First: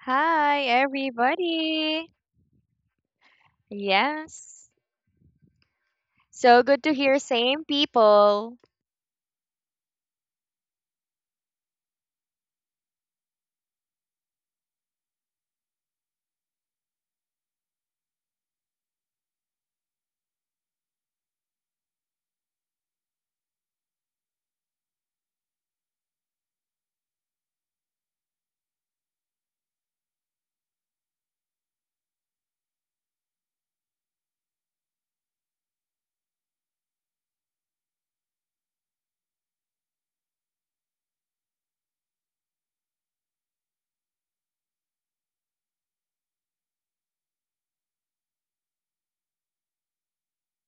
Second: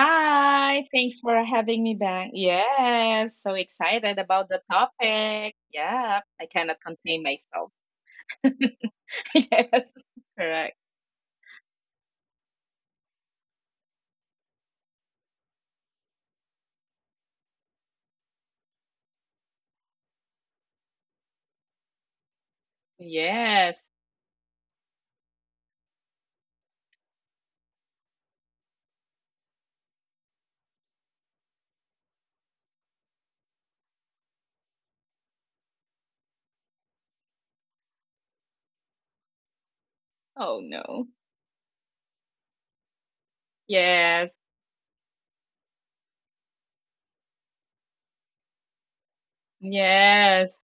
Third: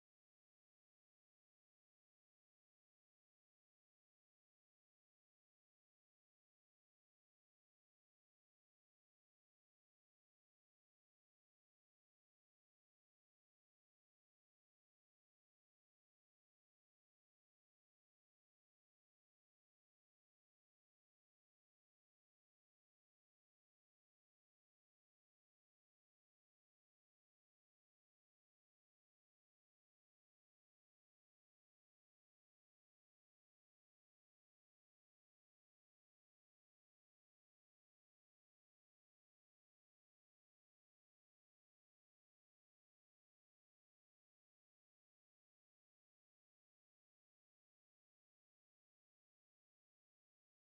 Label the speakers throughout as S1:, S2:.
S1: Hi,
S2: thanks for having me
S1: everybody.
S2: back. Yes, so excited about the
S1: Yes.
S2: topic. Yeah, I
S1: So
S2: cannot
S1: good to hear
S2: contain
S1: same
S2: myself.
S1: people.
S2: Yes, correct. Yes. Oh no. Yes. Yes.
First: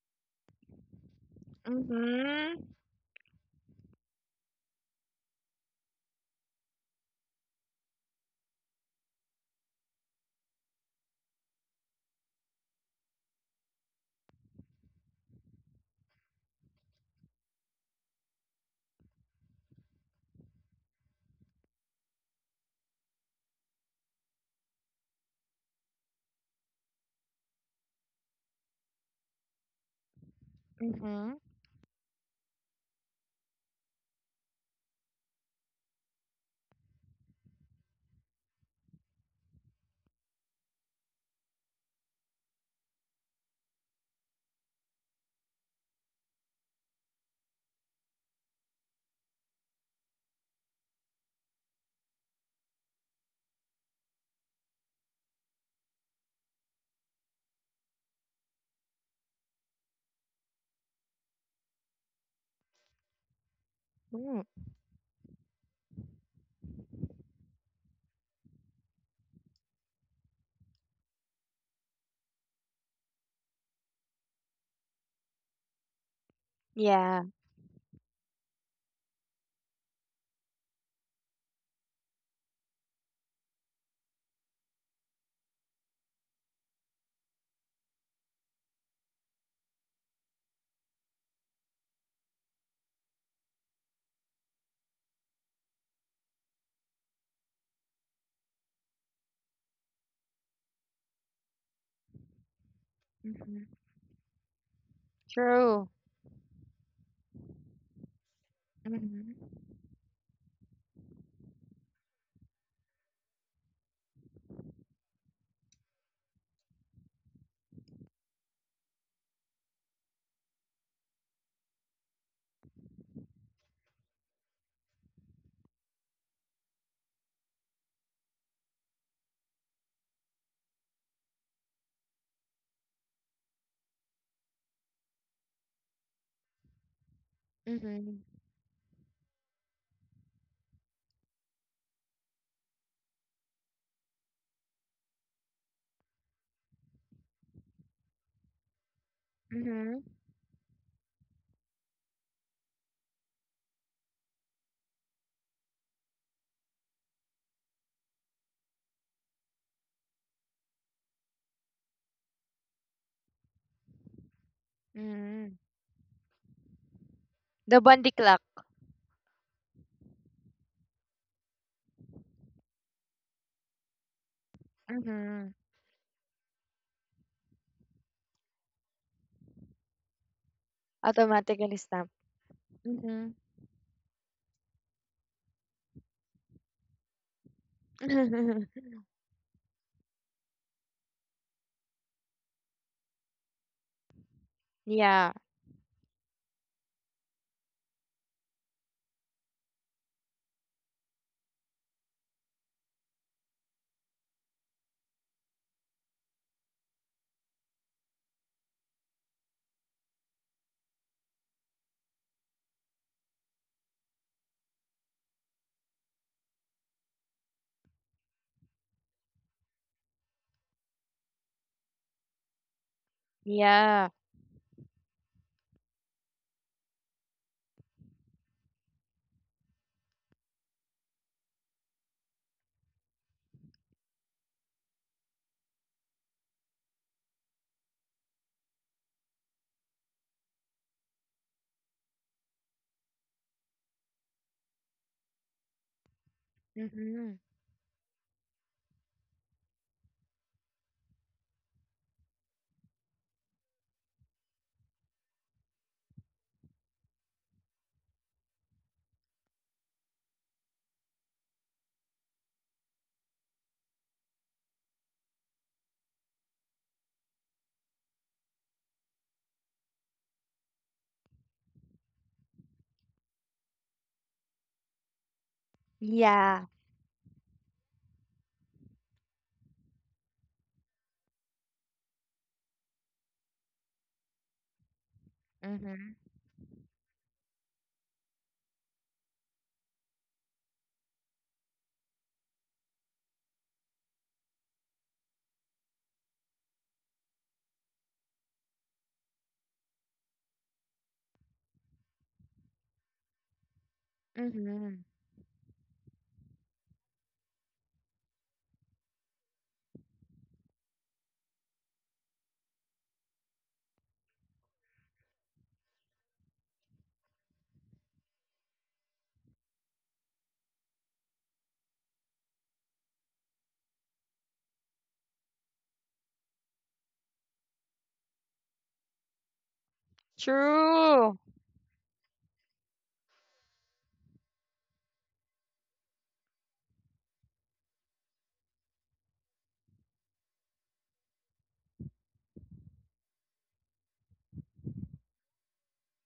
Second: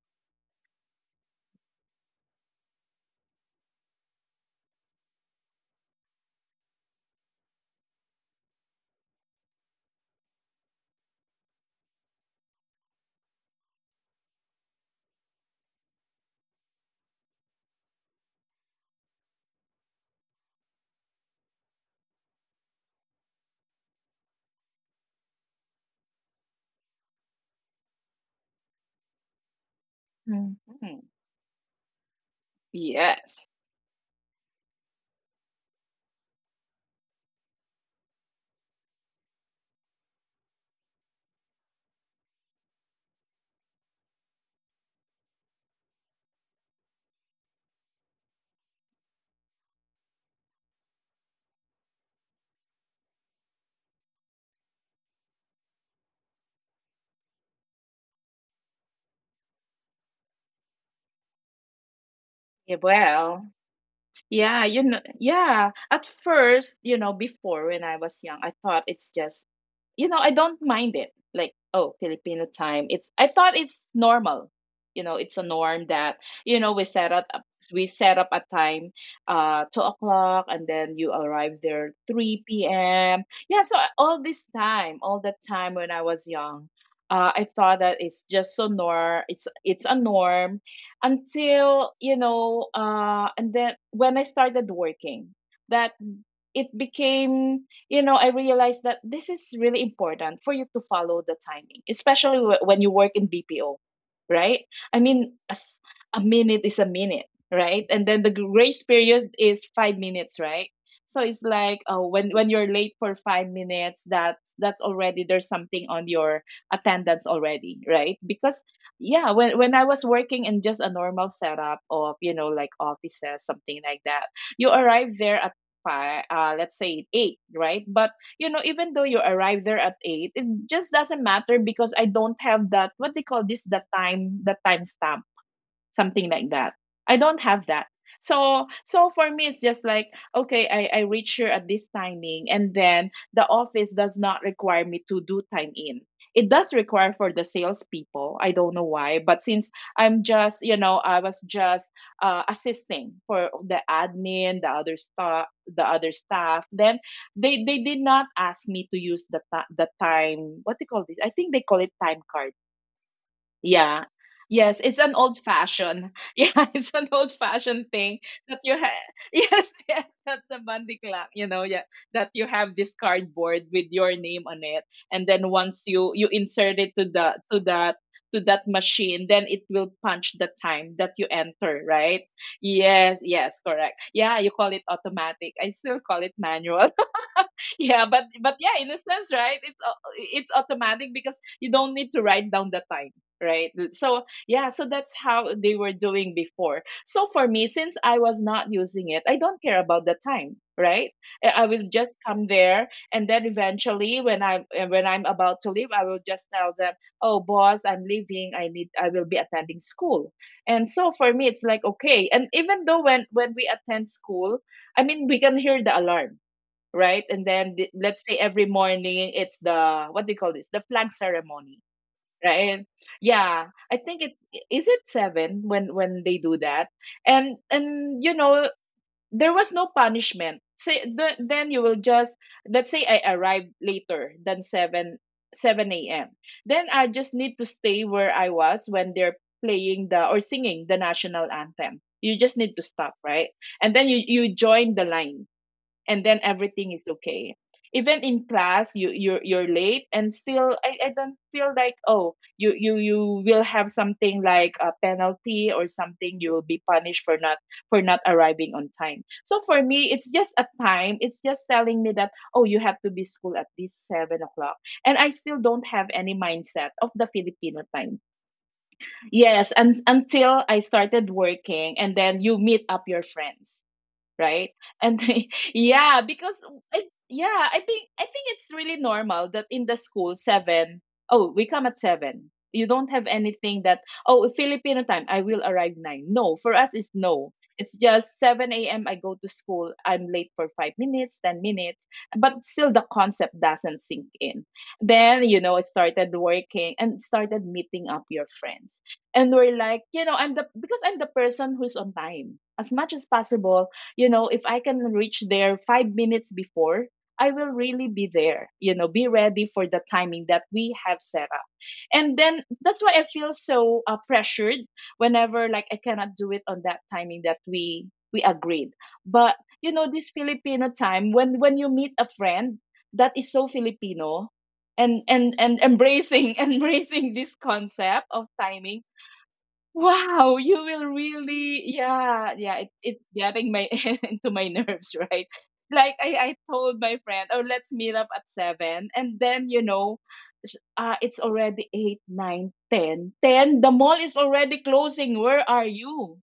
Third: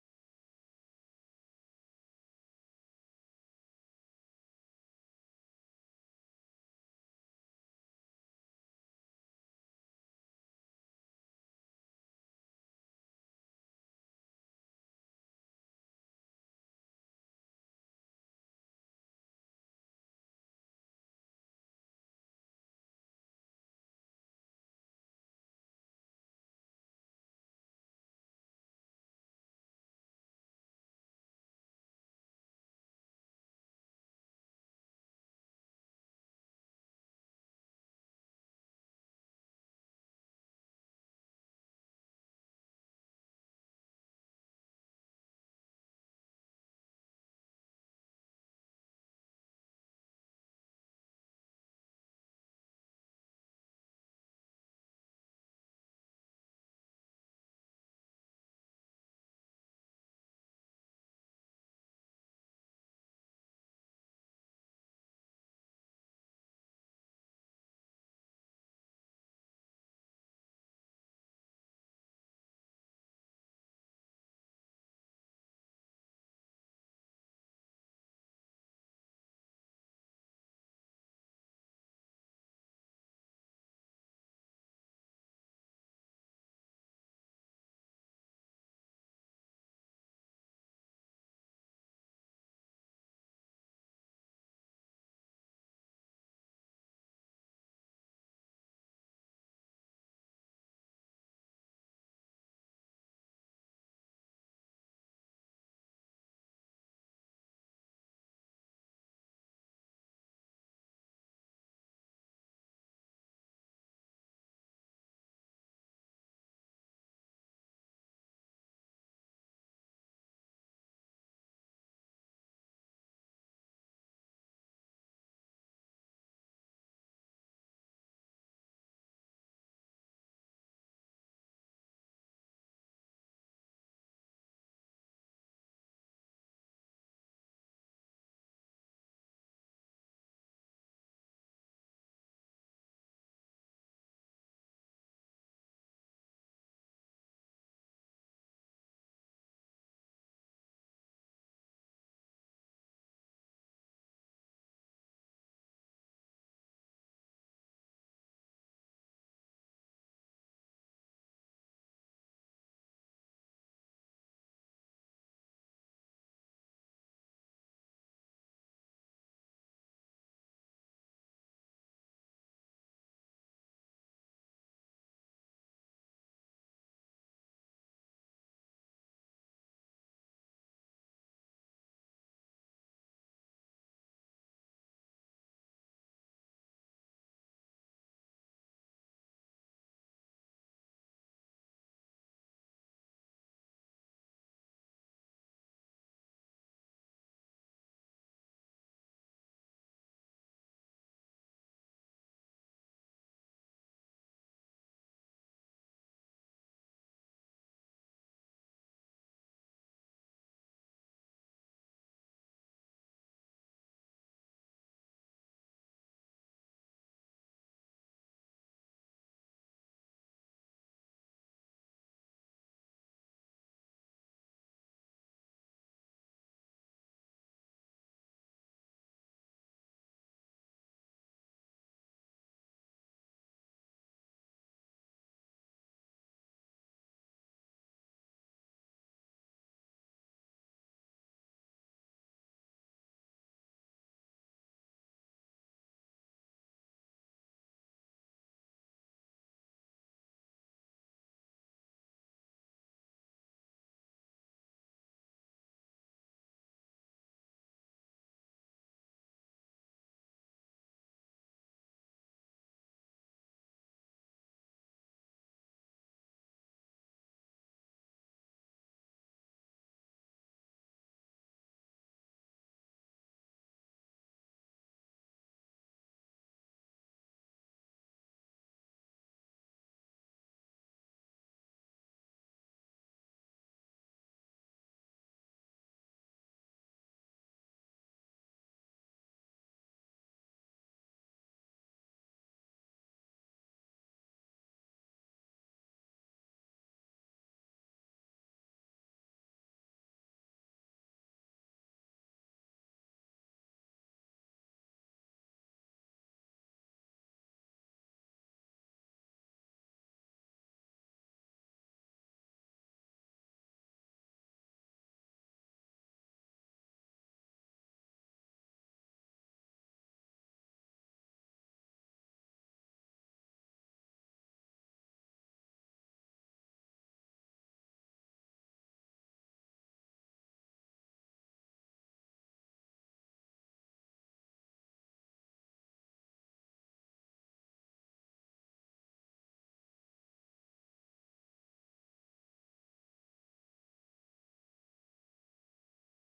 S1: Mm-hmm.
S2: Mhm.
S1: Mm-hmm.
S2: Yes. Yeah, well.
S1: Mm.
S2: Yeah, yeah. At first, before when I was young, I thought it's just, I don't mind it. Like, oh, Filipino time. It's I thought it's normal. It's a norm that, we set
S1: Yeah.
S2: up we set up a time, 2 o'clock, and then you arrive there three PM. Yeah, so all that time when I was young, I thought that it's just so norm, it's a norm, until and then when I started working, that it became, I realized that this is really important for you to follow the timing, especially when you work in
S1: Mm-hmm.
S2: BPO, right? I mean,
S1: True.
S2: a minute is a minute, right? And then the grace period
S1: Mhm.
S2: is 5 minutes, right? So it's like, when you're late for 5 minutes, that's already, there's something on your attendance already, right? Because yeah, when I was working in just a normal setup of, you know, like offices, something like that, you arrive there at five, let's say eight, right? But you know, even though you arrive there at eight, it just doesn't matter, because I don't have that, what they call this, the time, the timestamp, something like that. I don't have that.
S1: Mhm.
S2: So so for me it's just like, okay, I reach here at this timing, and then the office does not require me to do time in. It does require for the salespeople. I don't know why, but since
S1: Mm-hmm.
S2: I was just assisting for the admin, the other staff, the other staff. Then they did not ask me to use the time. What they call this? I think they call it time card, yeah. Yes, it's an old
S1: Mhm.
S2: fashioned. Yeah, it's an old fashioned
S1: The Bundy
S2: thing
S1: clock.
S2: that you have. Yes, yes, that's the bandy clap, yeah, that you have this cardboard with your name on it, and then
S1: Mhm.
S2: once you insert it to that machine, then it will punch the time that you enter,
S1: Automatically stop.
S2: right? Yes,
S1: Mhm.
S2: yes, correct. Yeah, you call it automatic. I still call it manual. Yeah, but yeah in a sense, right? It's automatic because you don't need to write down the time, right? So yeah, so that's
S1: Yeah.
S2: how they were doing before. So for me, since I was not using it, I don't care about the time, right? I will just come there, and then eventually when I am when I'm about to leave, I will just tell them, oh boss, I'm leaving, I will be attending school. And so for me it's like, okay. And even though when we attend school, I mean we can hear the alarm, right? And then, let's say every morning it's the, what do you call this, the flag ceremony, right? Yeah, I think
S1: Yeah.
S2: it is it seven when they do that, and there was no punishment. Say the, then you will just, let's say I arrive later than seven, 7 a.m. Then I just need to stay where I was when they're playing the, or singing the national anthem. You just need to stop, right? And then you join the line, and then everything is
S1: Mhm.
S2: okay. Even in class, you're late, and still, I don't feel like, oh, you will have something like a penalty, or something, you will be punished for not, arriving on time. So for me, it's just a time, it's just telling me that, oh, you have to be school at least 7 o'clock. And I still don't have any mindset of the Filipino time. Yes, and until I started working, and then you meet up your friends, right? And they, yeah, because
S1: Yeah.
S2: I yeah, I think it's really normal, that in the school seven, oh, we come at seven. You don't have anything that, oh, Filipino time, I will arrive nine.
S1: Mhm.
S2: No, for us it's no. It's just 7 a.m. I go to school. I'm late for 5 minutes, 10 minutes, but still the concept doesn't sink in. Then, I started working and started meeting up your friends, and we're like, I'm the because I'm the person who's on time as much as possible. If I can
S1: Mhm.
S2: reach there 5 minutes before, I will really be there, be ready for the timing that we have set up. And then that's why I feel so pressured, whenever, like, I cannot do it on that timing that we agreed. But this Filipino time, when you meet a friend, that is so Filipino, and embracing embracing this concept of timing. Wow, you will
S1: True.
S2: really, yeah, yeah, it's getting my into my nerves, right? Like I told my friend, oh, let's meet up at seven, and then, it's already eight, nine, ten, ten. The mall is already closing. Where are you,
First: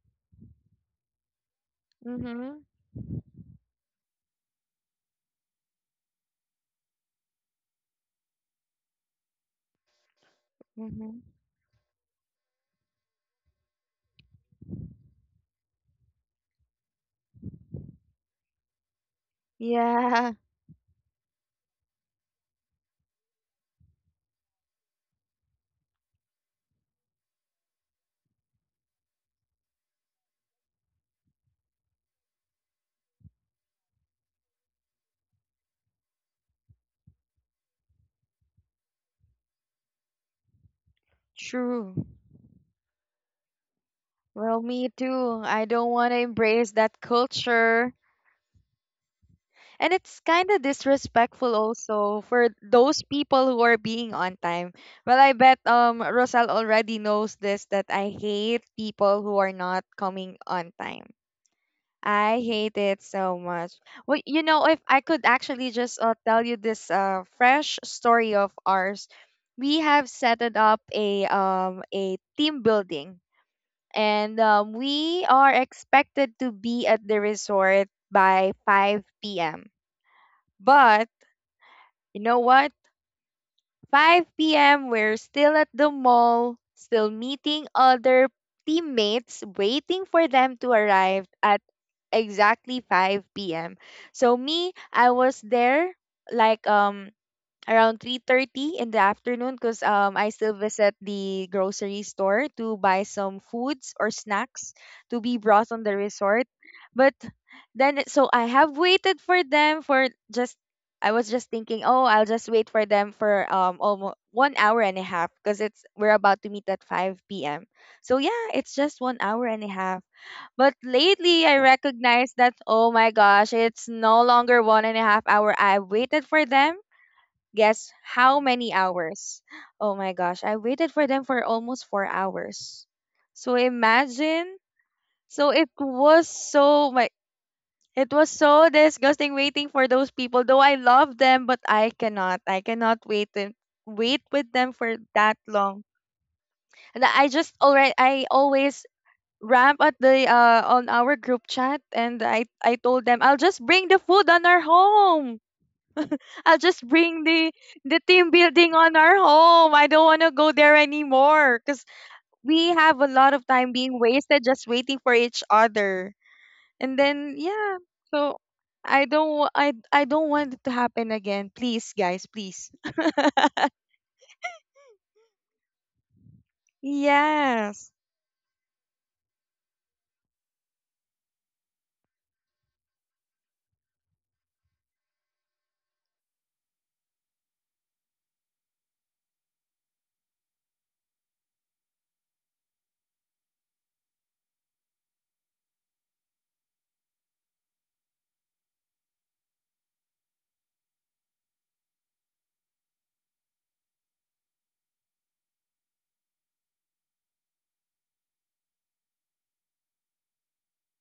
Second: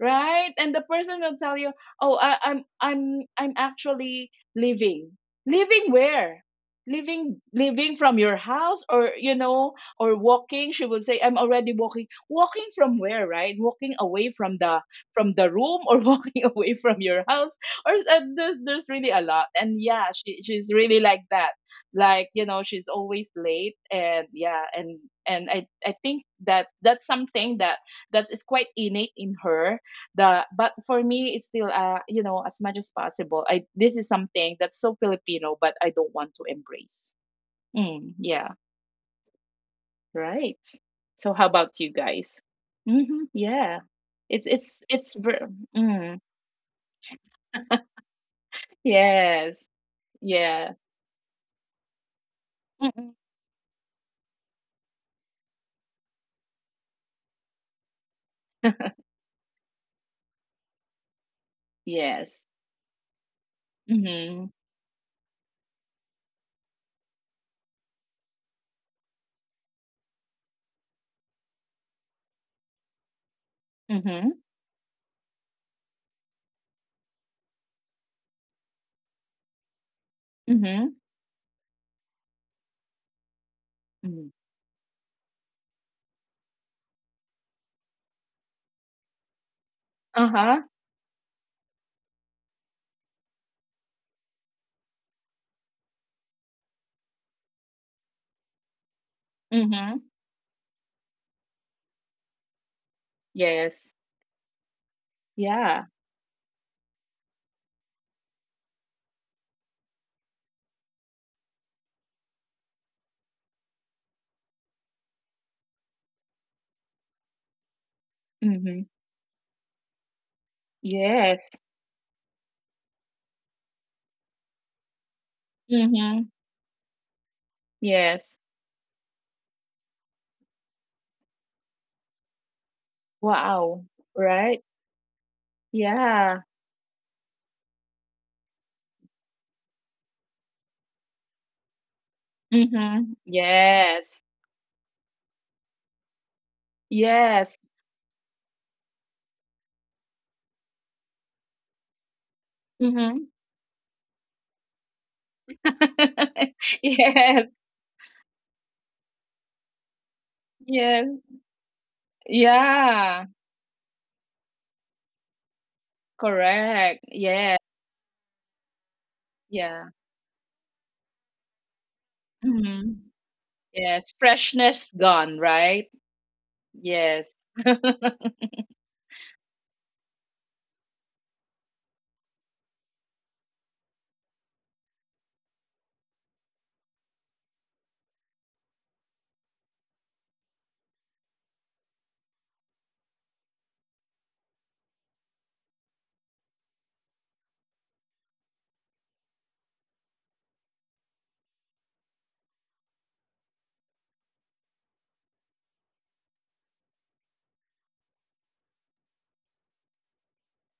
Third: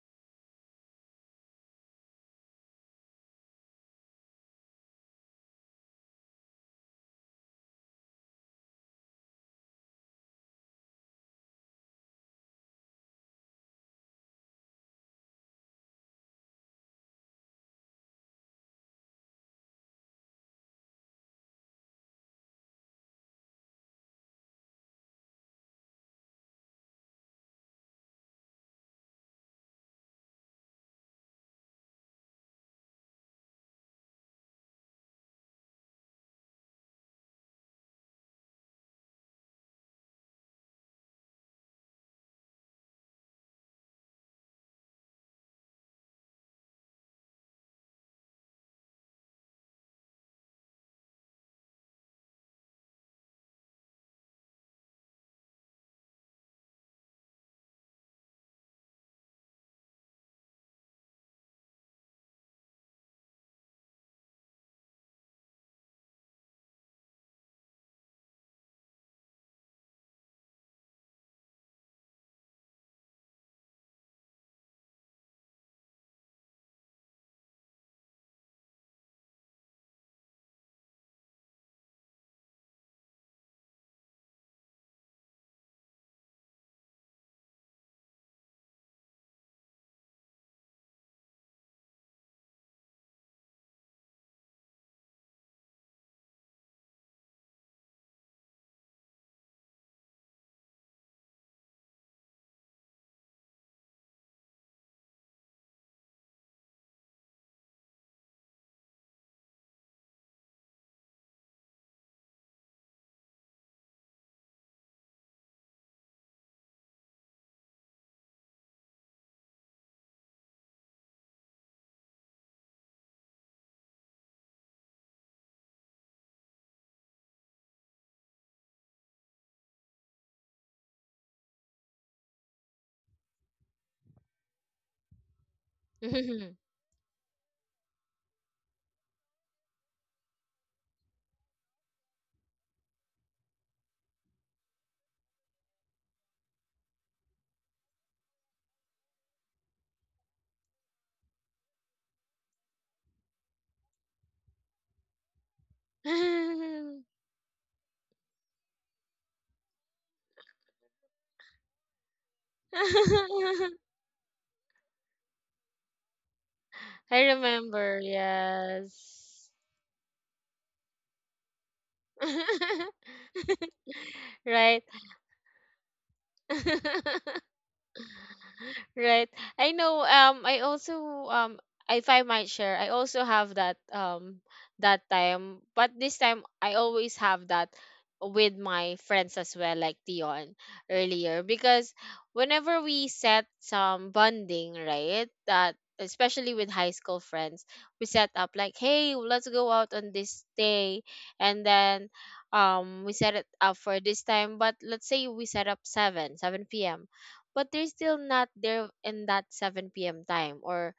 S2: right? And the person will tell you, oh, I,
S1: Mhm.
S2: I'm, I'm, I'm actually leaving. Leaving where? Leaving from your house, or or walking, she would say
S1: Mhm.
S2: I'm already walking, from where, right, walking away from the room, or walking away from your house, or there's really a lot. And yeah,
S1: Yeah.
S2: she's really like that. Like, she's always late. And yeah, and I think that that's something that is quite innate in her. The but for me, it's still, as much as possible, I this is something that's so Filipino, but I don't want to embrace. Mm, yeah. Right. So how about
S1: True.
S2: you guys? Mhm, yeah.
S1: Well, me
S2: It's
S1: too.
S2: ver
S1: I don't want to
S2: mm,
S1: embrace that culture.
S2: yes.
S1: And it's kind of
S2: Yeah.
S1: disrespectful also for those
S2: Mm-mm.
S1: people who are being on time. Well, I bet Rosal already knows this that I hate people who are not coming on time. I
S2: Yes.
S1: hate it so much. Well, you
S2: Mhm.
S1: know, if I could actually just tell you this fresh story of ours, we have set it up a team building and
S2: Mhm.
S1: we are expected to be at the resort by 5 p.m. But
S2: Mhm.
S1: you know what? 5
S2: Mm.
S1: p.m. we're still at the mall, still meeting other teammates, waiting for them to
S2: Uh-huh.
S1: arrive at exactly 5 p.m. So me, I was there like around 3:30 in the afternoon because I
S2: Mhm.
S1: still visit the grocery store to buy some foods or
S2: Yes.
S1: snacks to be brought on the
S2: Yeah.
S1: resort. But then so I have waited for them. For just I was just thinking, oh, I'll just wait for them for almost 1 hour and a half because it's we're about to meet at 5 p.m. So yeah, it's just one
S2: Mhm.
S1: hour and a half. But lately, I
S2: Yes.
S1: recognize that oh my gosh, it's no longer 1.5 hours. I waited for them.
S2: Mhm.
S1: Guess how many
S2: Yes.
S1: hours? Oh my gosh, I waited for them for almost 4 hours. So
S2: Wow.
S1: imagine.
S2: Right?
S1: So
S3: Mhm.
S2: Yeah.
S1: it was so disgusting waiting for those people. Though I love them, but I cannot. I cannot wait and
S2: Mhm.
S1: wait with
S2: Yes.
S1: them for that long. And I just already
S2: Yes.
S1: I always ramp at the on our group chat and I told them I'll just
S2: Mhm.
S1: bring the food on our home. I'll just bring the
S2: Yes.
S1: team building on our home. I don't want to go there
S2: Yes.
S1: anymore because we have a lot of
S2: Yeah.
S1: time being wasted just waiting for each other. And
S3: I
S2: Correct.
S1: then yeah,
S2: Yeah.
S3: remember,
S1: so I don't
S3: yes.
S1: wa- I I
S2: Yeah.
S1: don't want it to happen again. Please, guys, please.
S2: Hmm. Yes.
S3: Right.
S2: Freshness gone, right? Yes.
S1: Yes,
S3: Right. I know I also um if I might share, I also have that time, but this time I always have that with my friends as well, like Dion earlier, because whenever we set some bonding, right, that especially with high school friends, we set up like, hey, let's go out on this day, and then we set it up for this time, but let's say we set up seven, 7 p.m. but they're still not there in that 7 p.m. time or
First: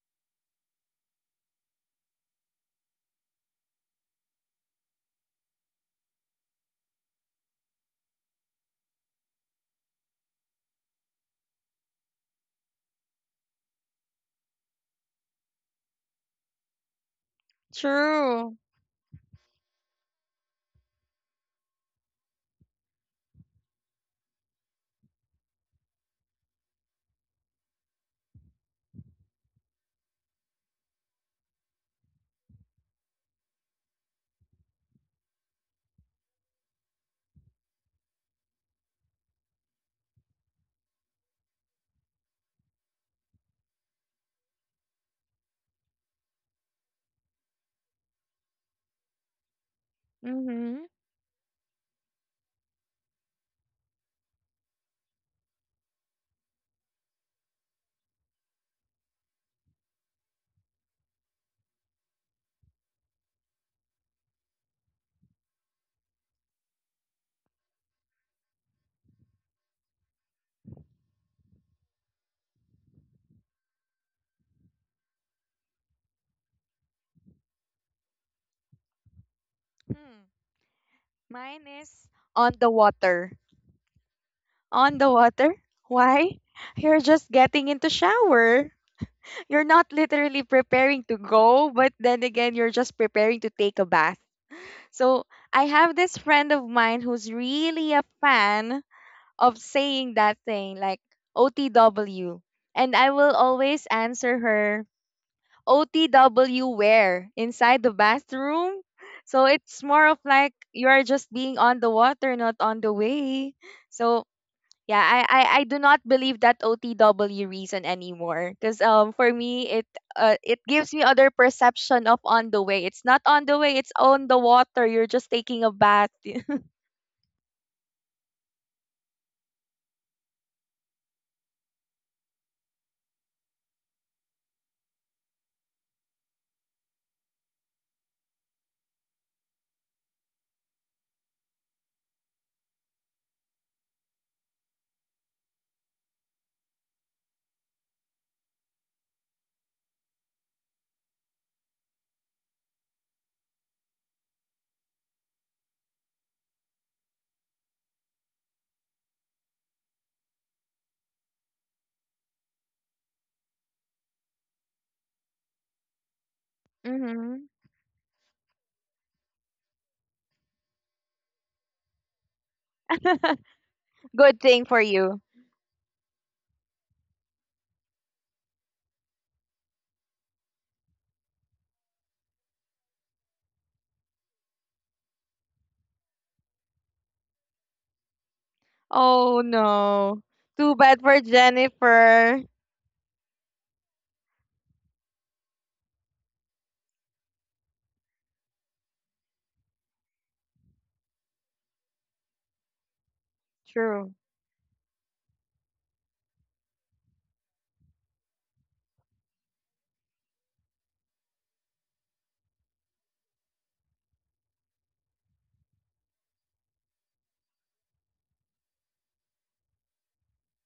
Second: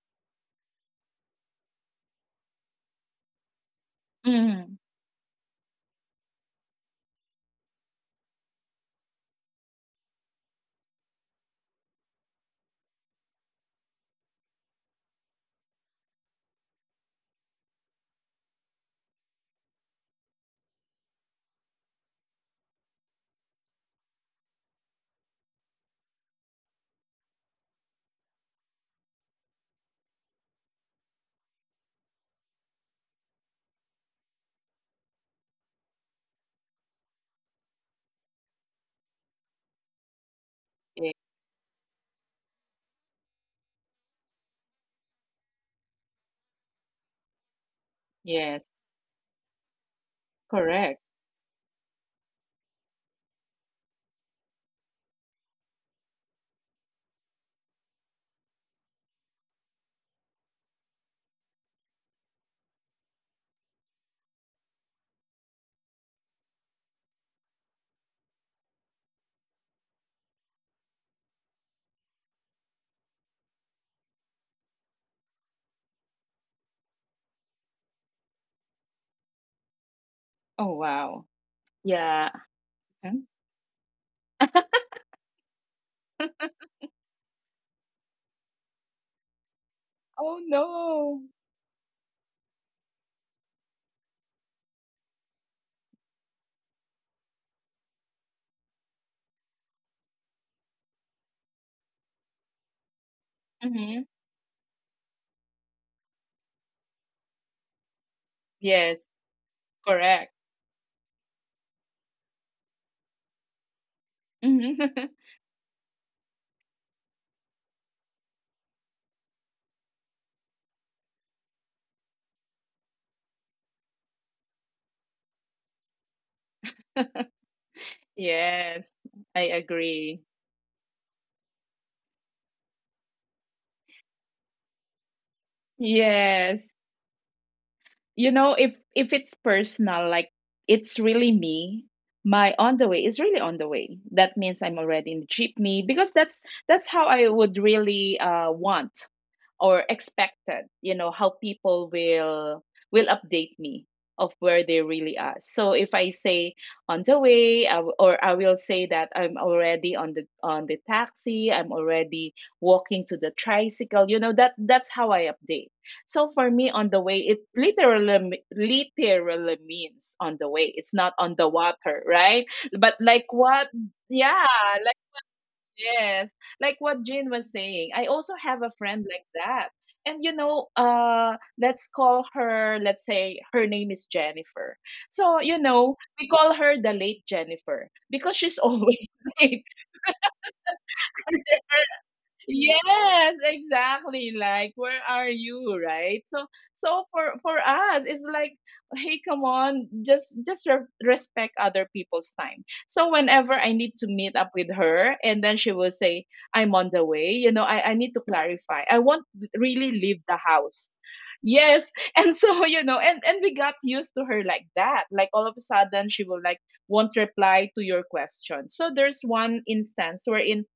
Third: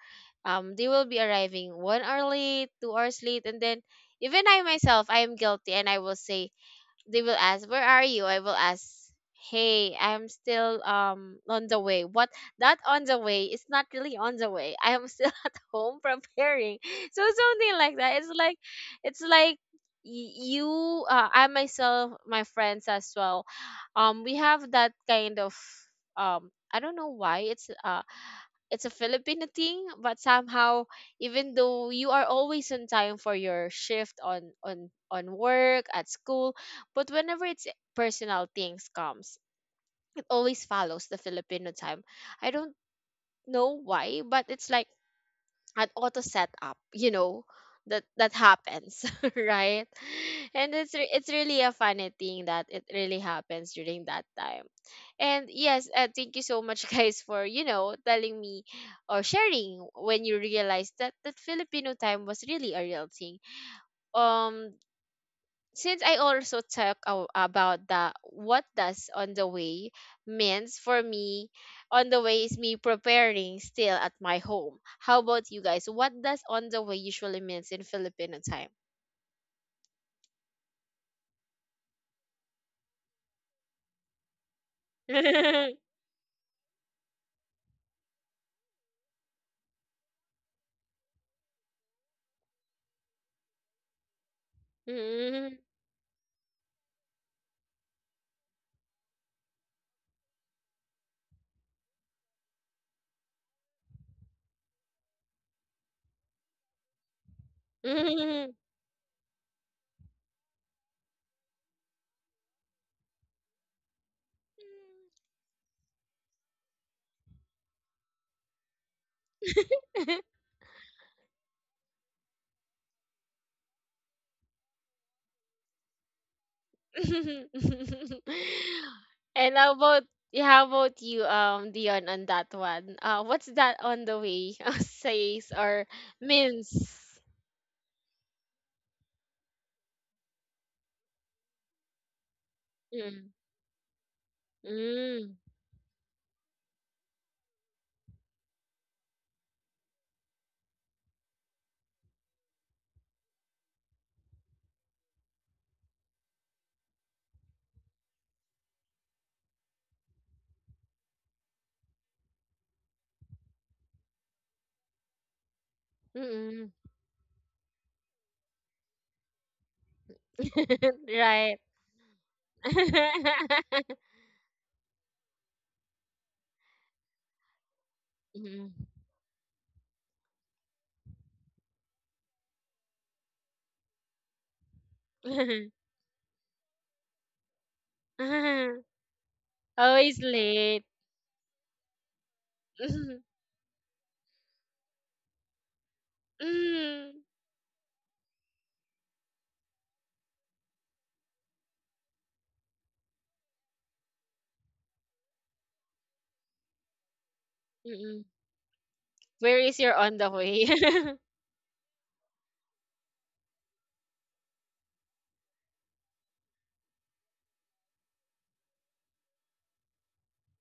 S3: they will be arriving 1 hour late, 2 hours late, and then even I
S2: Mm.
S3: myself I am guilty and I will say they will ask where are you, I will ask hey, I'm still on the way. What, that on the way is not really on the way. I am still at home preparing. So something like that. it's
S1: true.
S3: like it's like y- you I myself, my friends as well, we have that kind of I don't know why it's a Filipino thing, but somehow, even though you are always on time for your shift on work at school, but whenever it's personal things comes, it always follows
S2: Ye-.
S3: the Filipino time. I don't know why, but it's like an auto setup, you know, that
S2: Yes.
S3: happens, right? And
S1: Mm-hmm.
S3: it's
S2: Correct.
S3: re- it's really a funny thing that it really happens during that time. And yes, thank you so much, guys, for telling me or sharing when you realized that that Filipino time was really a real thing. Um, since I also about the what does on the way means for me, on the way is me preparing still at my home. How about you guys? What does on the way usually means in Filipino time?
S1: Hmm.
S2: Oh, wow.
S1: Mine is
S2: Yeah.
S1: on the
S2: Hmm?
S1: water. On the water. Why? You're just getting into shower. You're not
S2: Oh,
S1: literally preparing
S2: no.
S1: to go, but then again, you're just preparing to take a bath. So
S3: Mm,
S1: I have this friend of mine who's really a fan of saying that thing, like OTW. And I will always
S2: Hmm.
S1: answer her, OTW where? Inside the
S3: mm.
S1: bathroom?
S2: Yes.
S1: So it's more of
S2: Correct.
S1: like you are just being on the water, not on the way. So
S2: Hmm.
S1: yeah, I do not believe that OTW reason anymore. Cause for me it uh it gives me other perception of on the way. It's not on the way, it's on the water. You're just taking a bath.
S2: Yes. I
S3: and how about
S2: agree.
S3: yeah, How about you, Dion, on that one? What's that on the way says or
S2: Yes.
S3: means?
S2: You know, if it's personal, like, it's really me, my on the way is really
S3: Mm.
S2: on the way. That means I'm already in the
S3: Mm.
S2: jeepney, because that's how I would really want, or expected, how people will update me of where they really are. So if I say on the way, I w- or I will say that I'm already on the taxi, I'm already walking to the tricycle, that that's how I update. So
S3: Mm.
S2: for me,
S3: Mm.
S2: on the way, it
S1: Mm-hmm.
S2: literally, literally means on the way, it's not on the
S3: Right.
S2: water, right? But like what, yeah.
S1: Good thing for you.
S2: Yes, like what Jin was saying, I also have a friend like that. And you know, let's call her, let's say her name is Jennifer. So, you
S3: Mhm.
S2: know, we call her the late Jennifer, because she's always
S1: Oh
S2: late.
S1: no.
S3: Always
S1: Too
S3: late.
S1: bad for Jennifer.
S3: Mhm.
S2: Yes, exactly. Like, where are you, right? So,
S3: Mm.
S2: for us, it's like, hey, come on, just respect other people's time. So whenever I need to
S1: True.
S2: meet up with her, and then she will say, I'm on the way. You know, I need to
S3: Mm.
S2: clarify. I won't
S3: Where
S2: really
S3: is your
S2: leave
S3: on
S2: the
S3: the way?
S2: house. Yes, and so and we got used to her like that. Like all of a sudden, she will like, won't reply to your question. So there's one instance wherein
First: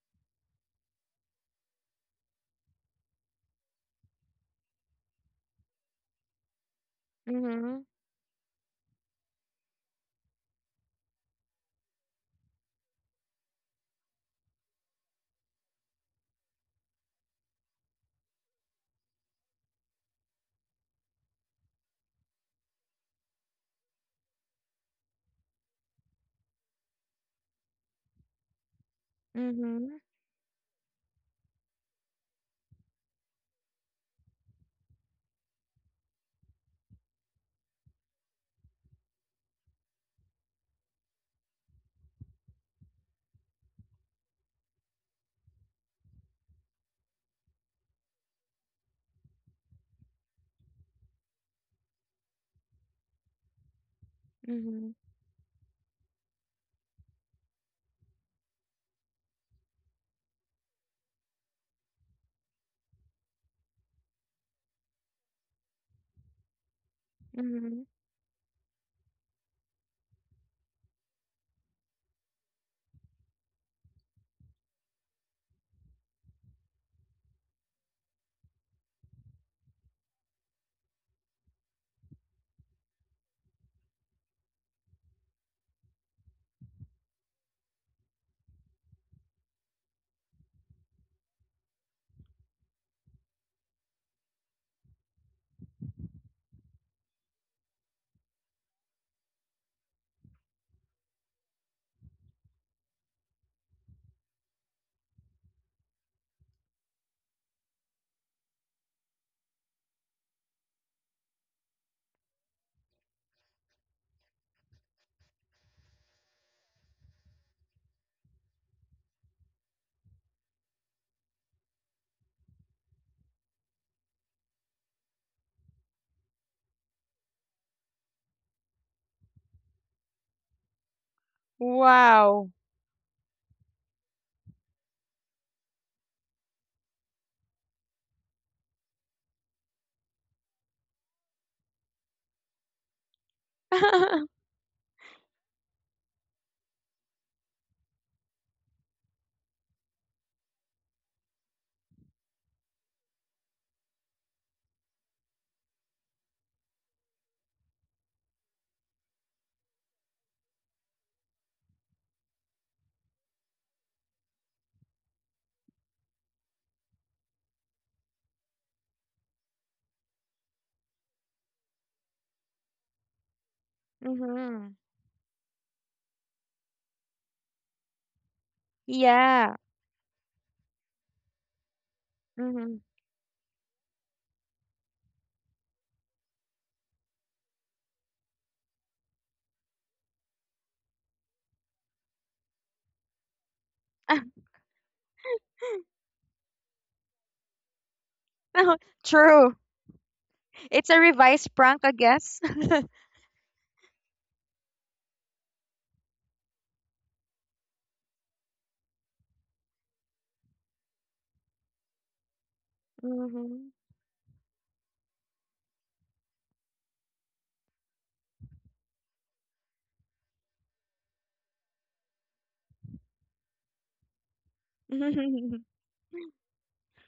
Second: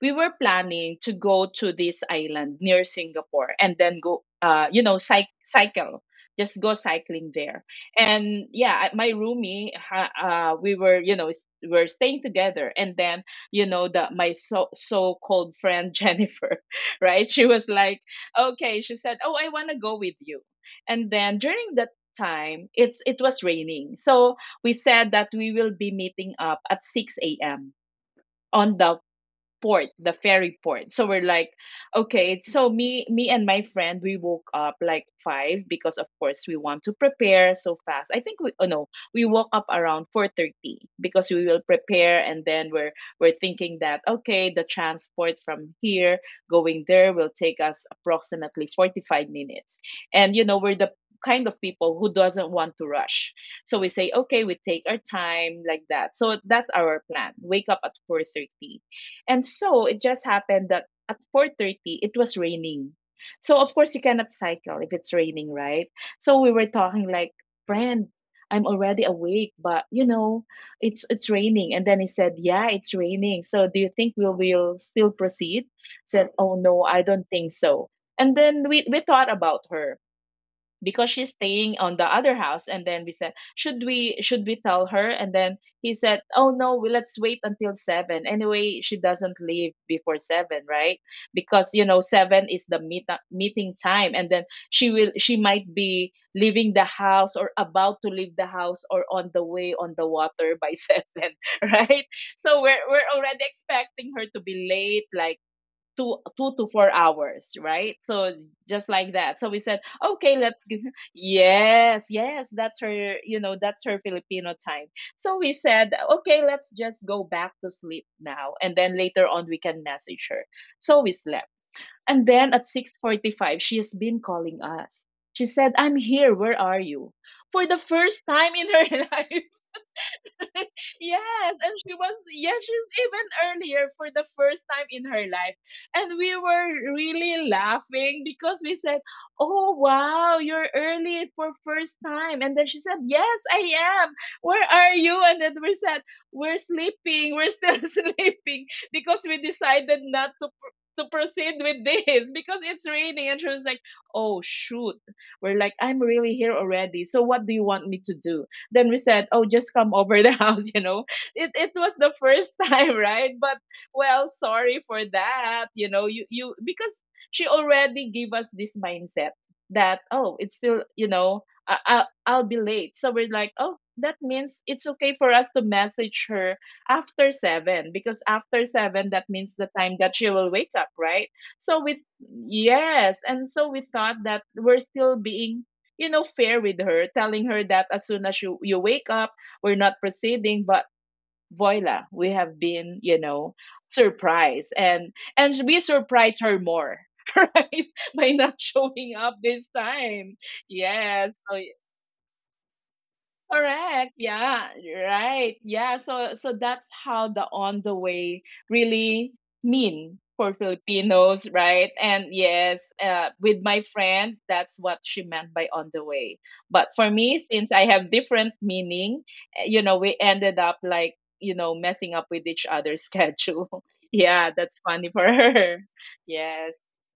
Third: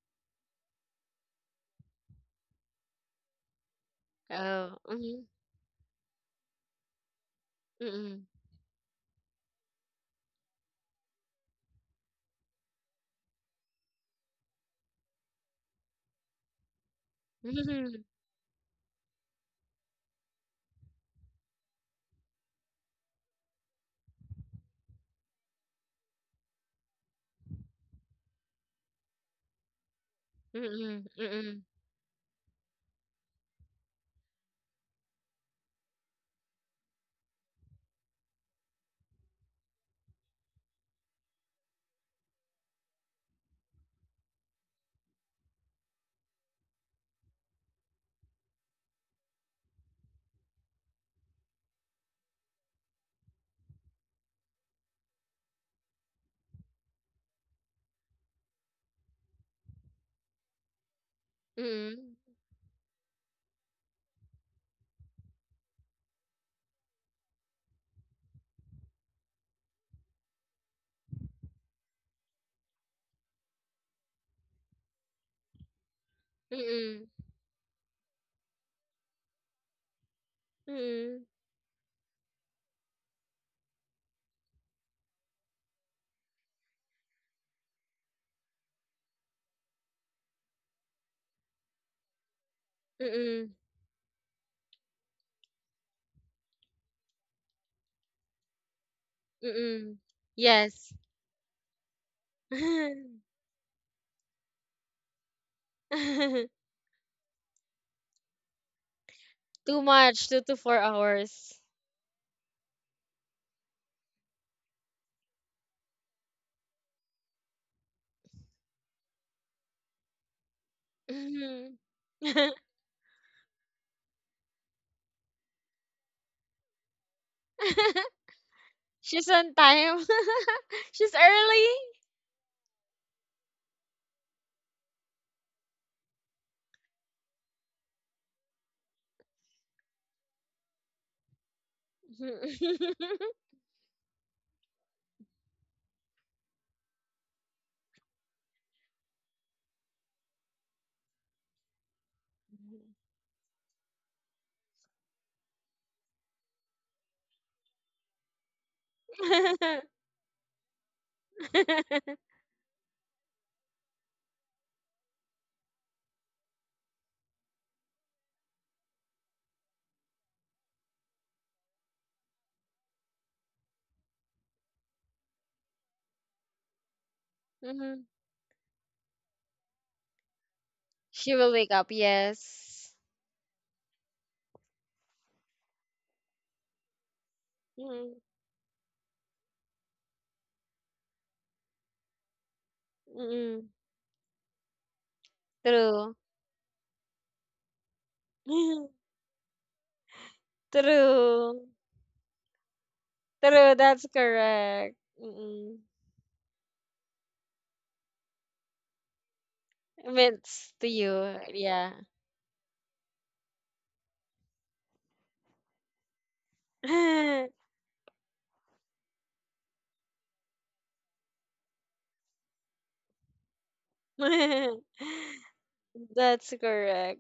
S2: we were planning to go to this island near Singapore and then go,
S3: Oh.
S2: you know,
S3: Mhm.
S2: cycle, just go cycling there.
S1: Mm-hmm.
S3: Mm.
S2: And yeah, my roomie, we were, you know, we are staying together. And then, the my so called friend, Jennifer, right? She was
S3: Mhm.
S2: like, okay, she said, oh, I want to go with you. And then during that time, it was raining, so we said that we will be meeting up at 6 a.m. on the port,
S1: Mm-hmm.
S2: the ferry port.
S3: Mm.
S2: So we're like,
S3: Mm.
S2: okay. So me and my friend, we woke up like five, because of course we want to prepare so fast. I think we, oh no, we woke up around 4:30, because we will prepare, and then we're thinking that, okay, the transport from here going there will take us approximately 45 minutes, and you know we're the kind of people who doesn't want to rush. So we say, okay, we take
S1: Mm-hmm.
S2: our time like that. So that's our plan. Wake up at 4:30. And so it just happened that at 4:30 it
S3: Mm.
S2: was raining. So of course you cannot cycle if it's raining, right? So we were talking like,
S1: Mm-hmm.
S2: "Friend, I'm already awake, but it's raining." And then he said, "Yeah, it's raining. So do you think we will still proceed?" Said, "Oh no, I
S3: Mm.
S2: don't think so." And then we thought about her because she's staying on the other house. And then we said, should we tell her? And then he said, "Oh no, we let's wait until 7. Anyway, she doesn't leave before 7, right? Because you know 7 is the
S3: Mm. Mm.
S2: meeting time." And then she will she might be leaving the house or about to leave the house or on the way on
S3: Mm.
S2: the water by
S3: Yes.
S2: 7, right? So we're already expecting her to be late, like
S3: Too
S2: 2 to 4 hours, right? So just like that, so we said,
S3: much.
S2: "Okay,
S3: 2 to
S2: let's
S3: 4 hours.
S2: yes, yes, that's her, you know, that's her Filipino time." So we said, "Okay, let's just go back to sleep now, and then later on we can message her." So we slept,
S3: Mhm.
S2: and then at 6:45 she has been calling us. She said, "I'm here, where are you?" For the first time in her
S3: She's
S2: life.
S3: on time. She's
S2: Yes,
S3: early.
S2: and she was, yeah,
S1: Wow.
S2: she's even earlier for the first time in her life. And we were really laughing because we said, "Oh wow, you're early for first time." And then she said,
S3: Mhm.
S2: "Yes, I am. Where are you?" And then we said, "We're sleeping. We're still sleeping because we decided not to to proceed with this because it's raining." And she was like, "Oh shoot." We're like, "I'm really here already. So what do you want me to do?" Then we said, "Oh, just
S3: Mhm.
S2: come over the house," you know. It was the first time, right? But well, sorry for that, you know. You because she already gave us this mindset that, oh, it's still, you know, I'll be late. So we're like, "Oh, that means
S1: Mm-hmm.
S2: it's okay for us to message her after 7,
S3: Mhm.
S2: because after 7 that means
S1: Yeah.
S2: the time that she will wake up, right?"
S3: She will wake
S2: So
S3: up.
S2: with
S1: Mm-hmm.
S3: Yes.
S2: yes, and so we thought that we're still being, you know, fair with her, telling her that as
S3: Mhm.
S2: soon as you wake up, we're not proceeding. But voila, we have been, you know,
S3: Mhm.
S2: surprised. And we
S3: True.
S2: surprise her more, right? By not showing up
S1: True.
S2: this time.
S1: It's a
S2: Yes.
S1: revised
S2: So
S3: True.
S1: prank, I guess.
S3: True, that's
S2: correct. Yeah.
S3: correct.
S2: Right.
S3: Mm-mm.
S2: Yeah. So so that's how the "on the way" really mean for
S3: Mints to you.
S2: Filipinos,
S3: Yeah.
S2: right? And yes, with
S1: Mm-hmm.
S2: my friend, that's what she meant by "on the way." But for me, since I have different meaning, eh, you know, we ended up like, you know, messing up with each other's schedule. Yeah, that's funny for
S1: Mm-hmm.
S2: her.
S3: That's
S2: Yes.
S3: correct.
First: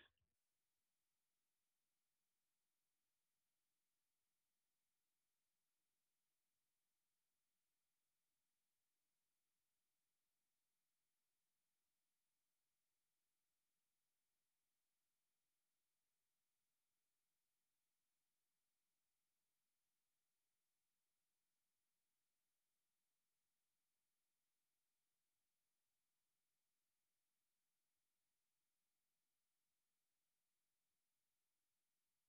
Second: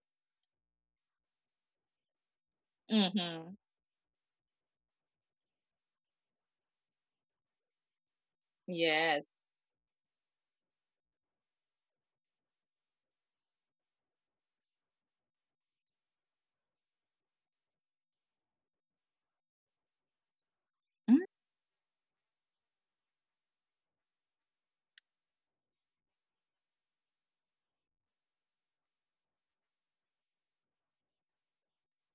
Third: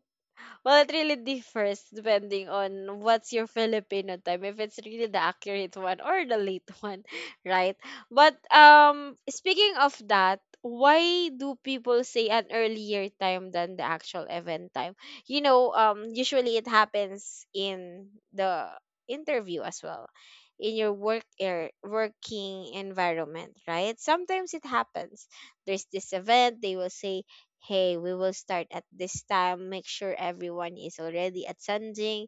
S3: Well, it really differs depending on what's your
S2: Mm-hmm.
S3: Filipino time, if it's really the accurate one or the late one, right? But
S2: Yes.
S3: speaking of that, why do people say an earlier time than the actual event time? You know, usually it happens in the interview as well, in your work air, working environment, right? Sometimes it happens. There's this event, they will say hey, we will start at this time, make sure everyone is already attending.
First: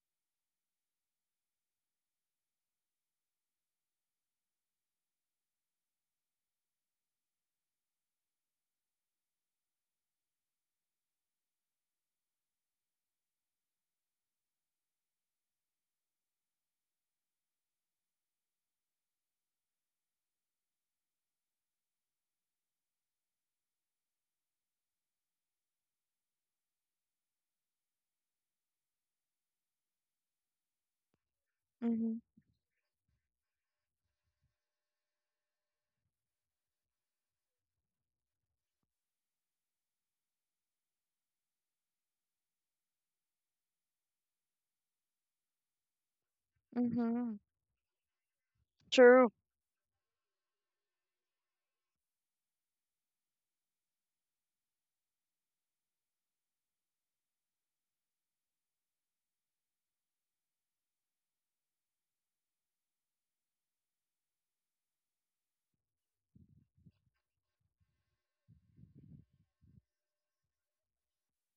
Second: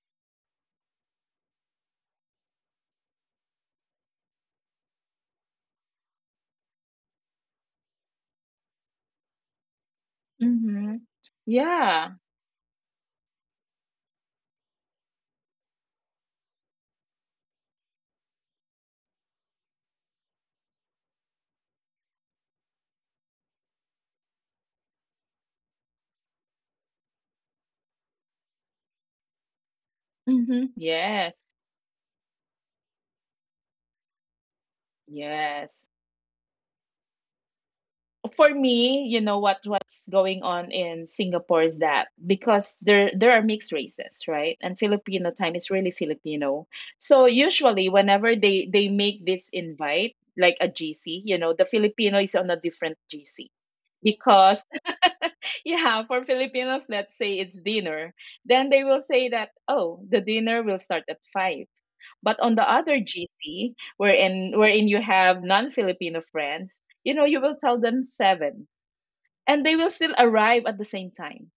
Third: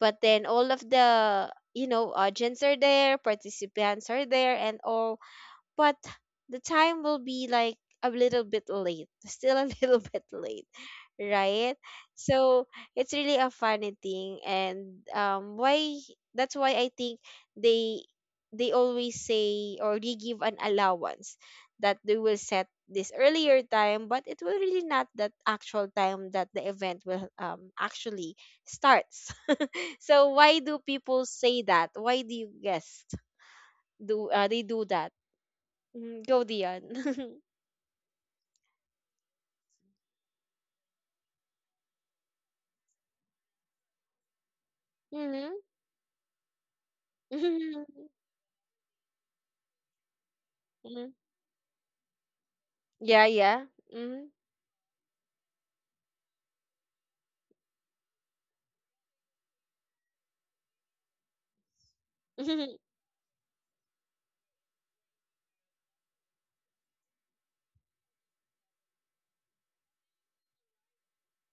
S3: But then all of the, you know, audience are there, participants are there, and all, but the time will be like a little bit late, still a little bit late,
S2: Mm-hmm.
S3: right?
S2: Yeah.
S3: So it's really a funny thing, and why, that's why I think they they always say, or they give an allowance that they will set this earlier time, but it will really not that actual time that the event will actually starts. So why
S2: Mm-hmm.
S3: do people
S2: Yes.
S3: say that? Why do you guess do they do that?
S2: Yes.
S3: Mm, go Dion.
S2: For me, you know, what's going on in Singapore is that because there are mixed races, right? And Filipino
S3: Mhm.
S2: time is really Filipino. So
S1: Mm-hmm.
S2: usually whenever they make
S1: True.
S2: this invite like a
S3: Mhm.
S2: GC, you know, the Filipino is on a different
S3: Yeah,
S2: GC.
S3: yeah. Mhm.
S2: Because yeah, for Filipinos, let's say it's dinner, then they will say that, oh, the dinner will start at 5. But on the other GC, wherein you have non-Filipino friends, you know, you will tell them seven, and they will still arrive at the same time,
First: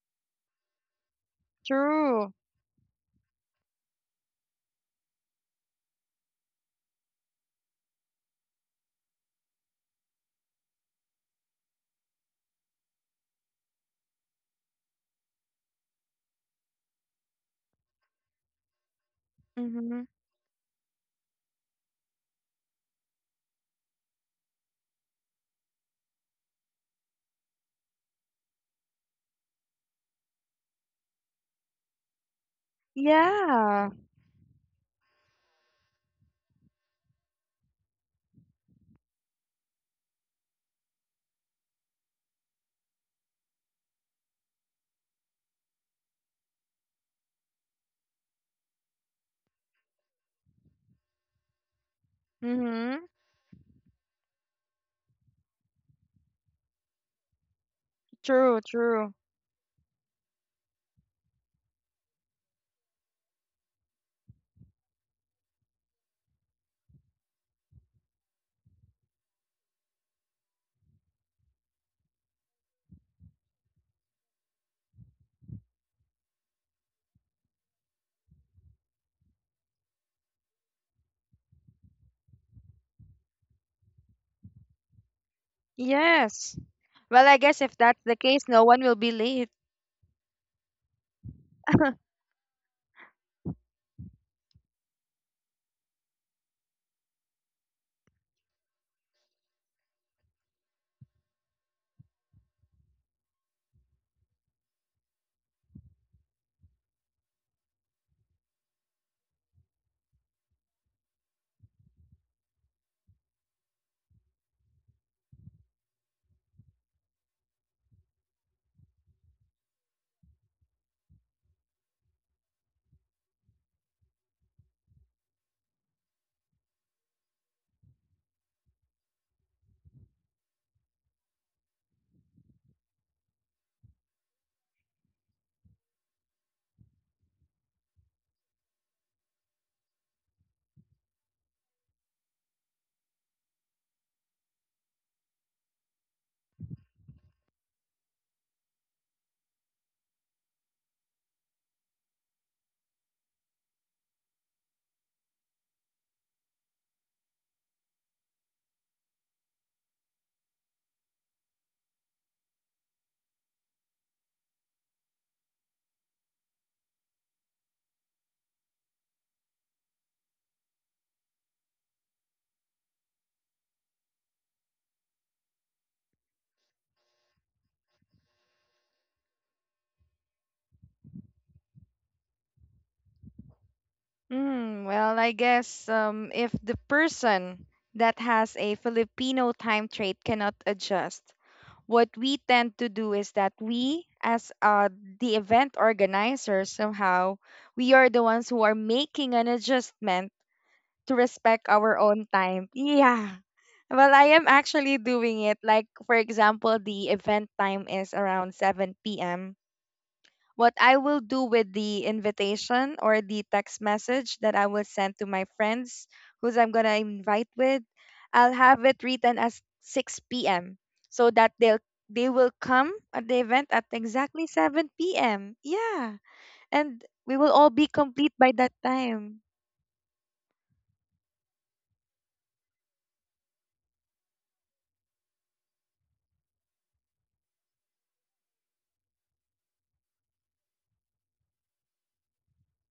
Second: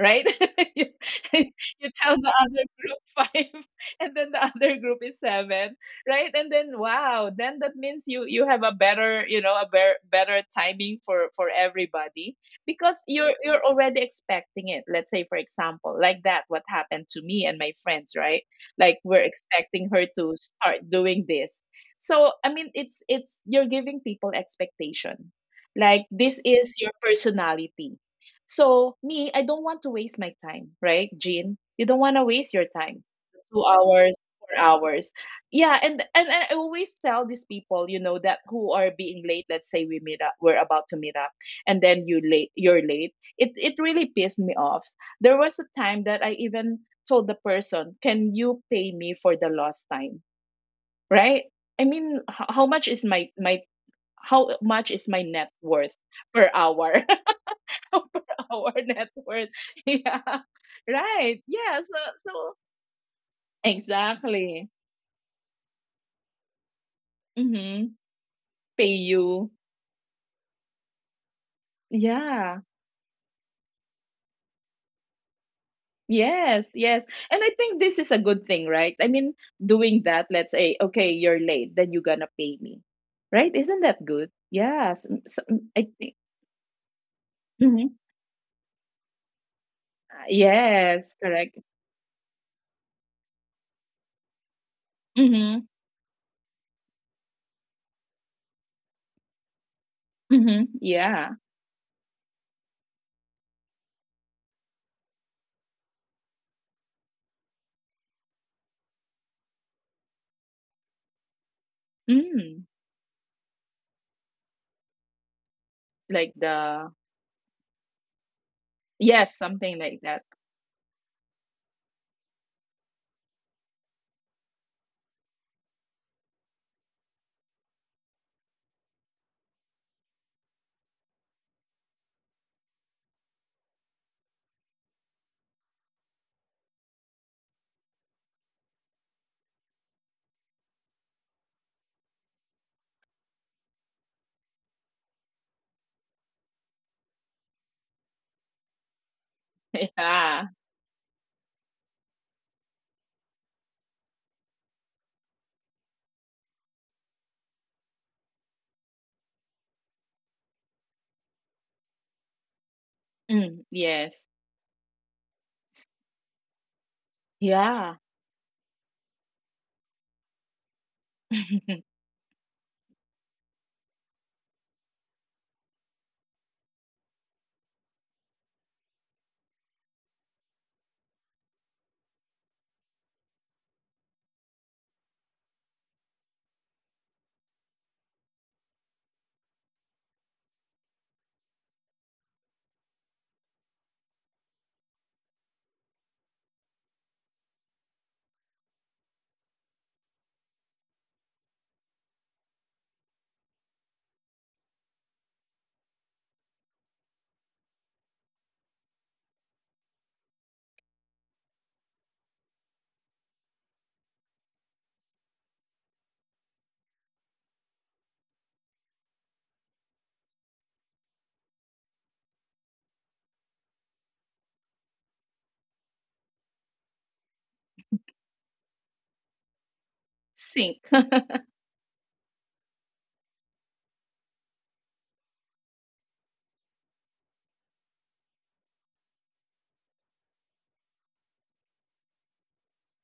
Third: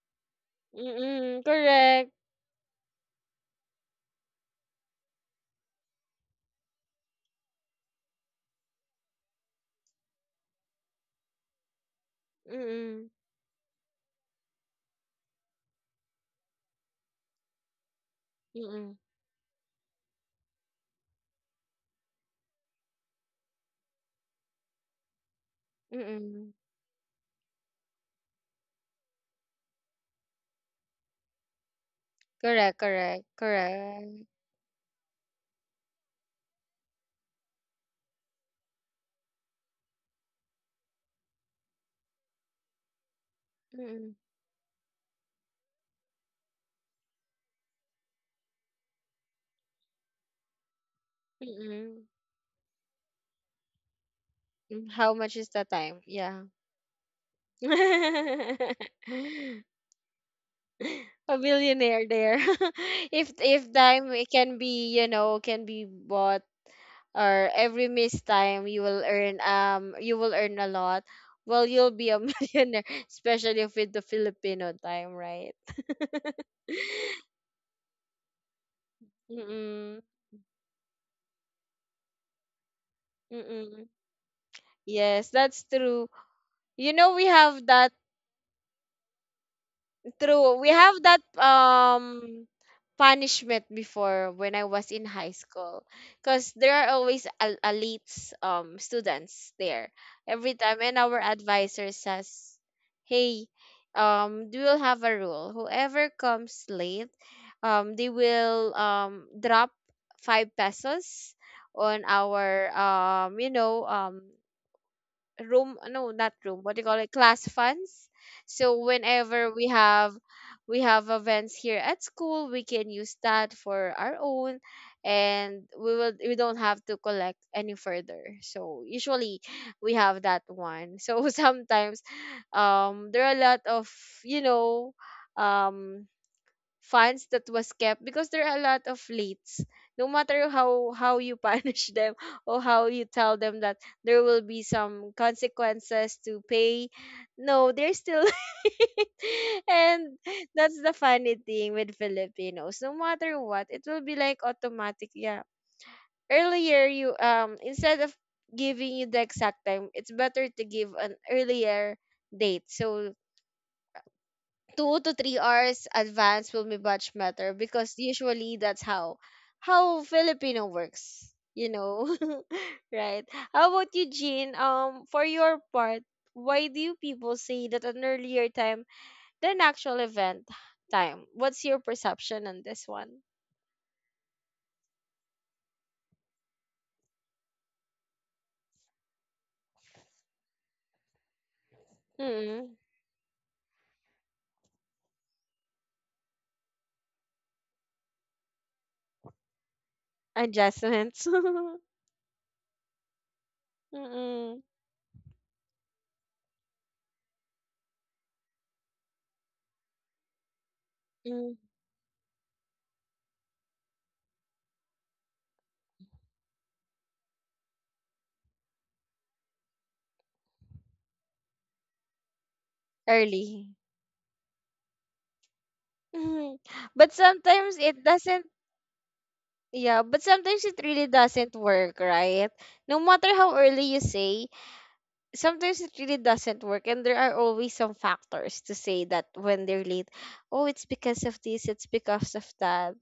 S2: right? You,
S3: Mm-mm.
S2: you
S3: Correct.
S2: tell
S1: True.
S2: the other group five, and then the other group is seven, right? And then wow, then that means you have a better, you know, a better, better timing for everybody because
S3: Mm-mm.
S2: you're already expecting it. Let's say for example, like that, what happened to me and my friends, right? Like
S3: Mm-mm.
S2: we're expecting
S1: Mm-hmm.
S2: her to start doing this. So I mean, it's you're giving people expectation. Like this
S3: Mm-mm.
S2: is your personality. So me, I don't want to waste my time, right, Jean? You don't want to waste your
S3: Correct,
S2: time.
S3: correct,
S2: Two
S1: Yeah.
S2: hours,
S3: correct.
S2: 4 hours. Yeah, and I always tell these people, you know, that who are being late. Let's say we meet up, we're about to meet up, and then you're late. It really
S3: Mm-mm.
S2: pissed me off. There was a time that I even told the person, "Can you pay me for the lost time?" Right? I
S3: Mm-mm.
S2: mean, how much is
S1: Mm-hmm.
S2: my my how much
S3: Mm,
S2: is my
S3: how much
S2: net
S3: is the
S2: worth
S3: time?
S2: per
S3: Yeah.
S2: hour? Over
S1: True,
S2: our net
S1: true.
S2: worth. Yeah. Right.
S3: A
S2: Yeah. So
S3: billionaire
S2: so
S3: there. If time it can
S2: exactly.
S3: be, you know, can be bought, or
S2: Mm-hmm.
S3: every missed time
S2: Pay
S3: you will earn,
S2: you.
S3: you will earn a lot, well, you'll be a
S2: Yeah.
S3: millionaire, especially with the Filipino time, right?
S2: Yes, yes. And I think this is a good thing, right? I mean, doing
S3: Mm-mm.
S2: that, let's say, okay, you're late, then you're gonna pay me. Right? Isn't
S3: Mm-mm.
S2: that good? Yes.
S3: Yes,
S2: So,
S3: that's
S2: I think
S3: true.
S1: Yes.
S3: You know,
S1: Well,
S3: we
S1: I guess
S3: have
S1: if
S2: mhm.
S3: that,
S1: that's the case, no one will be late.
S3: true. We have
S2: Yes,
S3: that
S2: correct.
S3: punishment before when I was in high
S2: Mm-hmm.
S3: school, because there are always elites students there
S2: Mm-hmm.
S3: every time, and our
S2: Yeah.
S3: advisor says, "Hey, we will have a rule. Whoever comes late, they will drop 5 pesos on
S2: Mm.
S3: our you know room, no, not
S2: Like
S3: room, what do you
S2: the
S3: call it, class funds, so
S2: yes,
S3: whenever we
S2: something like
S3: have,
S2: that.
S3: we have events here at school, we can use that for our own, and we will, we don't have to collect any further." So usually we have that one, so sometimes there are a lot of, you know, um funds that was kept because there are a lot of leads, no matter how you punish them or how you tell them that there will be some consequences to pay, no, they're still and
S2: Yeah.
S3: that's the funny thing with Filipinos. No matter what, it will be like automatic, yeah, earlier, you instead of giving you the exact time, it's better to give an earlier date, so
S2: Yes.
S3: 2 to 3 hours advance will be much better, because
S2: Yeah.
S3: usually that's how Filipino works, you know. Right. How about you, Jean? For your part, why do people say that an earlier time than actual event time? What's your perception on this one?
S1: Well, I guess if the person that has a Filipino time trait cannot adjust, what we
S3: Mm-mm.
S1: tend to do is that we, as the event organizers, somehow we are the ones who are making an adjustment
S3: Adjustments.
S1: to respect our own time. Yeah, well, I am
S3: Mm-mm.
S1: actually doing it. Like for example, the event time is around 7 p.m. What I will
S3: Mm.
S1: do with the invitation or the text message that I will send to my friends who's I'm going to invite with, I'll have it written as 6 p.m. so that they will come at the
S3: Early.
S1: event at exactly 7 p.m. Yeah.
S3: Mhm. But
S1: And we will
S3: sometimes
S1: all be
S3: it
S1: complete
S3: doesn't,
S1: by that time.
S3: yeah, but sometimes it
S2: Sink.
S3: really doesn't work, right? No matter how early you say, sometimes it really doesn't work. And there are always some factors to say that when they're late, oh, it's because of this, it's because of that.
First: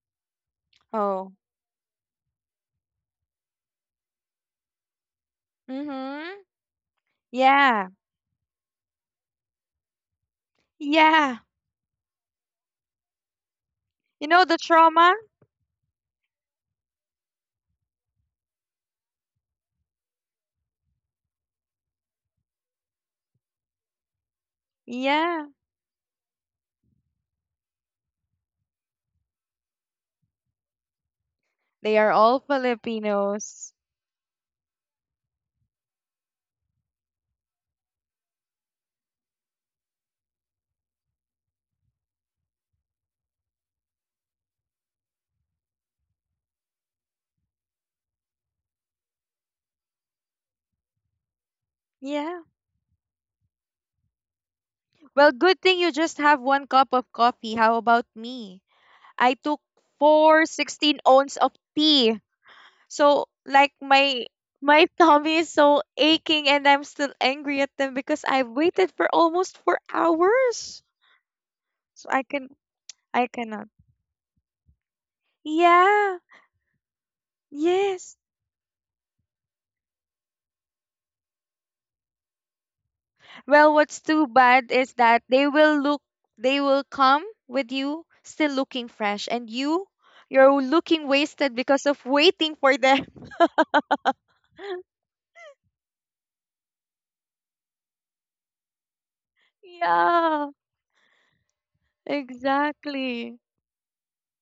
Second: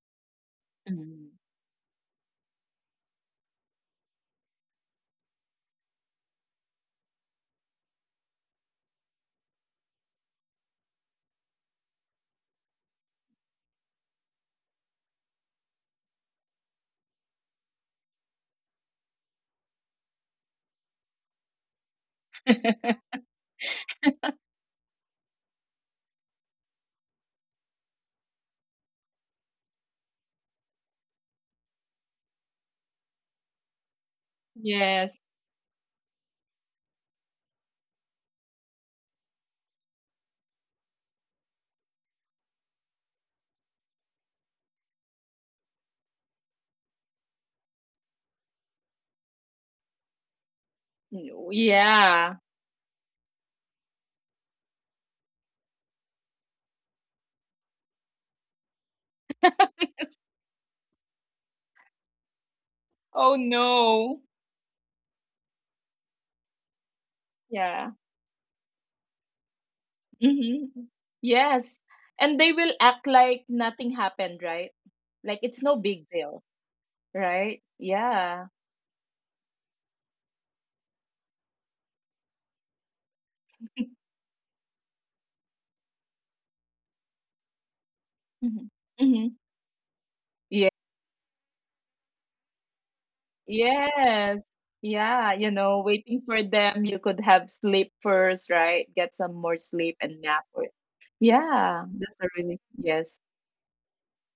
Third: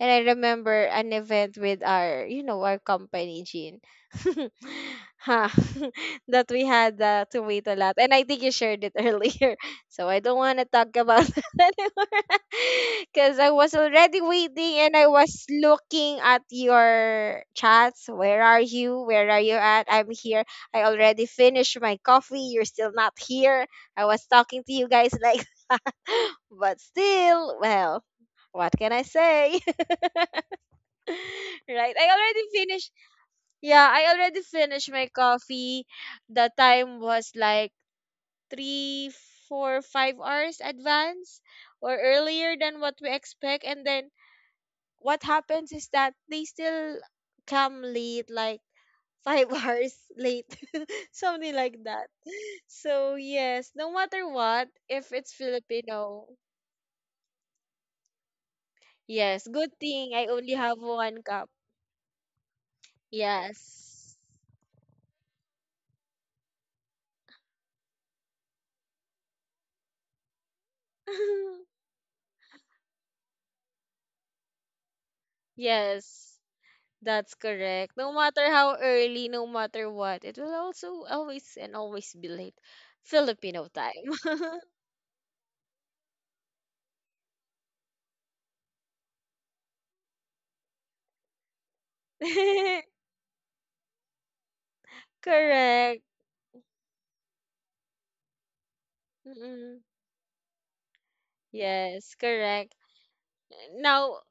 S3: And I remember an
S2: Mm.
S1: Oh.
S3: event with our, you know, our company, Jean. Ha,
S1: Mhm.
S3: that we had to wait a
S1: Yeah.
S3: lot. And I think you shared it earlier. So I don't want to talk about
S1: Yeah.
S3: that anymore. Because I was already
S1: You know the
S3: waiting and I
S1: trauma?
S3: was looking at your chats. Where are you? Where are you at? I'm here. I already finished my coffee. You're still not here. I was talking to you guys like,
S1: Yeah.
S3: but still, well, what can I say?
S1: They
S3: Right. I
S1: are all
S3: already finished.
S1: Filipinos.
S3: Yeah, I already finished my
S2: Yes.
S3: coffee. The time was like three, four, 5 hours advance or earlier than what we expect. And then what happens is that they still come late, like five hours late,
S2: No,
S3: something like that.
S1: Yeah.
S2: yeah.
S3: So yes, no matter what, if
S1: Well,
S3: it's
S1: good thing you just
S3: Filipino,
S1: have one cup of coffee. How about me? I
S3: yes,
S1: took
S3: good thing I
S1: four
S3: only have
S1: sixteen 16
S3: one
S1: ounce of
S3: cup.
S1: tea. So
S2: Oh
S1: like my
S3: Yes.
S2: no.
S1: my tummy is so aching and I'm still angry at them
S2: Yeah.
S1: because I've waited for almost 4 hours.
S2: Hmm. Yes.
S1: So
S2: And they will act
S1: I
S2: like
S1: cannot.
S2: nothing happened, right? Like it's no big
S1: Yeah.
S3: Yes.
S2: deal,
S3: That's
S2: right?
S3: correct.
S1: Yes.
S3: No
S2: Yeah.
S3: matter how early, no matter what, it will also always and always be late.
S1: Well,
S3: Filipino
S1: what's
S3: time.
S1: too bad is that they will come with you still
S2: Hmm.
S1: looking fresh
S2: Hmm.
S1: and you're
S2: Yeah.
S1: looking wasted because of waiting for them.
S2: Yes. Yeah. You know,
S3: Correct.
S2: waiting for them, you could have sleep first, right? Get some more
S3: Mm-mm.
S2: sleep and
S1: Yeah.
S2: nap. Or... Yeah.
S3: Yes,
S2: That's a really,
S3: correct.
S2: yes.
S1: Exactly.
S3: Now,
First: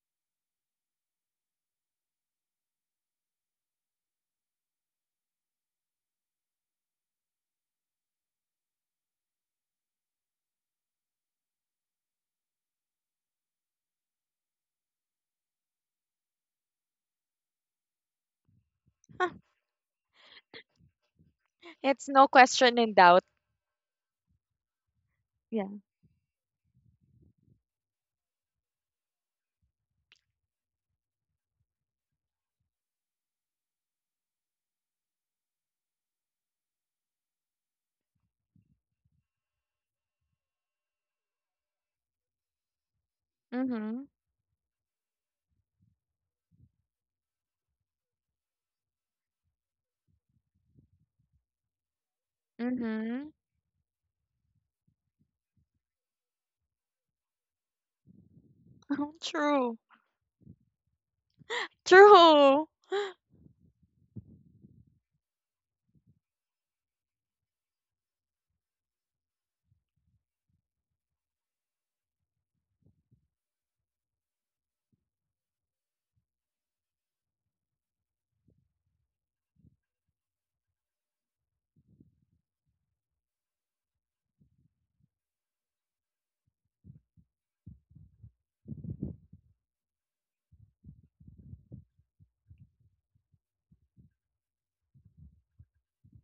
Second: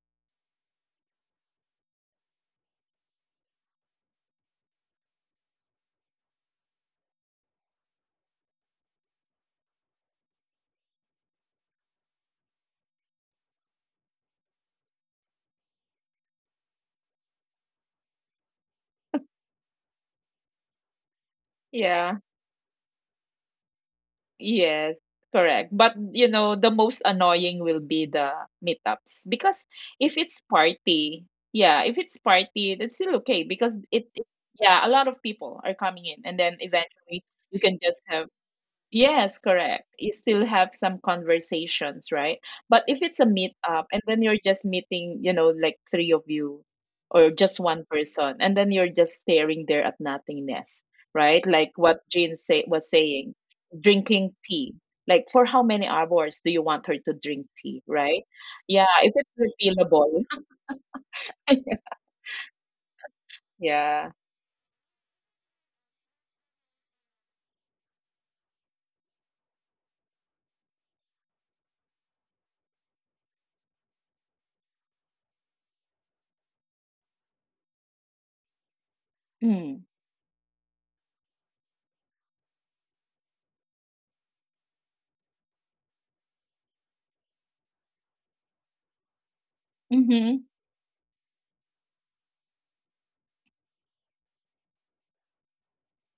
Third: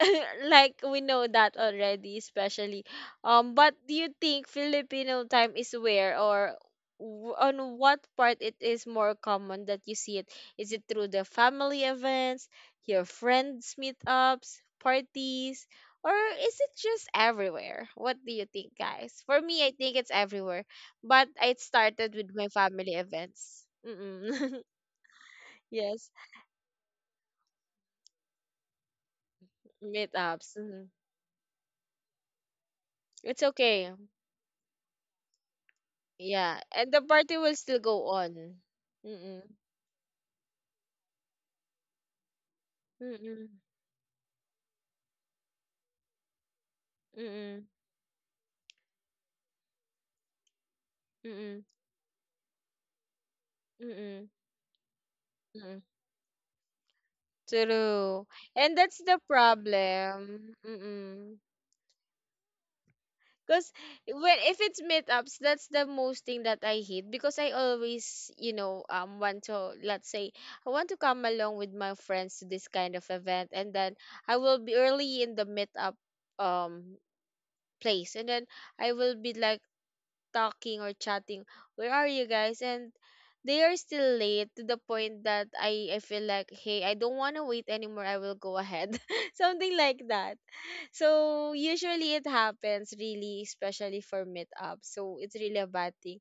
S3: like we know that already, especially but do you think Filipino time is where, or on what part it is more common that you see it, is it through the family events, your friends, meetups, parties, or is it just everywhere? What do you think, guys? For me, I think it's everywhere, but it
S1: It's
S3: started
S2: Yeah.
S1: no
S3: with my
S1: question in
S3: family
S1: doubt.
S3: events. Mm-mm.
S2: Yes,
S1: Yeah.
S2: correct. But
S3: Yes,
S2: you know, the most annoying will be the meetups because if it's
S3: meetups. Mhm.
S2: party, yeah, if it's party, that's still
S3: It's
S2: okay because
S3: okay.
S2: it yeah, a lot of people are coming in and
S3: Yeah,
S2: then
S3: and the
S2: eventually
S3: party will
S2: you
S3: still
S2: can
S3: go
S2: just have
S3: on.
S2: yes,
S3: Mm-mm.
S2: correct. You still have some conversations, right? But if it's a
S3: Mm-mm.
S2: meetup
S1: Mm-hmm.
S2: and then you're just meeting, you know, like three of you or just
S3: Mm-mm.
S2: one person, and then you're just staring there at nothingness, right?
S3: Mm-mm.
S2: Like what Jean say was
S1: Mm-hmm.
S2: saying,
S3: Mm-mm.
S2: drinking tea. Like for how
S3: Mm-mm.
S2: many hours do you want her to drink tea, right?
S3: True. And
S2: Yeah,
S3: that's
S2: if
S3: the
S1: True.
S2: it's refillable.
S3: problem. Mm-mm.
S1: True.
S3: Because
S2: Yeah.
S3: when, if it's meetups, that's the most thing that I hate, because I always, you know, want to, let's say I want to come along with my friends to this kind of event, and then I will be early in the meetup um place, and then I will be like
S2: Mm.
S3: talking or chatting, where are you guys? And they are still late, to the point that I feel like, hey, I don't want to wait anymore. I will go ahead. Something like that.
S2: Mm-hmm.
S3: So usually it happens really, especially for meetup. So it's really a bad thing.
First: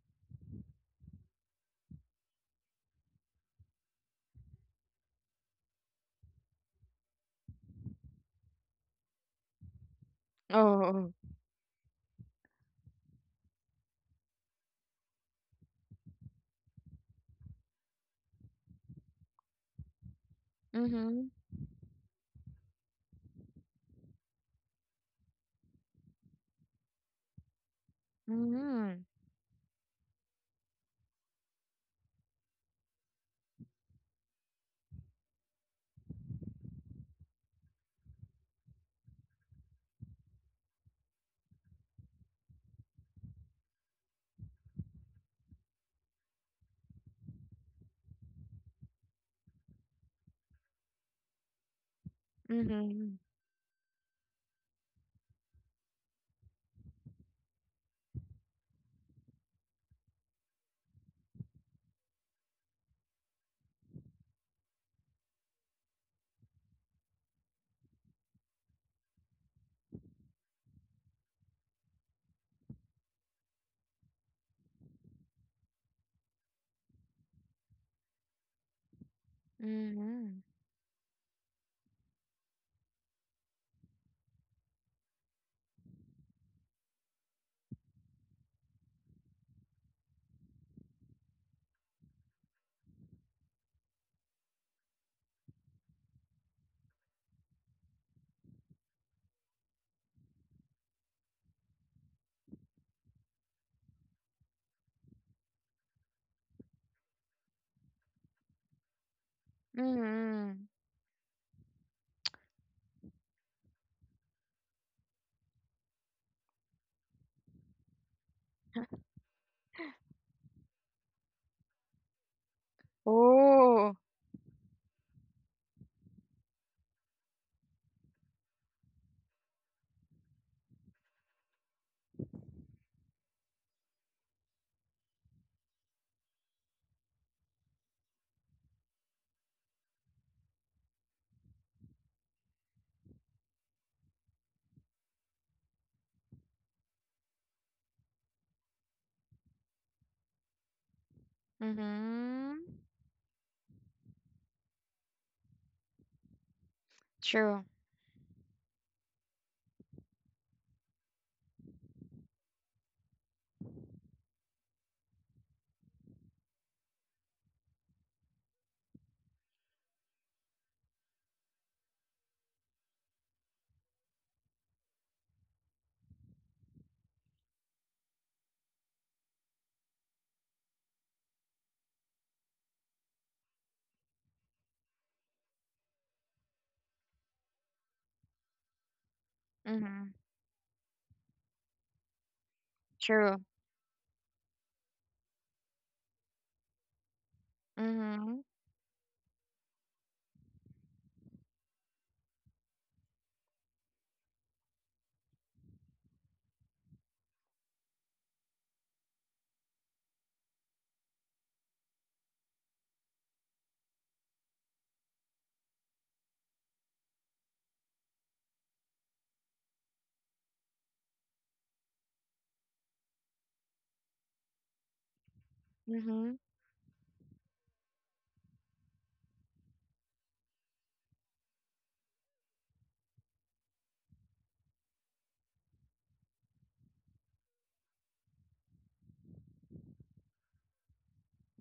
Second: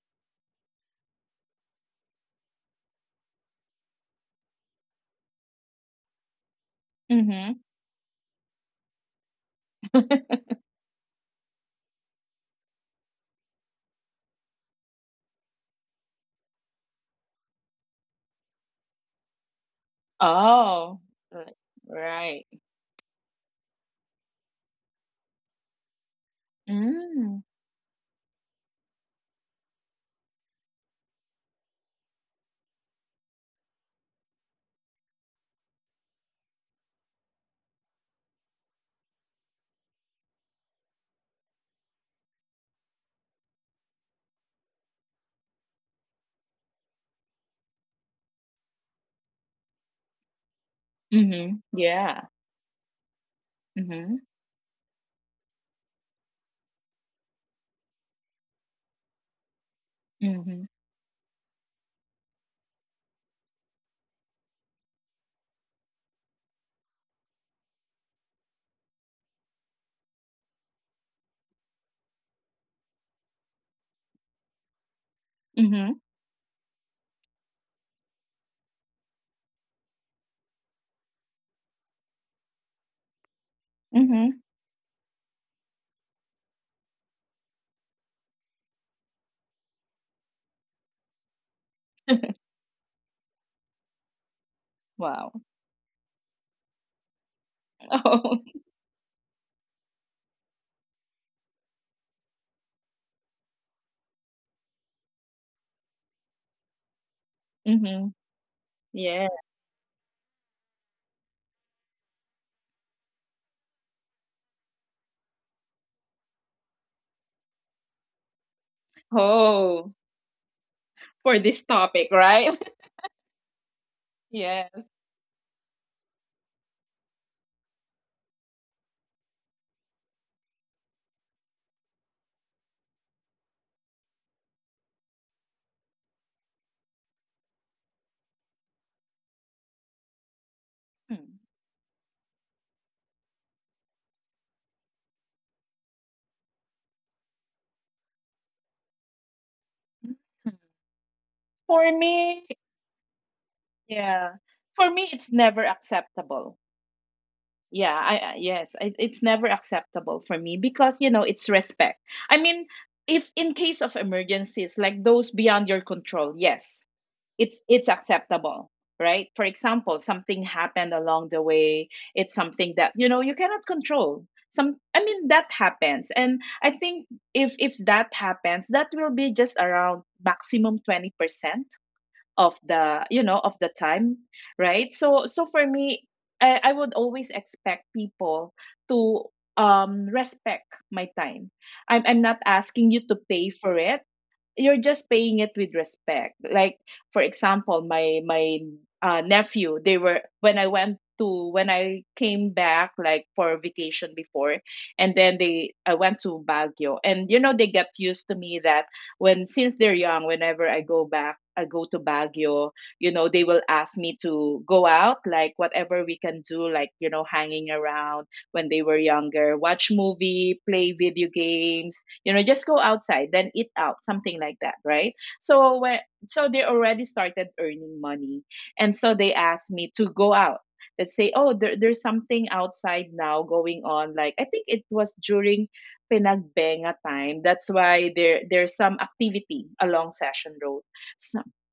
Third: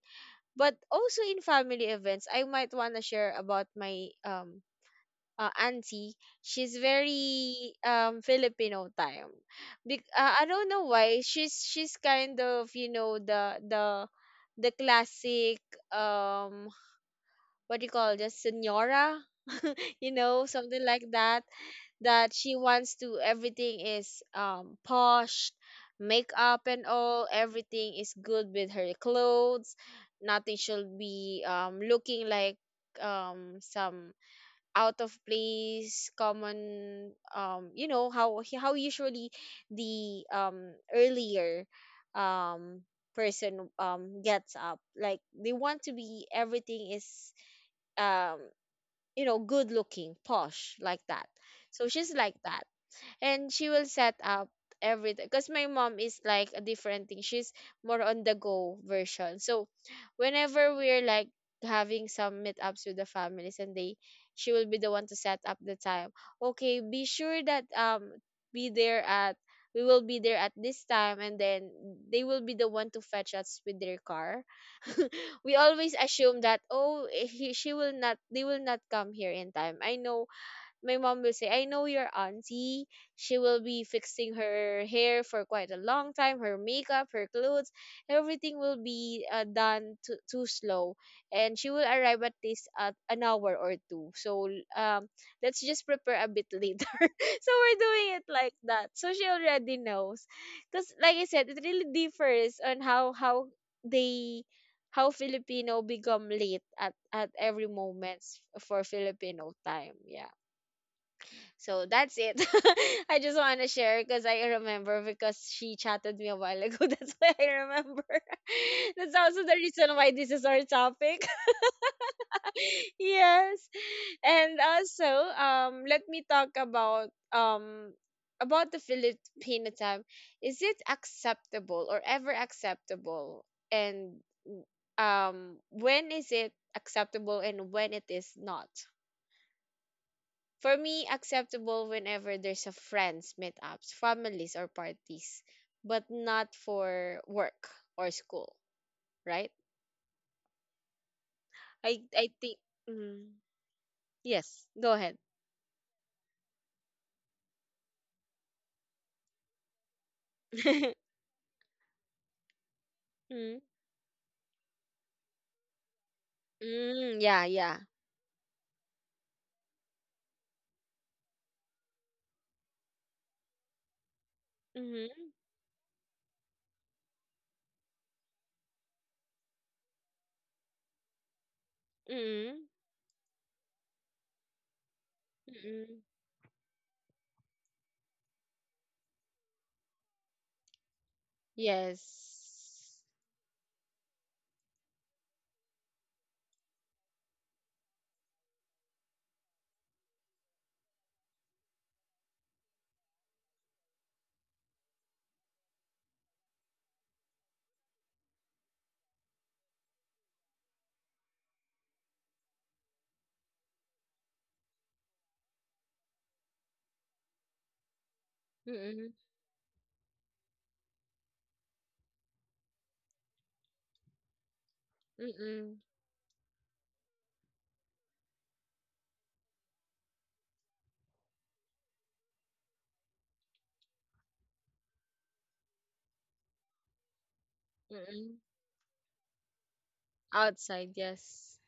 S3: But also in family events, I might want to share about my auntie, she's
S2: Mm-hmm.
S3: very Filipino time. I don't know
S1: Oh.
S3: why she's kind of the classic um what do you call this, senora, you know, something
S2: Oh,
S3: like
S1: Mm-hmm.
S3: that,
S2: right.
S3: that
S2: Right.
S3: she wants to, everything is posh, makeup and all,
S2: Mm.
S3: everything is good with her
S1: Mm-hmm.
S3: clothes. Nothing should be looking like some out of place common, you know how usually the earlier um person gets up, like they want to be, everything is um you know, good looking, posh like that.
S2: Mhm.
S3: So she's like
S2: Yeah.
S3: that,
S1: Mm-hmm.
S3: and she will set
S2: Mhm.
S3: up everything. Because my mom is like a different thing, she's more on the go version. So whenever
S2: Mhm.
S3: we're like having some meetups with the families and they she will be the one to set up the time. Okay, be sure that be there at, we will be there at this time, and then they will be the one to fetch us with their car. We always
S2: Mhm.
S3: assume that, oh, she will not, they will not come here in time. I know
S1: Mm-hmm.
S3: my mom will say, I know your auntie. She will be fixing
S2: Mhm.
S3: her hair for quite a long time, her makeup, her clothes, everything will be done too slow. And she will arrive at least at an hour or two. So um,
S2: Wow.
S3: let's just prepare a bit later. So we're doing it
S2: Oh.
S3: like that. So she already knows. Because, like I said, it really differs on how they, how Filipino become late at every
S2: Mhm.
S3: moment, for
S2: Yeah.
S3: Filipino time. Yeah.
S1: Mm-hmm.
S3: So that's it. I just want to share because I remember, because she chatted me a while ago. That's why I remember. That's also the
S2: Oh,
S3: reason why this is our topic.
S2: for this topic, right?
S3: Yes.
S1: Oh.
S3: And
S2: Yes.
S3: also, let me talk about the Filipino time. Is it acceptable or ever acceptable? And when is it acceptable and when it is not? For me,
S2: Mm.
S3: acceptable whenever there's a friends, meetups, families, or parties, but not for work or school, right?
S2: Mhm.
S3: I
S2: For
S3: I
S2: me,
S3: think,
S1: Mm-hmm.
S3: mm,
S2: yeah.
S3: yes. Go
S2: For me,
S3: ahead.
S2: it's never acceptable.
S1: True.
S2: Yeah, I yes, it's never acceptable for me
S3: Mm,
S2: because you know it's respect. I mean, if in case of emergencies like those beyond your control, yes,
S3: mm, yeah,
S2: it's
S3: yeah.
S2: it's acceptable, right? For example, something happened along the way, it's something that, you know, you cannot control. Some, I
S3: Mm-hmm,
S2: mean, that happens. And I think if that happens, that will be just around maximum 20%
S3: mm-hmm,
S2: of the, you know, of the time, right? So so for
S3: mm-hmm.
S2: me, I would always expect people to
S1: Mm-hmm.
S2: respect my time. I'm not asking
S3: Yes.
S2: you to
S1: True.
S2: pay for it, you're just paying it with respect. Like, for example, my
S1: Mm-hmm.
S2: my nephew, they were when I went to when I came back like for vacation before, and then they I went to Baguio. And you know, they get used to me that when since they're young, whenever I go back, I go to Baguio. You know, they will ask me to go out, like whatever we can do, like, you know, hanging around. When they were
S3: Mm-hmm,
S2: younger, watch movie, play video games, you know, just go outside, then eat out, something like that, right?
S3: mm-hmm,
S2: so when
S1: Mm-hmm.
S2: so they already started earning money, and so they asked me to go out. Let's say, "Oh there's something outside now going on." Like, I think it was during Pinagbenga time, that's why
S3: mm-hmm.
S2: there there's some activity along Session Road.
S3: Outside,
S2: So,
S3: yes.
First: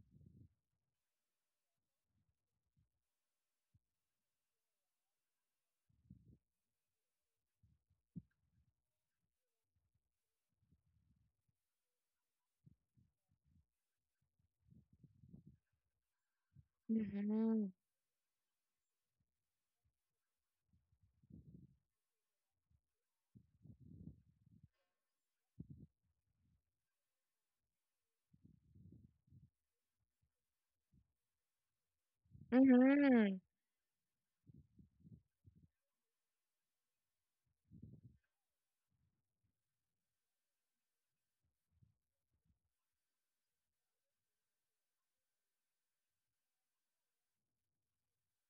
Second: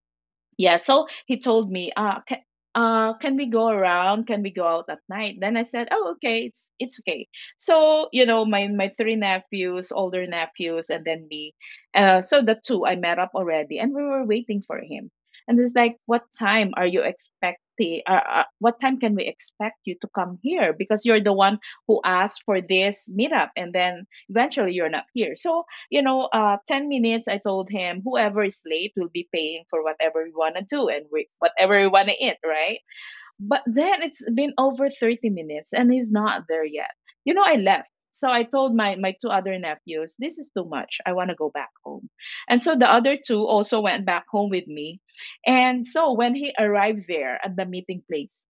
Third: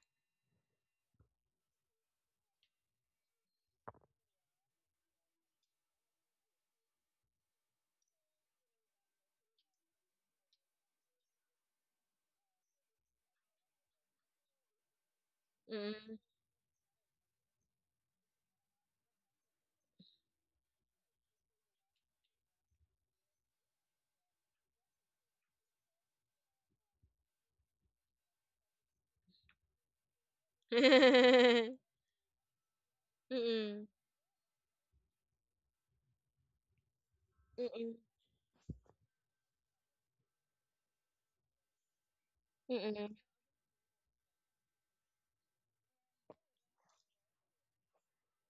S2: yeah, so he told me, can we go around? Can we go out at night? Then I said, "Oh, okay, it's okay." So you know, my three nephews, older nephews, and then me. So the two I met up already, and we were waiting for him. And it's like,
S3: Mm-hmm.
S2: "What time are you expecting?
S1: Mm-hmm.
S2: What time can we expect you to come here? Because you're the one who asked for this meetup, and then eventually you're not here." So you know, 10 minutes, I told him, whoever is late will be paying for whatever we want to do and
S3: Mm-hmm,
S2: whatever we want to eat, right?
S1: Mm-hmm.
S2: But then it's been over 30 minutes and he's not there yet. You know, I left.
S3: mm-hmm,
S2: So I told my two other nephews, "This is too much. I want to go back home." And so the
S3: mm-hmm.
S2: other two also went back home with me. And so when he arrived there at the meeting place,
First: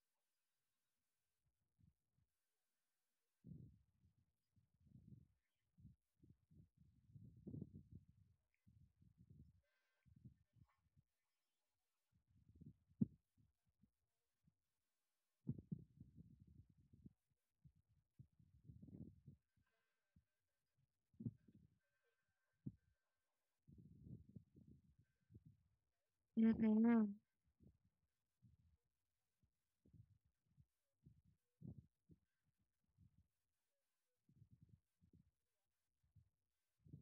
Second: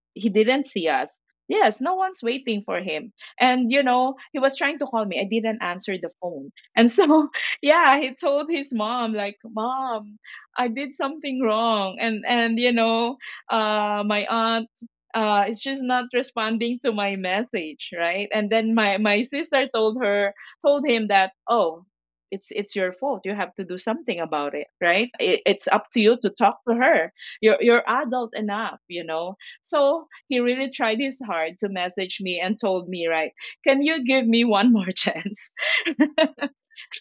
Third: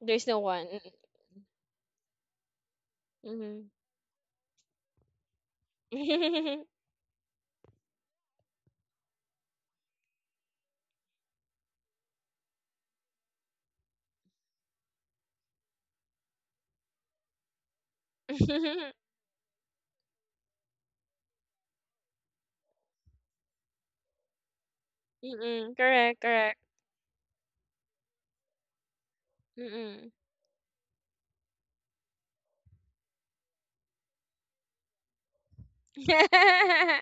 S3: There's
S2: he
S3: no
S2: didn't
S3: one.
S2: see us. Yes, no one's waiting for him. And you know, he was trying to call me. I didn't answer the phone.
S3: Mm-hmm.
S2: And so, yeah, he told his mom like, "Mom, I did something wrong." And you know, my aunt is just not responding to my message, right? And then my my sister told him that, "Oh, it's your fault. You have to do something about it, right?
S3: Mm,
S2: It's
S3: mm,
S2: up to you
S3: correct,
S2: to
S3: correct.
S2: talk to
S1: Mm-hmm.
S2: her. You're adult enough, you know." So
S3: Mm.
S2: he really tried his hard to message me and told me, right, can you give me one more chance?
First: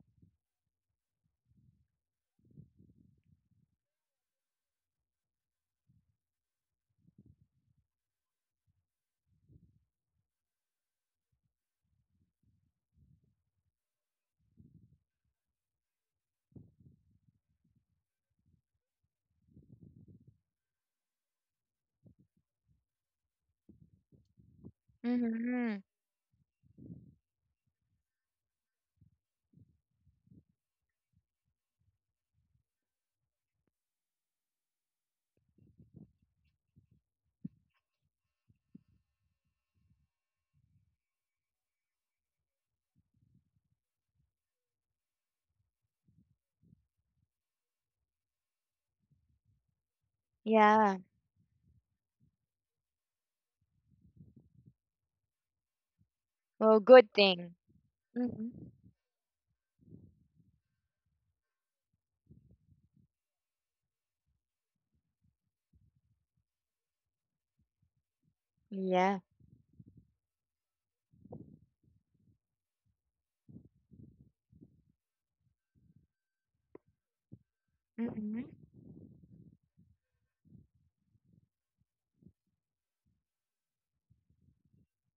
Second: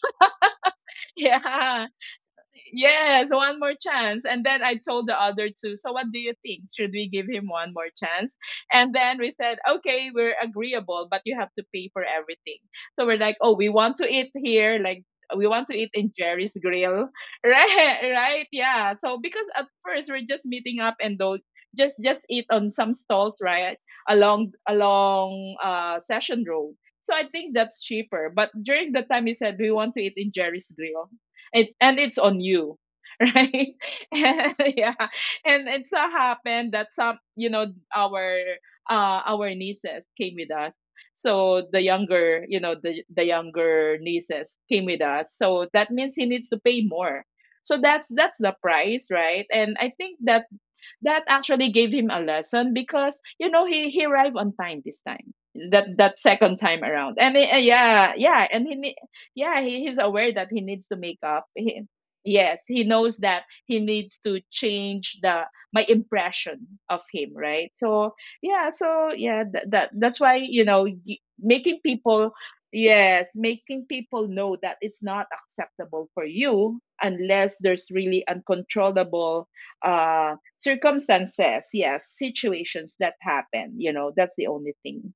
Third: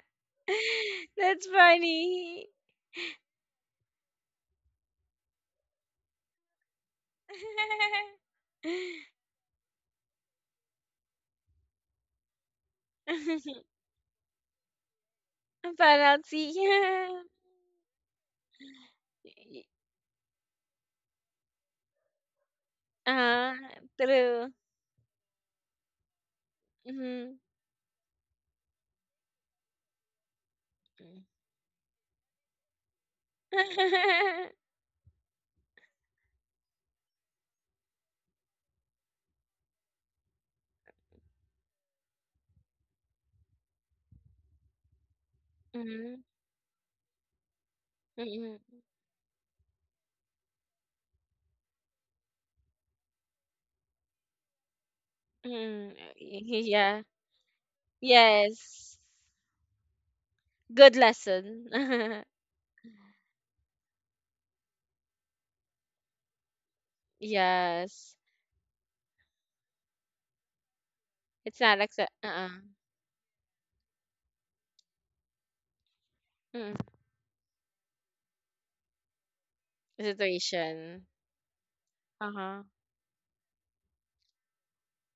S3: That's
S2: Yeah.
S3: funny.
S2: Yes, one more chance. And then I told the other two, so what do you think? Should we give him one more chance? And then we said, okay, we're agreeable, but you have to pay for everything. So we're like, oh, we want to eat here, like we want to eat in
S3: Penalty.
S2: Jerry's Grill, right? Right? Yeah. So because at first we're just meeting up and though just eat on some stalls,
S3: Uh,
S2: right,
S3: true.
S2: along
S1: Mm-hmm.
S2: Session Road. So I
S3: Mm-hmm.
S2: think that's cheaper. But during the time, he said we want to eat in Jerry's Grill. It's, and it's on you, right? And, yeah, and it so happened that some, you know, our our nieces came with us. So the younger, you know, the younger nieces came with us. So that
S3: Mm-hmm.
S2: means he needs to pay more. So that's the
S3: Mm-hmm.
S2: price, right? And I think that
S1: Yeah.
S2: that actually gave him a lesson because you know he arrived on time this time,
S3: Mm-hmm.
S2: that second
S1: Well,
S2: time
S3: Yeah.
S1: good
S2: around, and
S1: thing. Mm-hmm.
S3: Yes.
S2: yeah, he, he's aware that he needs
S3: Good
S2: to make up,
S3: lesson.
S2: he, yes, he knows that he needs to change the my impression of him, right? So
S3: Yes.
S2: yeah, so
S1: Yeah.
S2: yeah, that's why, you know,
S3: It's
S2: making
S3: not accept,
S2: people,
S3: uh-uh.
S2: yes, making people know that it's not acceptable for
S3: Mm-mm.
S2: you unless there's really
S1: Mm-hmm.
S2: uncontrollable uh
S3: Situation.
S2: circumstances, yes,
S3: Uh-huh.
S2: situations that happen, you know, that's the only thing.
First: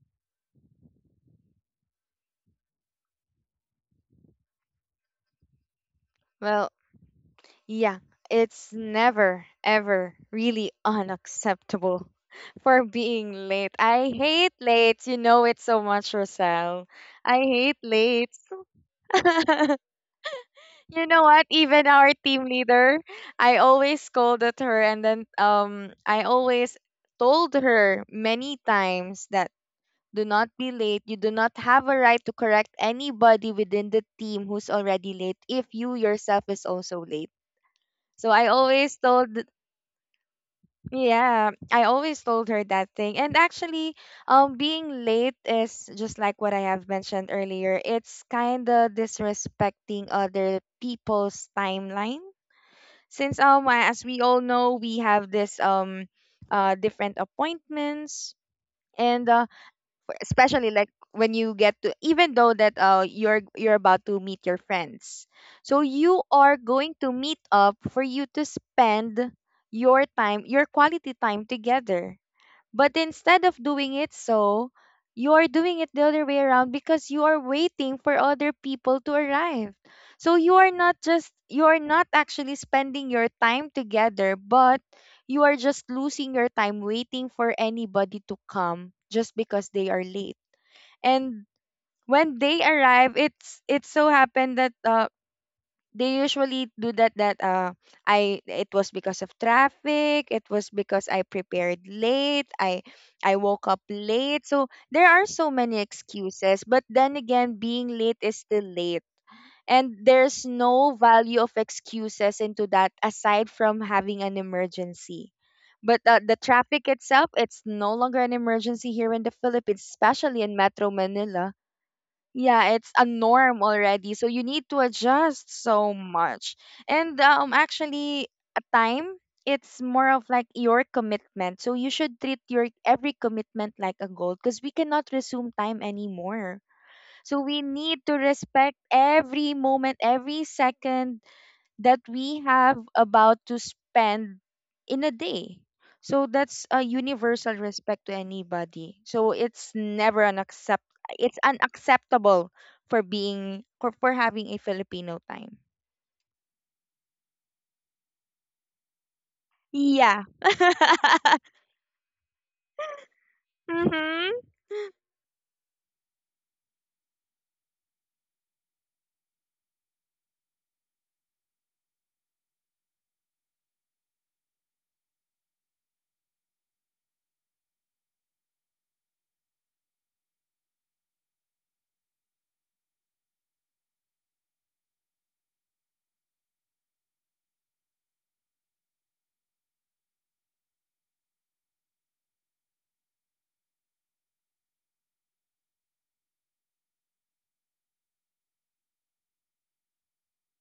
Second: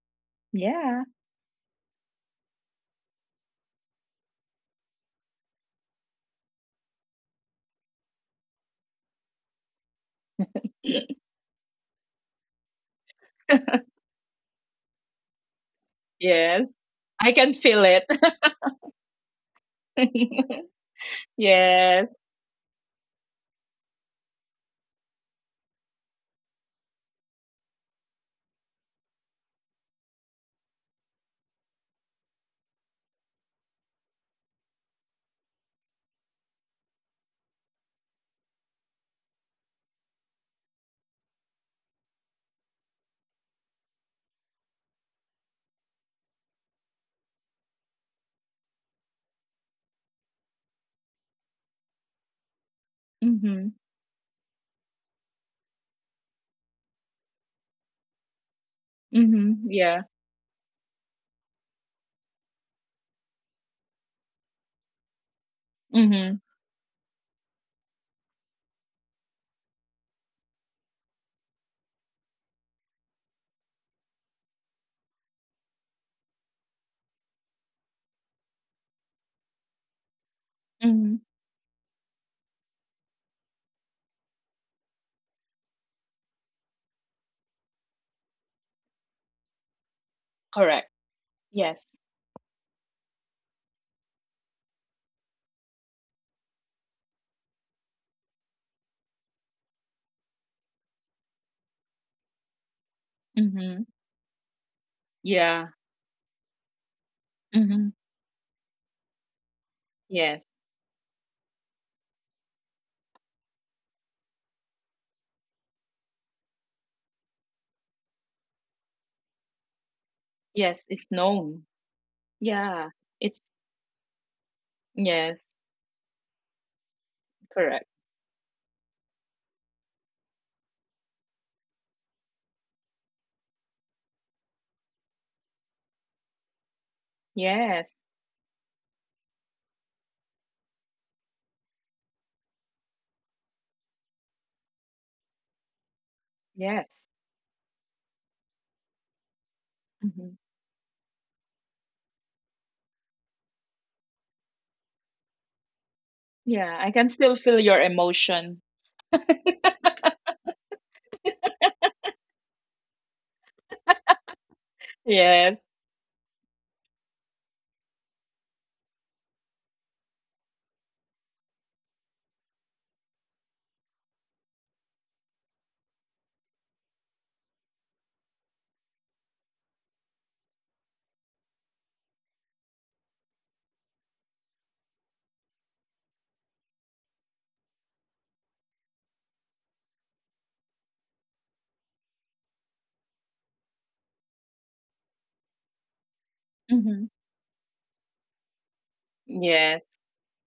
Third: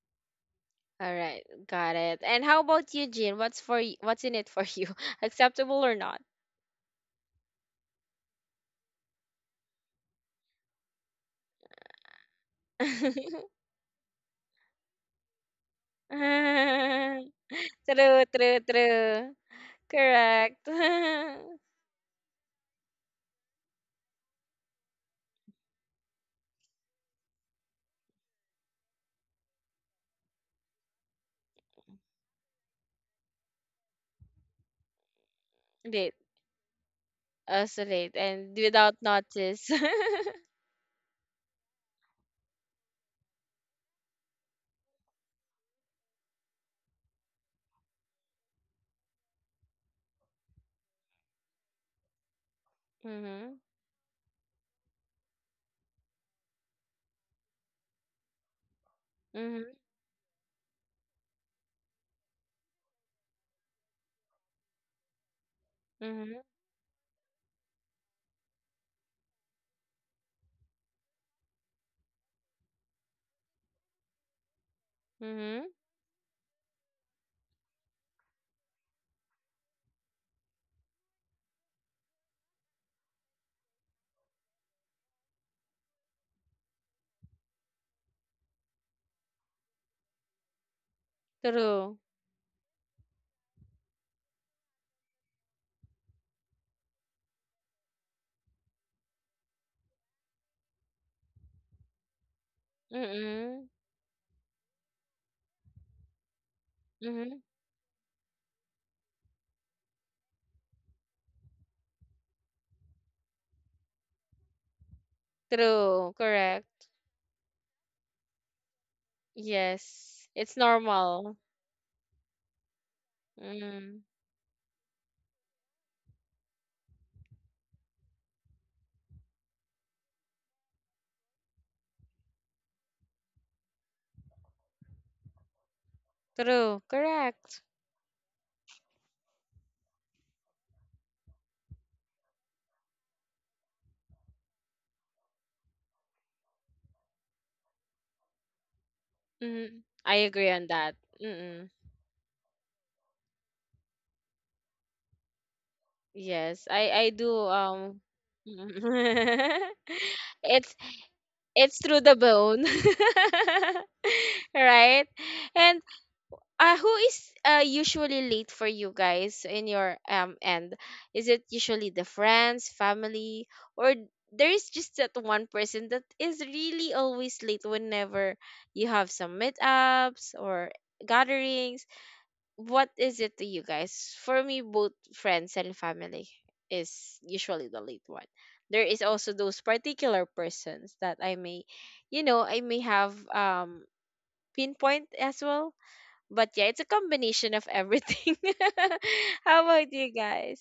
S2: Yeah.
S3: All right, got it. And how about you, Jean? What's for y- what's in it for you? Acceptable or not?
S1: Well, yeah, it's never, ever really unacceptable for being late. I hate late. You know it so much,
S2: Yes,
S1: Rosal.
S2: I
S1: I
S2: can feel
S1: hate
S2: it.
S3: True,
S1: late.
S3: true, true. Correct.
S1: You know what? Even
S2: Yes.
S1: our team leader, I always scolded her, and then I always told her many times that do not be late. You do not have a right to correct anybody within the team who's already late if you
S3: Late,
S1: yourself is also late.
S3: also late,
S1: So I
S3: and without
S1: always told
S3: notice.
S1: Yeah, I always told her that thing. And actually, being late is just like what I have mentioned earlier. It's kind of disrespecting other people's timeline. Since
S3: Mhm,
S2: Mhm.
S1: as we all know, we have this different appointments, and
S2: Mhm.
S3: mhm,
S2: Yeah.
S1: especially like when you get to, even though that you're about to meet your friends, so you
S3: mhm,
S2: Mhm.
S1: are going to meet up for you to spend your time, your quality time together. But instead of doing it so, you are
S3: mhm.
S1: doing it the other way around because you are waiting for other people to arrive. So
S2: Mhm.
S1: you are not actually spending your time together, but you are just losing your time waiting for anybody to come just because they are late.
S2: Correct.
S1: And
S3: True.
S2: Yes.
S1: when they arrive, it so happened that they usually do that that I it was because of traffic, it was because I prepared late, I
S3: Mhm,
S1: woke up
S2: Mhm.
S1: late. So there are so
S2: Yeah.
S1: many excuses, but then
S3: mhm.
S1: again being
S2: Mhm.
S1: late is still late. And
S2: Yes.
S1: there's no value of excuses into that aside from having an emergency. But
S3: True.
S1: the
S3: Correct.
S1: traffic itself, it's no longer an emergency here in the Philippines,
S3: Yes,
S1: especially
S3: it's
S1: in
S2: Yes,
S1: Metro
S2: it's
S3: normal.
S1: Manila.
S2: known.
S1: Yeah,
S2: Yeah,
S1: it's a
S2: it's,
S1: norm
S3: Mm.
S1: already. So you need to
S2: yes,
S1: adjust so much. And
S2: correct.
S1: actually, a time it's more of like your commitment. So you should treat your every commitment like a goal because we cannot resume time anymore.
S3: True.
S1: So
S3: Correct.
S1: we need
S2: Yes.
S1: to respect every moment, every second that we have about to spend in a day. So that's a
S2: Yes.
S1: universal respect to anybody. So it's
S3: Mm. I
S1: never an
S3: agree
S2: Mhm.
S3: on
S1: accept
S3: that.
S1: it's
S3: Mm.
S1: unacceptable for being, for having a Filipino time.
S3: Yes, I
S2: Yeah,
S3: I
S2: I
S3: do,
S2: can still feel
S3: um,
S2: your emotion.
S1: Yeah.
S3: it's it's through the bone.
S1: Mhm.
S3: Right? And
S2: Yes.
S3: uh, who is uh, usually late for you guys in your end? Is it usually the friends, family, or there is just that one person that is really always late whenever you have some meetups or gatherings? What is it to you guys? For me, both friends and family is usually the late one. There is also those particular persons that I may, you know, I may have pinpoint as well. But yeah, it's a
S2: Mhm.
S3: combination of everything. How about
S2: Yes.
S3: you guys,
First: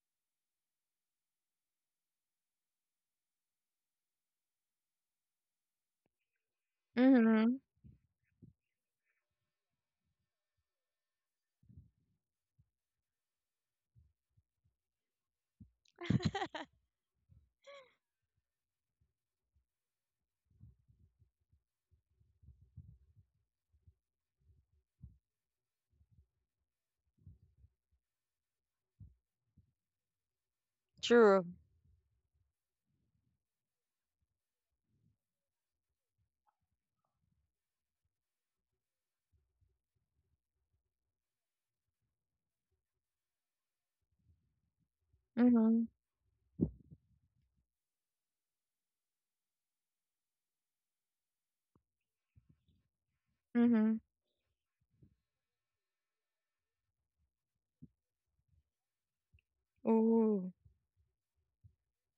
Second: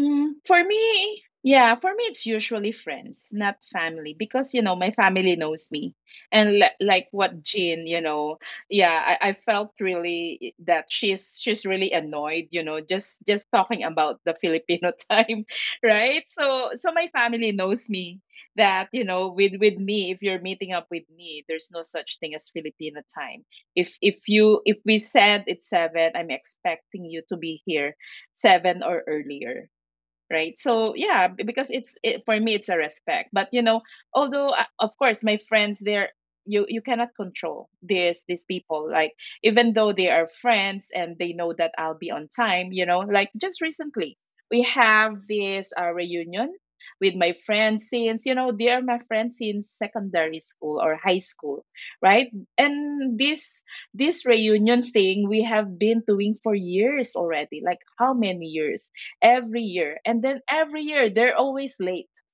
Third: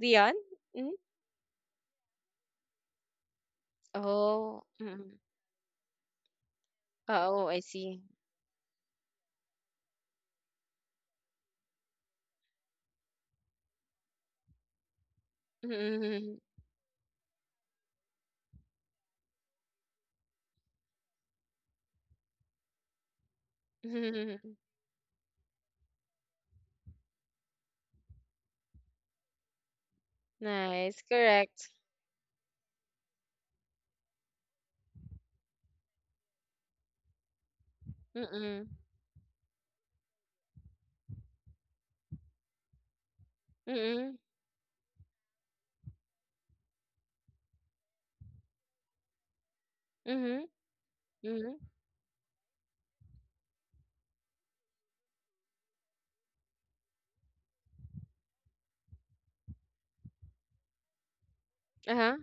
S3: Dion?
S2: for
S3: Hmm.
S2: me, yeah, for me, it's usually friends, not family, because you
S3: Oh,
S2: know my
S3: mm.
S2: family knows me, and like what
S3: Oh, I
S1: Mhm.
S2: Jean, you
S3: see.
S2: know, yeah, I felt really eh, that she's really annoyed, you know, just talking about the Filipino time, right?
S3: Mm.
S2: So so my family knows me that you know with me, if you're meeting up with me, there's no such thing as Filipino time. If you if we said it's seven, I'm expecting you to be here seven or earlier, right? So
S3: Nice,
S2: yeah,
S1: True.
S2: because
S3: correct.
S2: it's it, for me it's a respect, but you know, although, of course my friends, they're, you cannot control these
S3: Mm-mm.
S2: people, like even though they are friends and they know that I'll be on time, you know, like just recently
S3: Mm-mm.
S2: we have this
S1: Mhm.
S2: reunion with my friends, since you know they are my friends since secondary
S3: Mm-hmm.
S2: school or high
S3: Mm-hmm.
S2: school, right? And this
S1: Mhm.
S2: reunion thing we have been doing for years already, like how many years, every year. And then
S1: Ooh.
S2: every year they're always late,
S3: Uh-huh.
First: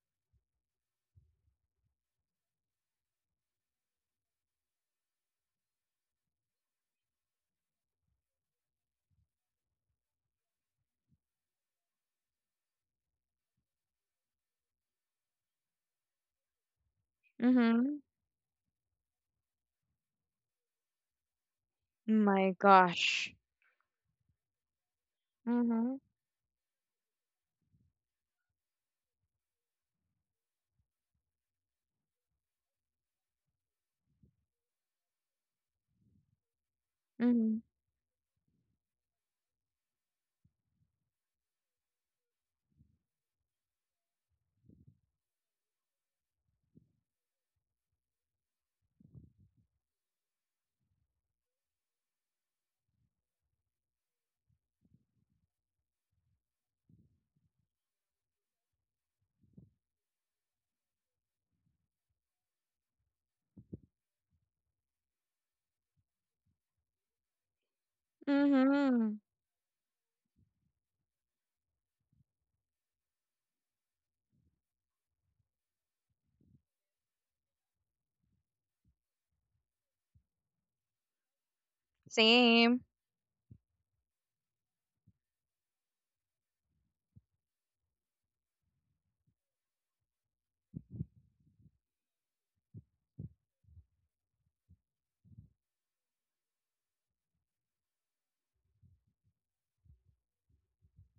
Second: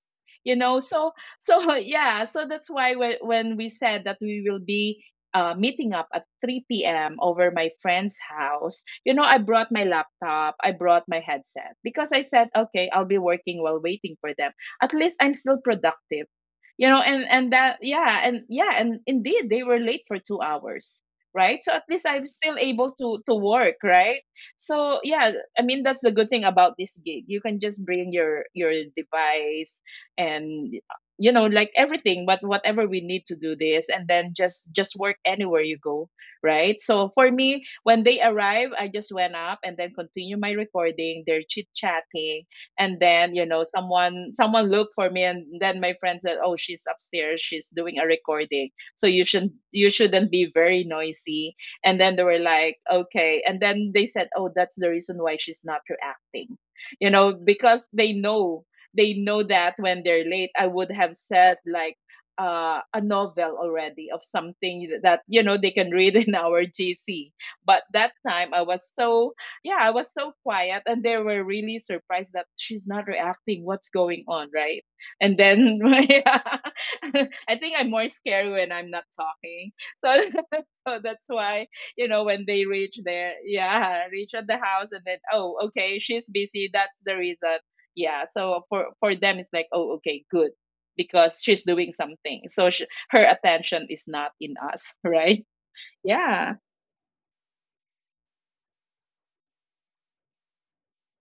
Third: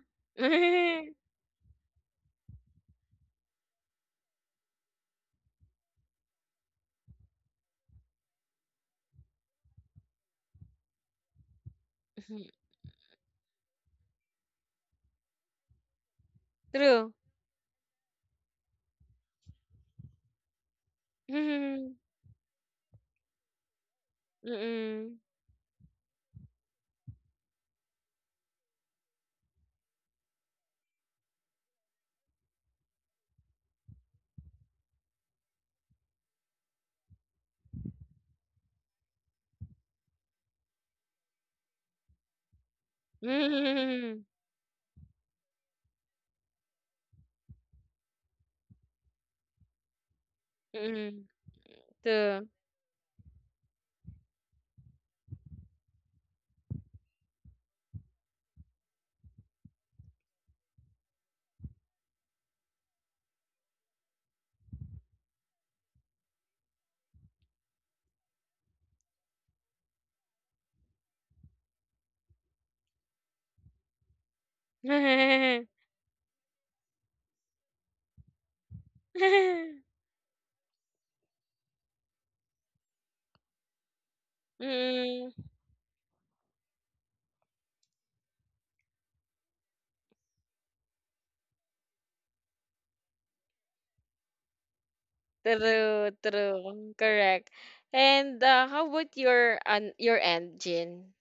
S2: you know, so so yeah, so that's why when we said that we will be meeting up at 3 p.m. over my friend's house, you know, I brought my laptop, I brought my headset because I said, okay, I'll be working while waiting for them. At least I'm still productive, you know,
S3: True.
S2: and that,
S1: Mhm.
S2: yeah, and yeah, and indeed they were late for 2 hours, right? So at
S3: Mhm.
S2: least I'm
S1: My
S2: still able
S1: gosh.
S2: to work, right? So
S3: Mm.
S2: yeah, I mean that's
S1: Mhm.
S2: the good thing about this gig. You can just bring your device, and you know, like, everything but whatever we need to do this, and then just work anywhere you go, right? So for
S1: Mhm.
S2: me, when they arrive, I just went up and then continue my recording. They're chit chatting, and then you know,
S3: Mhm.
S2: someone looked for me, and then my friend said, oh, she's upstairs, she's doing a recording, so you shouldn't be very
S3: Mm.
S2: noisy. And then they
S3: True.
S2: were like, okay, and then they said, oh, that's the reason why she's not reacting, you know, because they know, they know that when they're late, I would have said like, a novel already of something that you know they can read in our GC. But that time I was
S1: Mhm.
S2: so, yeah, I was so quiet, and they were really surprised that she's not reacting. What's going on, right? And then yeah, I think I'm more scared when I'm not talking. So, so that's why, you know, when they
S1: Same.
S2: reach there, yeah, reach at the house, and then,
S3: Mm.
S2: oh, okay, she's busy. That's the reason. Yeah, so for them it's like, oh, okay, good, because she's doing something, so sh, her attention is not in us, right?
S3: True,
S2: Yeah.
S3: true. Correct. And how about your an your end, Jin?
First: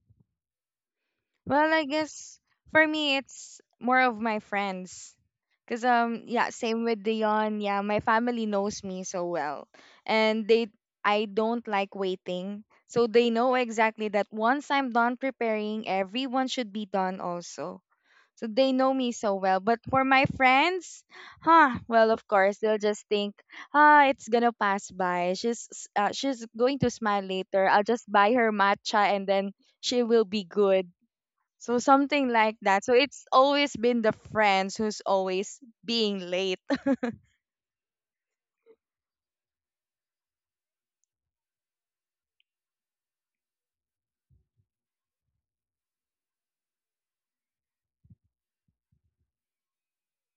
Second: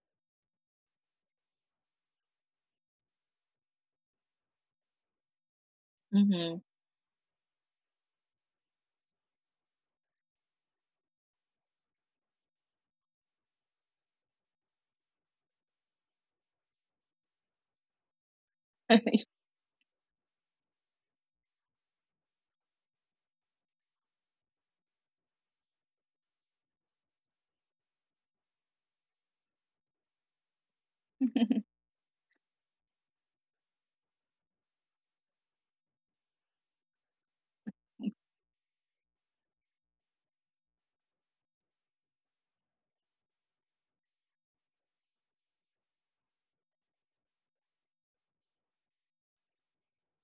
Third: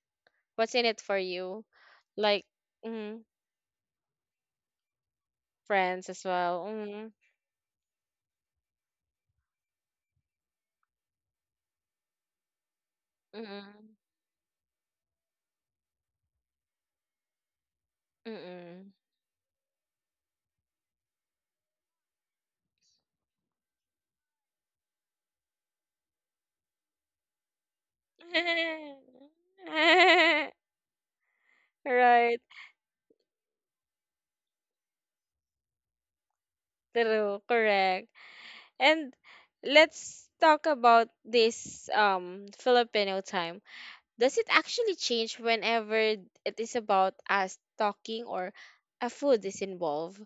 S3: What's in it for you?
S1: Well, I guess
S3: Like,
S1: for me,
S3: mm,
S1: it's more of my friends. Cause
S3: friends as
S1: yeah,
S2: Mm-hmm.
S3: well.
S1: same with
S3: Mm.
S1: Dion. Yeah, my family knows me so well, and they I don't like waiting, so they know
S3: Mm.
S1: exactly that once I'm done preparing, everyone should be done also. So they know
S3: Mm.
S1: me so well. But for my friends, huh? Well, of course they'll just think, ah, it's gonna pass by. She's going to smile later. I'll just buy her
S3: Mm.
S1: matcha and then she will be good. So something
S3: Right.
S1: like that. So it's always been the friends who's always being late.
S3: True. Correct. And let's talk about this Filipino time. Does it actually change whenever it is about us talking or a food is involved?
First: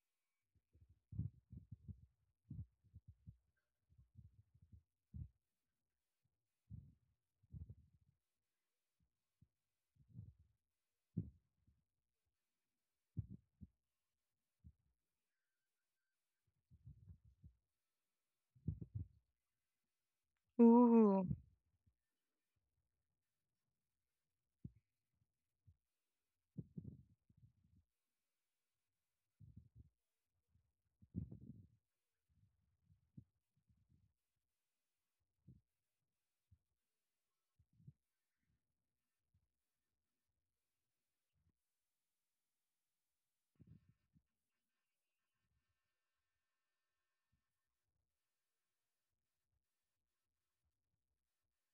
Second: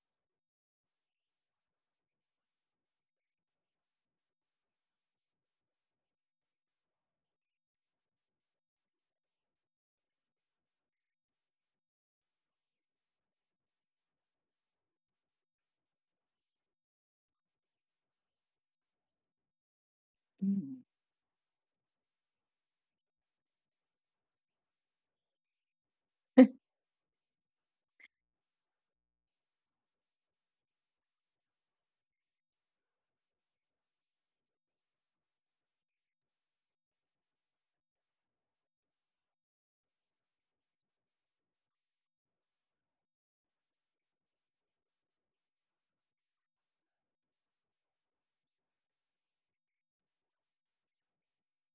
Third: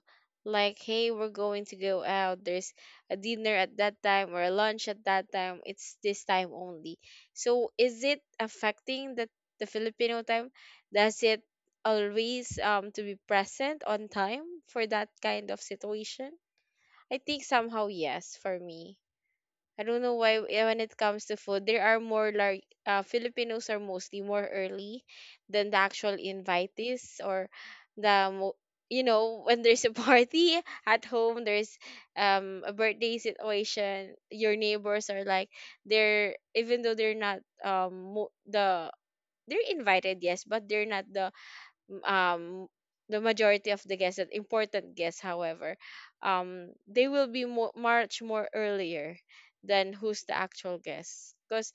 S3: Like, hey, we're going to go out. There's a dinner at that time or a lunch at that time. It's this time only. So, is it affecting the Filipino time? Does it always um, to be present on time for that kind of situation? I think somehow yes for me. I don't know why eh, when
S2: Mm.
S3: it comes
S1: Ooh.
S3: to food, there are more like Filipinos are mostly more early than the actual invitees or the mo-, you know, when there's a party at home, there's a birthday situation. Your neighbors are like, they're even though they're not um, mo-, the, they're invited yes, but they're not the um the majority of the guests, that important guests, however, they will be more, much more earlier than who's the actual guest. Because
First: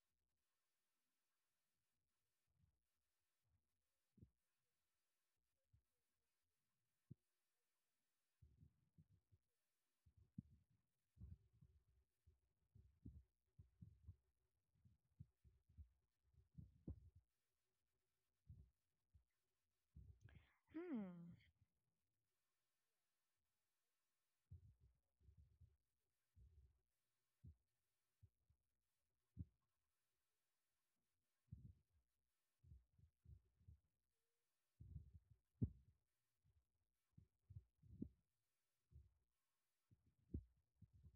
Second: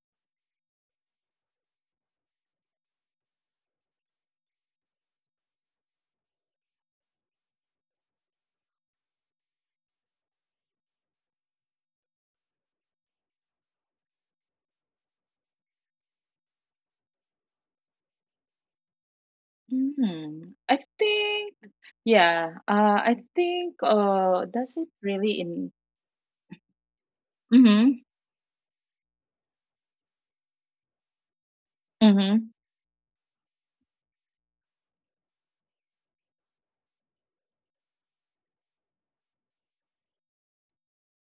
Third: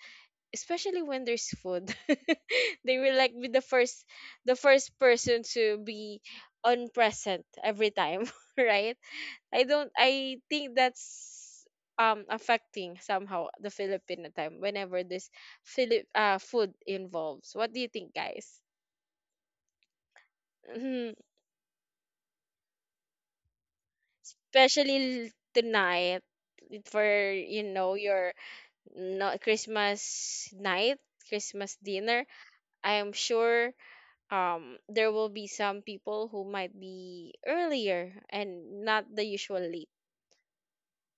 S3: especially when there's food, they will like be the first person to be on present every time, right? I don't. I think that's affecting somehow the Filipino time whenever this Philip, uh, food involves. What do you think, guys?
S2: Mm, I
S1: Hmm.
S2: think, yeah, I think, does it
S3: Especially
S2: really in,
S3: tonight for, you know,
S2: mm-hmm,
S3: your, no, Christmas night, Christmas dinner.
S2: mm-hmm.
S3: I am sure there will be some people who might be earlier and not the usual late.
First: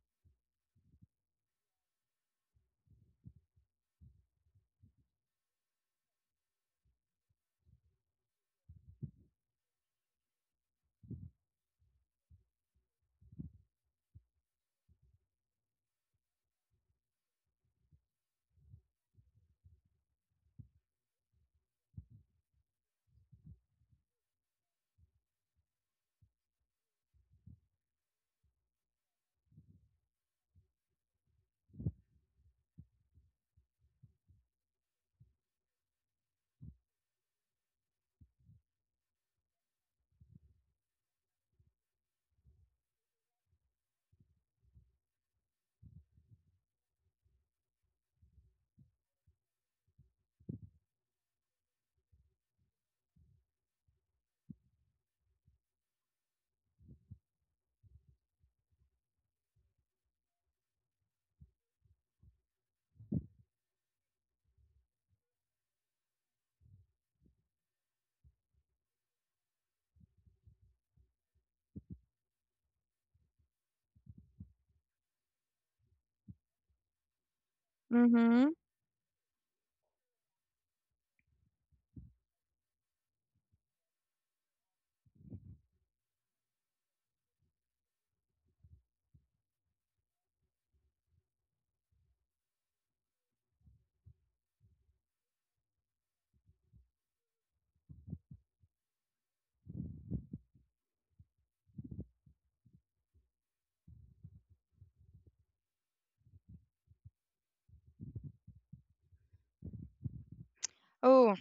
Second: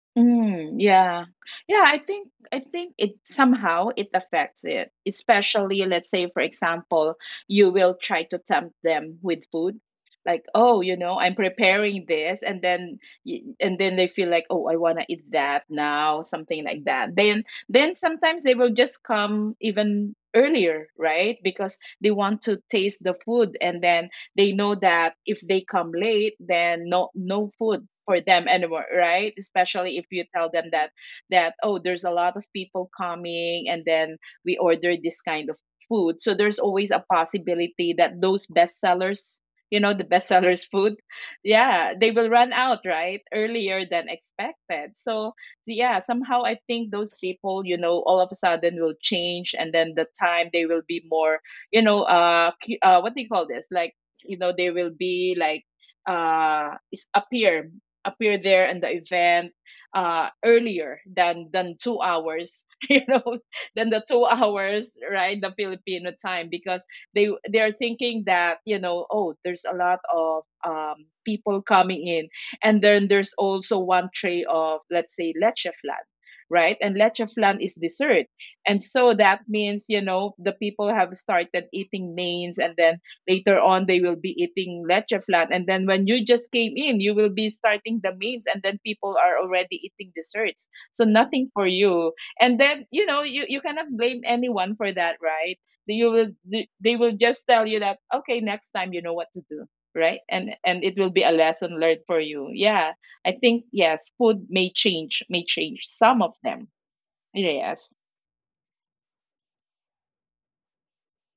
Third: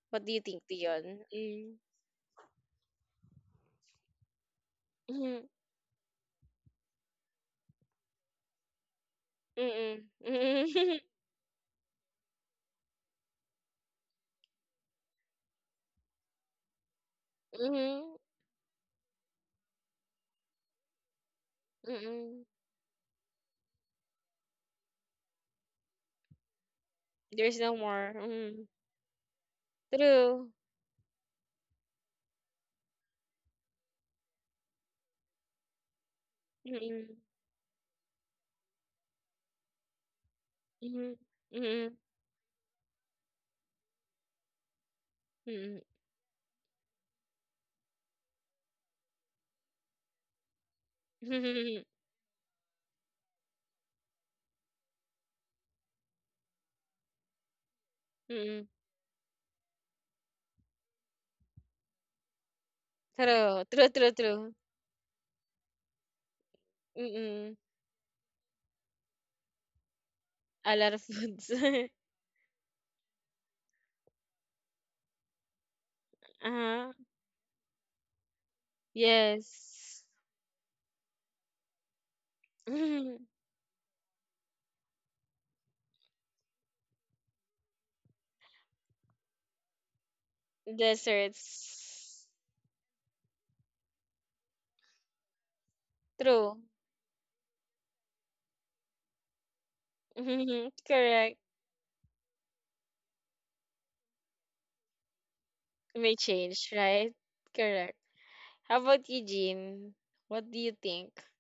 S3: What do you think,
S2: Mm, yeah.
S3: Dion? Mm.
S2: Yeah, I think it somehow it affects it.
S3: Mm-hmm.
S2: Especially let's say for example, you will try to tempt them with food.
S3: Mm-mm.
S2: Like, oh, you
S3: Mm-hmm.
S2: know, I'm preparing this, and then and then they feel like, "Oh, I want to eat that now," something like that. Then
S3: Mm-hmm.
S2: sometimes they will just come even earlier, right? Because they want
S3: Mm-hmm.
S2: to taste the food, and then they know that if they come late, then no no
S3: There's no
S2: food
S3: more.
S2: for them
S3: Mm.
S2: anymore, right? Especially if you tell
S3: True.
S2: them that, that, oh, there's a lot of people coming, and then we order this kind of food, so there's always a
S3: Mm-mm.
S2: possibility that those bestsellers, you know, the bestsellers food,
S3: Mm-hmm.
S2: yeah,
S3: Mm-hmm.
S2: they will run out right earlier than expected. So so
S3: Mm-hmm.
S2: yeah, somehow I think those people, you know, all of a sudden will change, and then the time they will be more, you
S3: Mm-hmm.
S2: know, what do you call this, like, you know, they will be like, appear, appear there in the event earlier than 2 hours you know,
S3: True.
S2: than
S3: True.
S2: the
S3: True.
S2: two
S3: True.
S2: hours right, the Filipino time, because they
S3: Mm-mm.
S2: are thinking that you know, oh, there's a lot of
S3: A lot of foods.
S2: people coming in, and then there's also one tray of, let's say, leche flan, right? And
S3: Uh-huh.
S2: leche flan is dessert,
S1: Mm-hmm.
S2: and so that means you
S3: Yes.
S2: know the people have started eating mains, and then later on they will be eating leche flan, and then when you just came in, you will be starting the mains, and then people are already eating desserts, so nothing for you.
S3: Desserts.
S2: And then you know, you cannot blame anyone for that, right? You will,
S3: True.
S2: they will just tell you that okay, next time you know what to do, right? and and it will be a
S3: Correct.
S2: lesson learned for you. Yeah, I think yes, food may change, may change
S3: May
S2: some of them.
S3: change, right?
S2: Yes.
S3: Correct. How about you, Jean? What do you think?
S1: Oh,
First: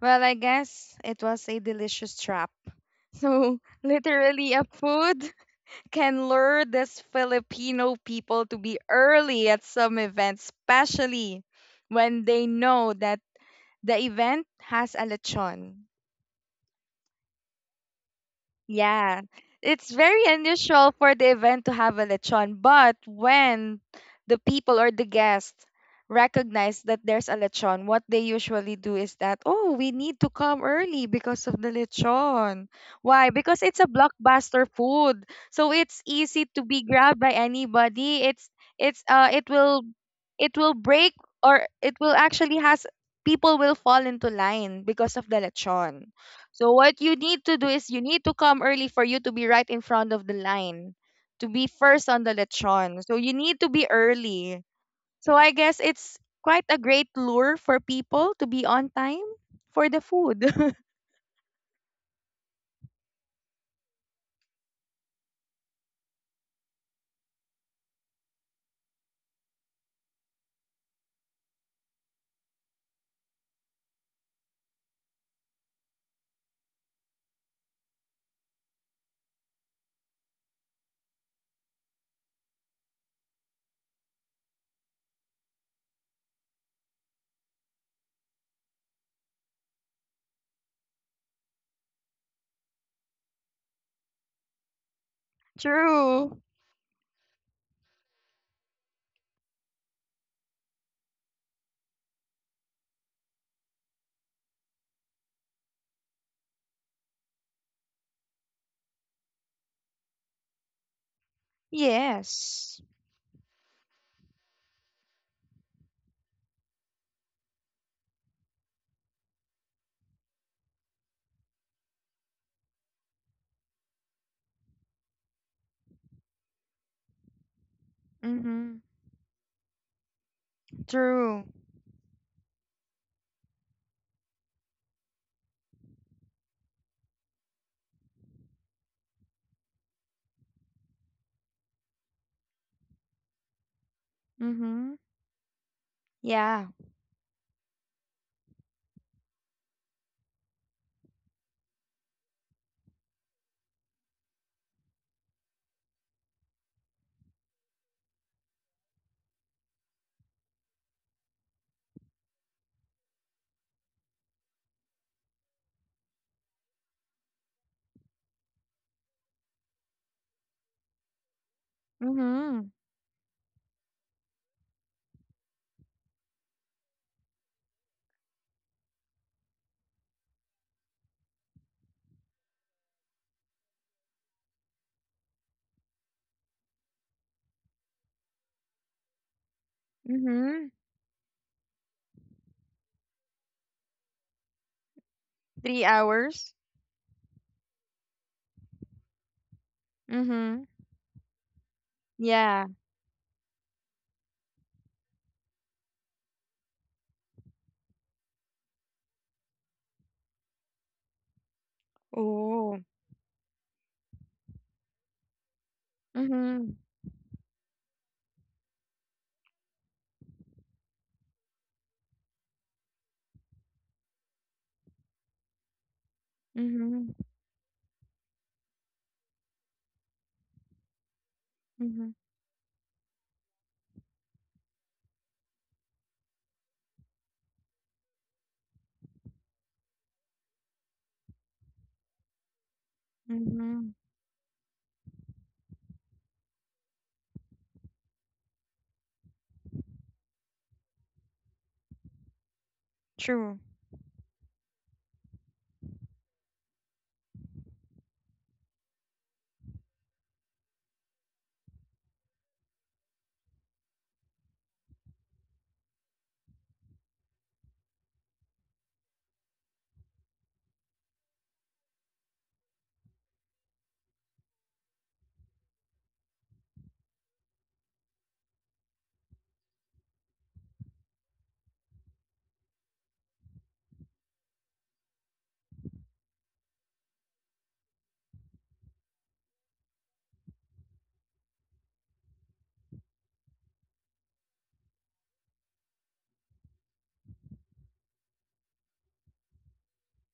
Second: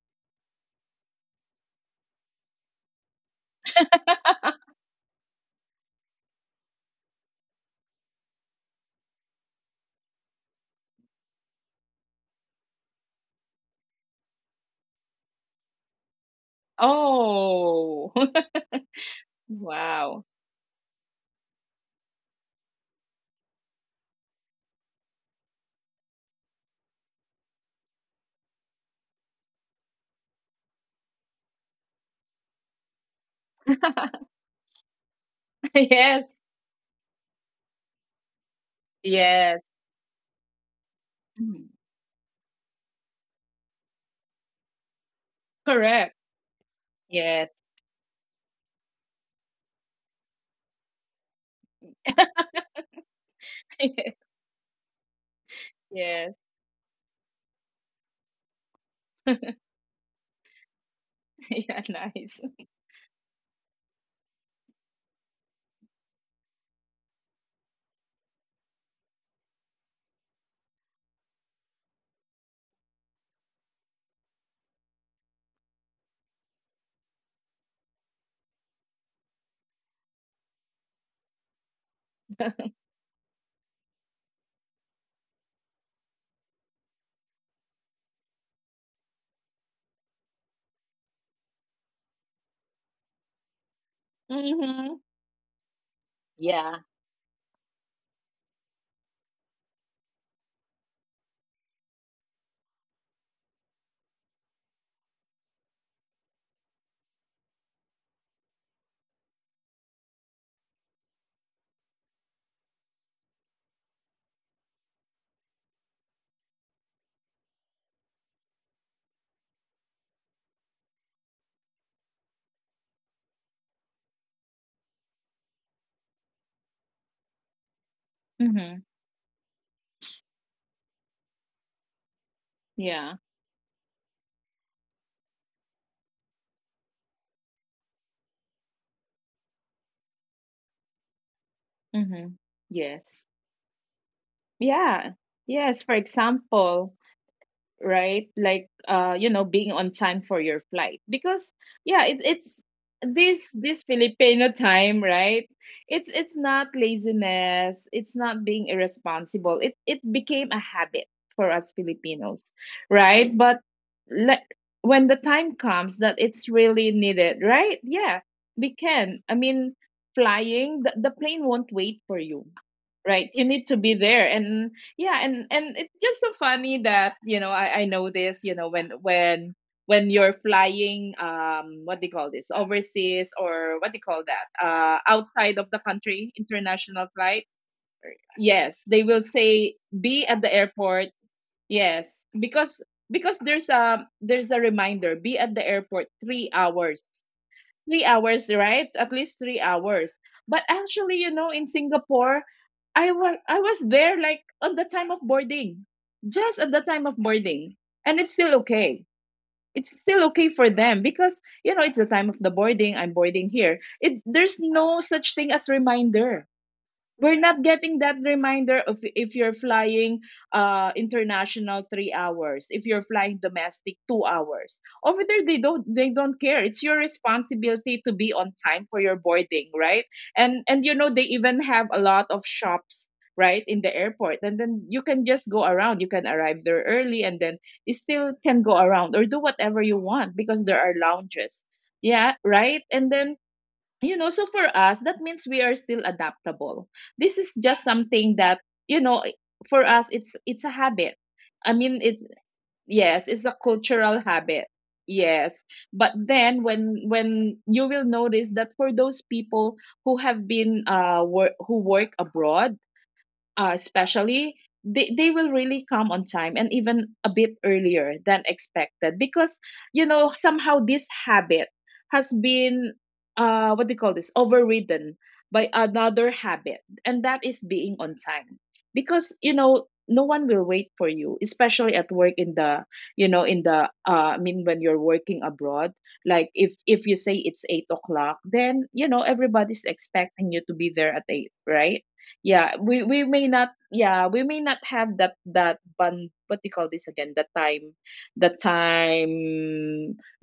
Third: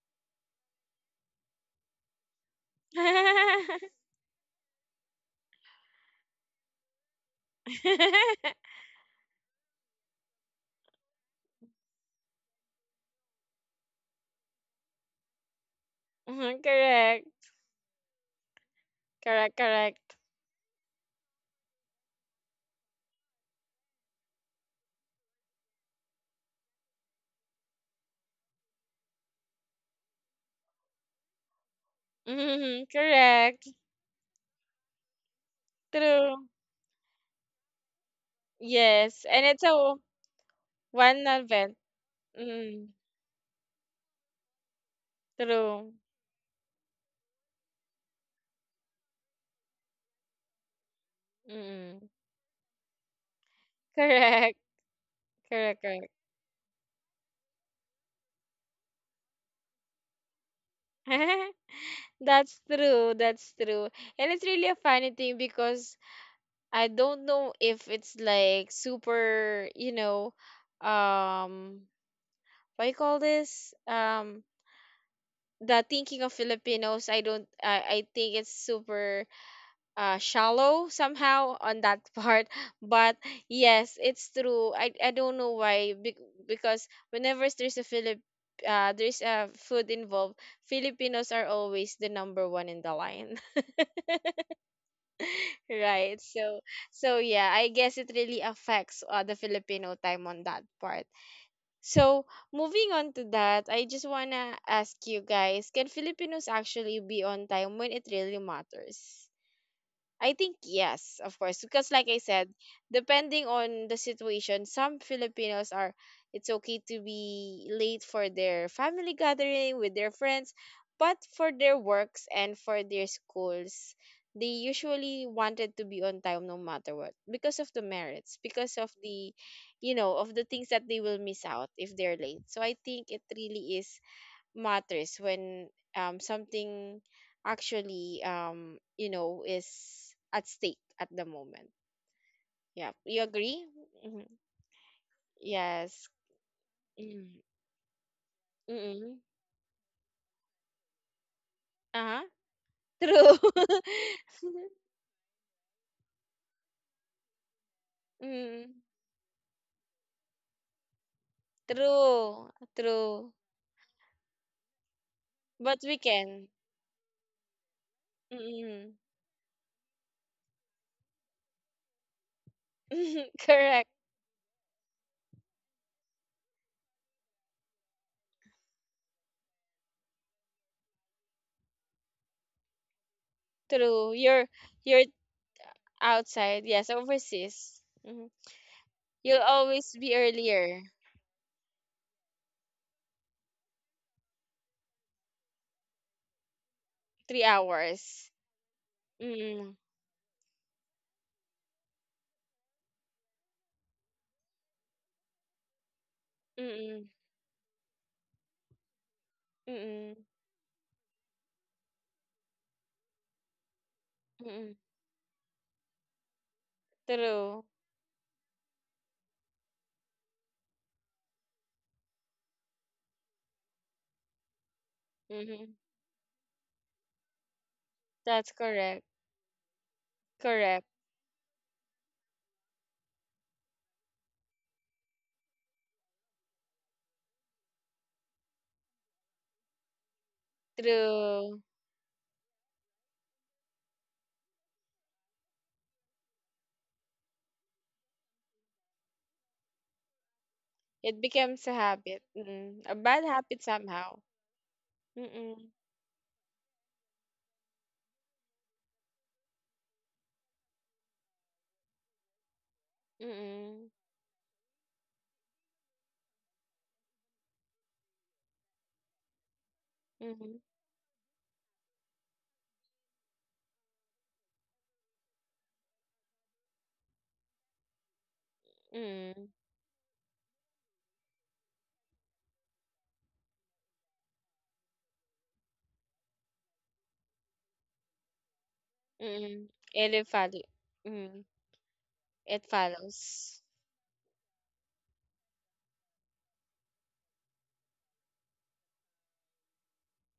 S1: well, I guess it was a delicious trap. So, literally, a food can lure this Filipino people to be early at some events, especially when they know that the event has a lechon.
S3: Mhm, correct.
S2: Oh.
S1: Yeah,
S3: Correct,
S1: it's
S3: correct.
S1: very
S2: Wow.
S1: unusual for the event to have a lechon, but when the people or the guests recognize that there's a lechon, what they usually do is that, oh, we need to come early because of the lechon.
S3: Mhm,
S1: Why? Because
S3: correct.
S1: it's a blockbuster food. So it's
S2: Yes.
S3: True.
S1: easy to be grabbed by anybody. It's
S3: Yes.
S1: uh
S3: And
S1: it
S3: it's
S2: Yes.
S3: a
S1: will
S3: w-
S1: it will break
S3: one
S2: Mhm.
S1: or
S3: event.
S1: it will actually
S3: Mm,
S1: has people will fall into line because of the
S3: true.
S1: lechon.
S2: Correct.
S1: So what you need
S2: Yes.
S1: to do is you need to come early for you to be right in front of the line, to be
S3: Mm,
S1: first on the lechon. So you need to be
S3: correct.
S1: early. So I
S3: Correct,
S1: guess
S3: correct.
S1: it's
S2: Yes.
S1: quite a great lure for people to be on time for the food.
S2: Yeah, nice.
S3: That's true. That's true. And it's really a funny thing because I don't know if it's like super, you know, um, what you call this? The thinking of Filipinos, I don't, I think it's super shallow somehow on that part. But yes, it's true. I don't know why, bec-, because whenever there's a Philip, there's a food involved, Filipinos are always the number one in the line.
S2: Mm-hmm.
S3: Right.
S1: True.
S3: So
S2: Yeah.
S3: so yeah, I guess it really affects the Filipino time on that part. So moving on to that, I just wanna ask you guys, can Filipinos actually be on time when it really matters? I think yes, of course, because like I said,
S1: Yes.
S3: depending on the situation, some Filipinos are, it's okay to be late for their family gathering with their friends, but for their works and for their schools, they usually wanted to be on time no matter what, because of the merits, because
S2: Mm-hmm.
S1: Mhm.
S3: of the, you know, of the things that they will miss
S1: True.
S3: out if they're late. So I think it
S2: Yeah.
S3: really is, matters when something actually um, you know, is at stake at the moment.
S2: Mm-hmm.
S3: Yeah, you
S2: Yes.
S3: agree? Hmm.
S1: Mhm.
S2: Yeah. Yes. For
S3: Yes.
S1: Yeah.
S2: example,
S3: Mm.
S2: right? Like
S3: Mm-mm.
S2: you know, being on time for your flight. Because yeah,
S3: Uh-huh.
S2: it's
S3: True.
S2: this this Filipino time, right? It's not laziness, it's not being
S3: Mm.
S2: irresponsible. It became a habit for us
S3: True.
S2: Filipinos,
S3: True.
S2: right? But like when the time
S3: But we
S2: comes that
S3: can.
S2: it's really needed, right? Yeah, we
S3: Mm-mm.
S2: can. I mean, flying, the plane won't wait for you,
S1: Mhm.
S2: right? You need to
S3: Correct.
S2: be there. And yeah, and it's just so funny that, you know, I know this, you know, when when you're flying, um, what do you call this, overseas, or what do you
S3: True.
S2: call that,
S3: You're
S2: outside of the country,
S3: outside. Yes,
S2: international flight,
S3: overseas. Hmm.
S2: yes, they will
S3: You'll
S2: say
S3: always be
S2: be at the
S1: Mhm.
S3: earlier.
S2: airport, yes, because there's a, there's a reminder, be at the
S1: 3
S2: airport 3
S1: hours.
S2: hours.
S3: Three
S2: Three
S3: hours.
S2: hours, right? At least three
S3: Mm.
S2: hours. But
S1: Mhm.
S2: actually, you know, in Singapore,
S1: Yeah.
S2: I was there like on the time of boarding, just at the time
S3: Mm-mm.
S2: of boarding, and it's still okay. It's
S3: Mm-mm.
S2: still okay for them, because you know, it's the time of the
S1: Oh.
S2: boarding. I'm boarding here. It there's
S3: Mm,
S2: no such thing as reminder.
S1: Mhm.
S2: We're not
S3: true.
S2: getting that reminder of if you're flying international 3 hours, if you're flying domestic 2 hours. Over there, they
S3: Mhm.
S2: don't, they don't care. It's your
S1: Mhm.
S2: responsibility to be on
S3: That's
S2: time for
S3: correct.
S2: your boarding, right? And
S3: Correct.
S2: you know, they even have a
S1: Mhm.
S2: lot of shops right in the airport, and then you can just go around. You can arrive there early and then you still can go around or do whatever you want, because there are
S3: True.
S2: lounges, yeah, right. And then
S1: Mhm.
S2: you know, so for us, that means we are still adaptable. This is just something that, you know, for us it's a habit.
S3: It becomes
S2: i
S3: a
S2: mean it's
S3: habit. Mm, a
S2: yes,
S3: bad
S2: it's a
S1: True.
S3: habit
S2: cultural
S3: somehow.
S2: habit, yes.
S3: Mm-mm.
S2: But then when you will notice that for those people who have been who work abroad,
S3: Mm-mm.
S2: especially, they will really come on time and even a bit earlier than expected, because you know,
S3: Mm-hmm.
S2: somehow this habit has been, what do you call this, overridden by another habit, and that is being on time. Because you
S3: Mm-mm.
S2: know, no one will wait for you, especially at work in the, you know, in the I mean when you're working abroad, like if you say it's 8 o'clock, then you know
S3: Mm-mm.
S2: everybody's
S3: It will
S2: expecting
S3: follow.
S2: you to be there at
S3: Mm,
S2: eight, right?
S3: it
S2: Yeah, we may
S3: follows.
S2: not, yeah, we may not have that that bun what do you call this again? The time, the time,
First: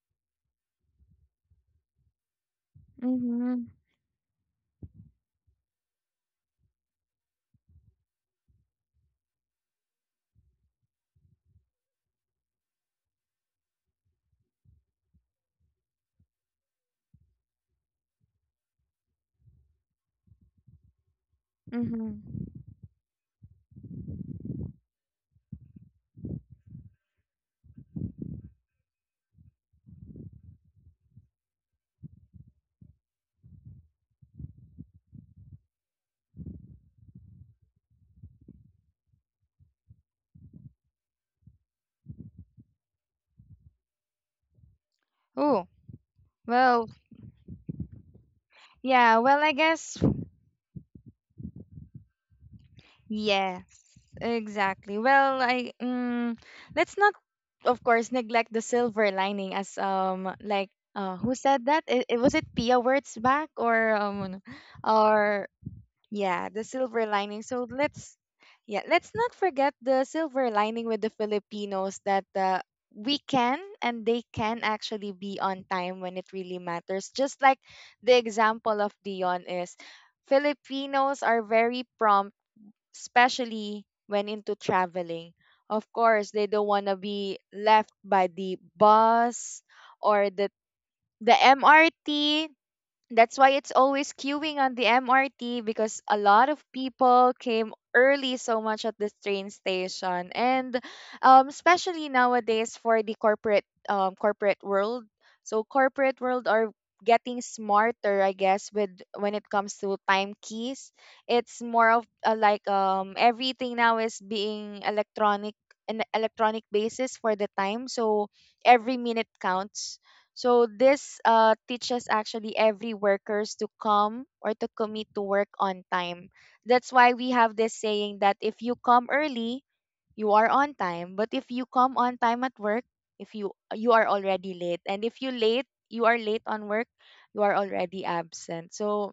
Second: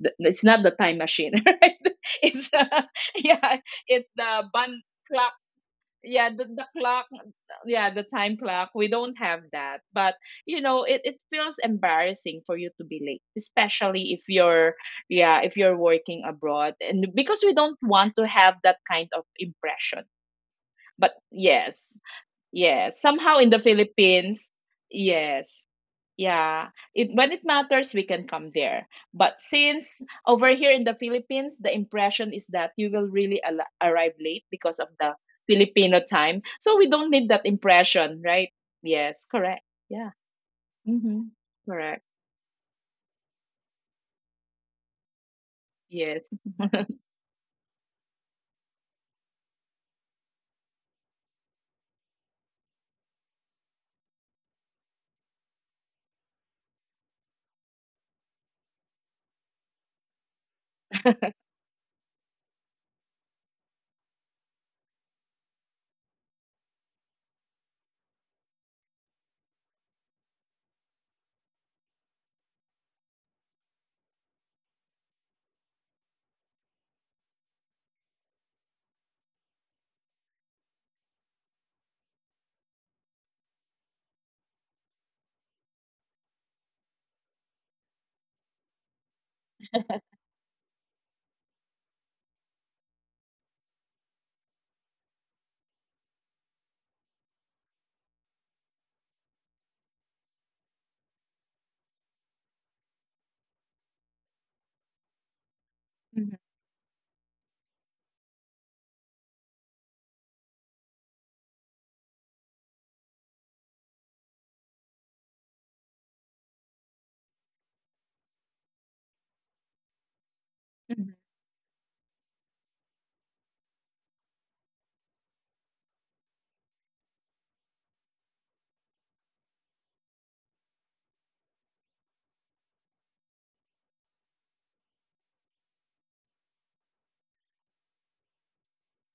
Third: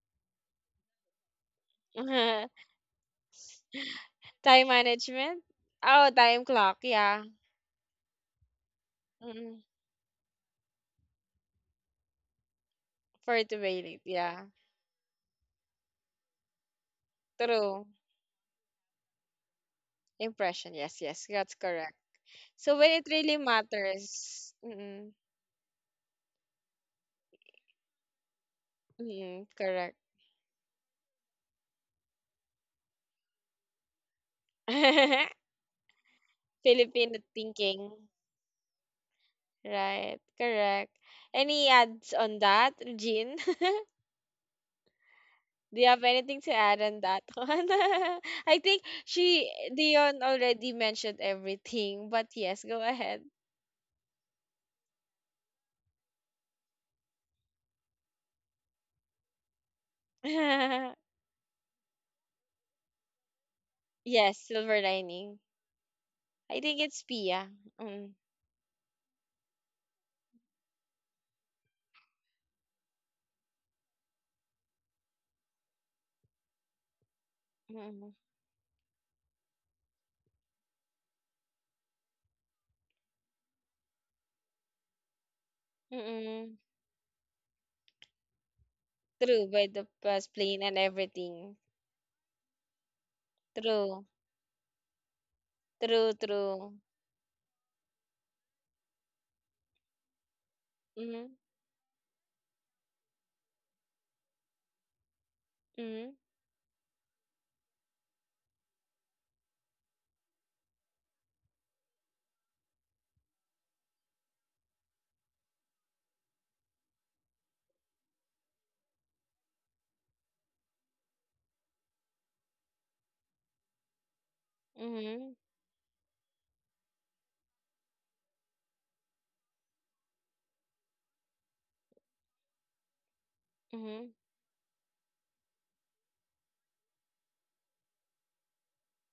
S2: the, it's not the time machine, right? It's yeah,
S1: Mm-hmm.
S2: it's the
S3: Time
S2: bun clock.
S3: management? Oh,
S2: Yeah,
S3: time
S2: the
S3: clock.
S2: clock,
S3: Yeah.
S2: yeah, the time clock. We don't have
S3: Mm-mm.
S2: that. But you know, it feels embarrassing for you to be late,
S3: For it to be late.
S2: especially if
S3: Yeah.
S2: you're, yeah, if you're working abroad. And because we don't
S3: True.
S2: want to have that kind of impression.
S3: Impression. Yes,
S2: But
S3: yes. That's
S2: yes,
S3: correct.
S1: Mm-hmm.
S3: So
S2: yeah,
S3: when it really
S2: somehow in the Philippines,
S3: matters. Mm-mm.
S2: yes. Yeah, it when it matters, we can come there. But
S3: Mm-mm. Correct.
S2: since over here in the Philippines, the impression is that you will really arrive late because of the Filipino time. So we don't
S3: Filipino
S2: need that
S3: thinking.
S2: impression, right? Yes, correct. Yeah.
S3: Right. Correct.
S2: Mm-hmm.
S3: Any
S2: Correct.
S3: ads on that, Jean?
S1: Oh,
S3: Do you have
S2: Yes.
S3: anything to add
S1: well,
S3: on that one? I think
S1: yeah, well,
S3: she,
S1: I guess
S3: Dion already mentioned everything, but yes, go ahead.
S1: yes, exactly. Well, I let's not, of course, neglect the silver lining, as like who said that? It was it Pia Wurtzbach
S3: Yes, silver lining.
S1: or yeah,
S3: I
S1: the
S3: think it's
S1: silver lining.
S3: Pia.
S1: So
S3: Mm,
S1: let's not forget the silver lining with the Filipinos that we can and they can actually be on time when it really matters. Just like the
S3: mm,
S1: example of Dion is, Filipinos are very prompt, especially when into traveling. Of course, they
S3: mm,
S1: don't want to be left by the
S3: true,
S1: bus
S3: by the
S1: or
S3: bus, plane and
S1: the
S3: everything.
S1: MRT. That's why it's
S3: True,
S1: always queuing on the MRT because
S3: true,
S1: a lot of
S3: true.
S1: people came early so much at this train station. And
S3: Mm-hmm,
S1: especially nowadays for the corporate corporate world. So
S3: mm-hmm,
S1: corporate
S2: Mhm,
S1: world are getting smarter, I guess, with when it comes to time keys. It's more of like everything now is being electronic an electronic basis for the time. So every minute counts, so
S2: mhm.
S1: this teaches actually every workers to come or to commit to work on time. That's why we have this saying that if you come early, you are on time. But if you come on time at work, if you
S3: mm-hmm,
S1: are already late, and if you late, you are late on work, you are already absent. So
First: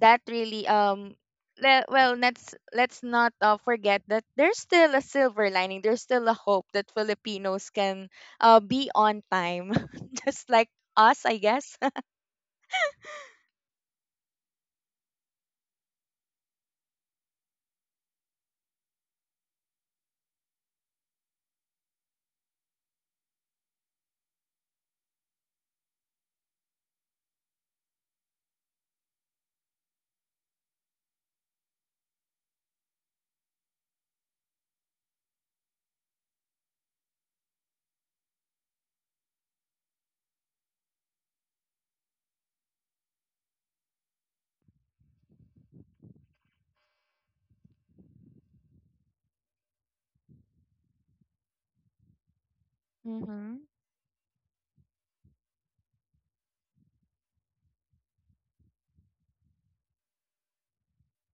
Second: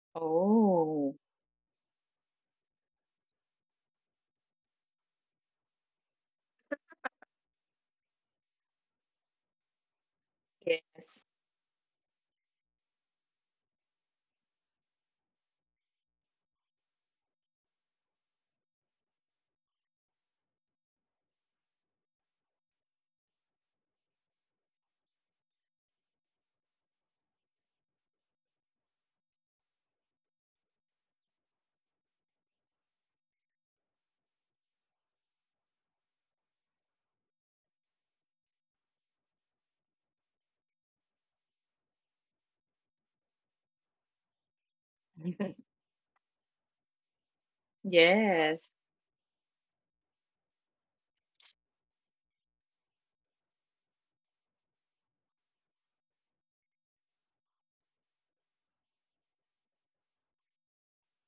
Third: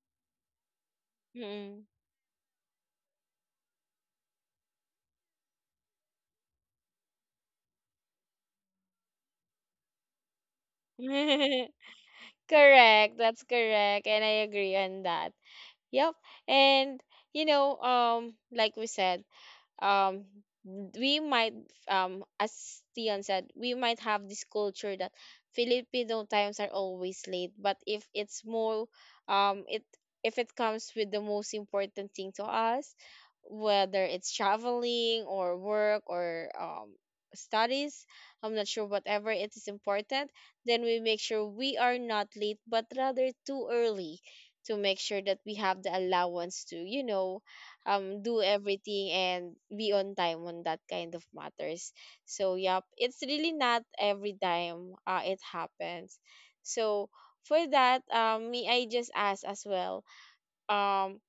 S1: that really
S2: Oh,
S1: well, let's not forget that there's still a silver lining, there's still a hope that Filipinos can be on time just like
S2: yes.
S1: us, I
S3: mm-hmm.
S1: guess.
S3: Correct, that's correct, and I agree on that. Yep. And you know, like we said, um we might as Tian said, we might have this culture that Filipino times are always late, but if it's more um, it, if it comes with the most important thing to us, whether it's traveling or work or studies, I'm not sure whatever it is important, then we make sure we are not late but rather too early, to make sure that we have the allowance to, you know, do
S2: Yes.
S3: everything and be on time on that kind of matters. So yep, it's
S1: Mm-hmm.
S3: really not every time it happens. So for that may I just ask as well, um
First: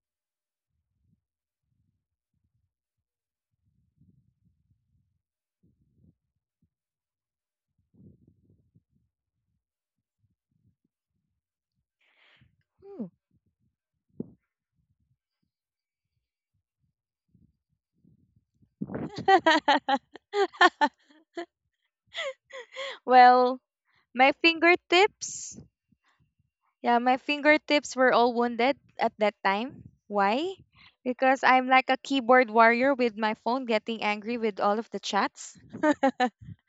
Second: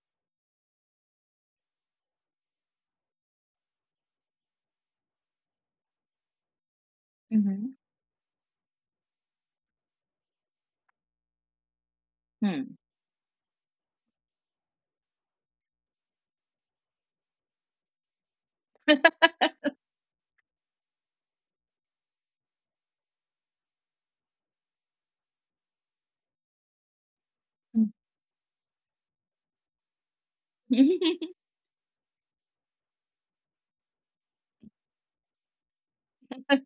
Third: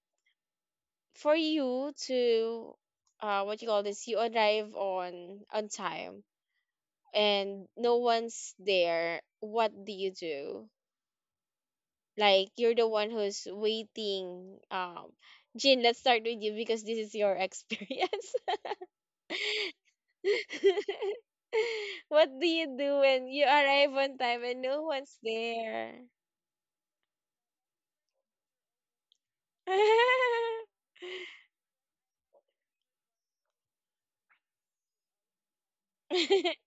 S3: for you to uh, what you call this, you arrive on time and
S2: Mm-hmm.
S3: no one's there, what do you do, like you're the one
S1: Ooh.
S3: who's waiting, um, Jin, let's start with you because this is your experience. What do you do when you
S1: Well,
S3: arrive on
S1: my
S3: time and no one's
S1: fingertips
S3: there?
S1: yeah my
S2: Hmm.
S1: fingertips were all wounded at that time. Why? Because I'm like a keyboard warrior with my phone, getting angry with all of the chats.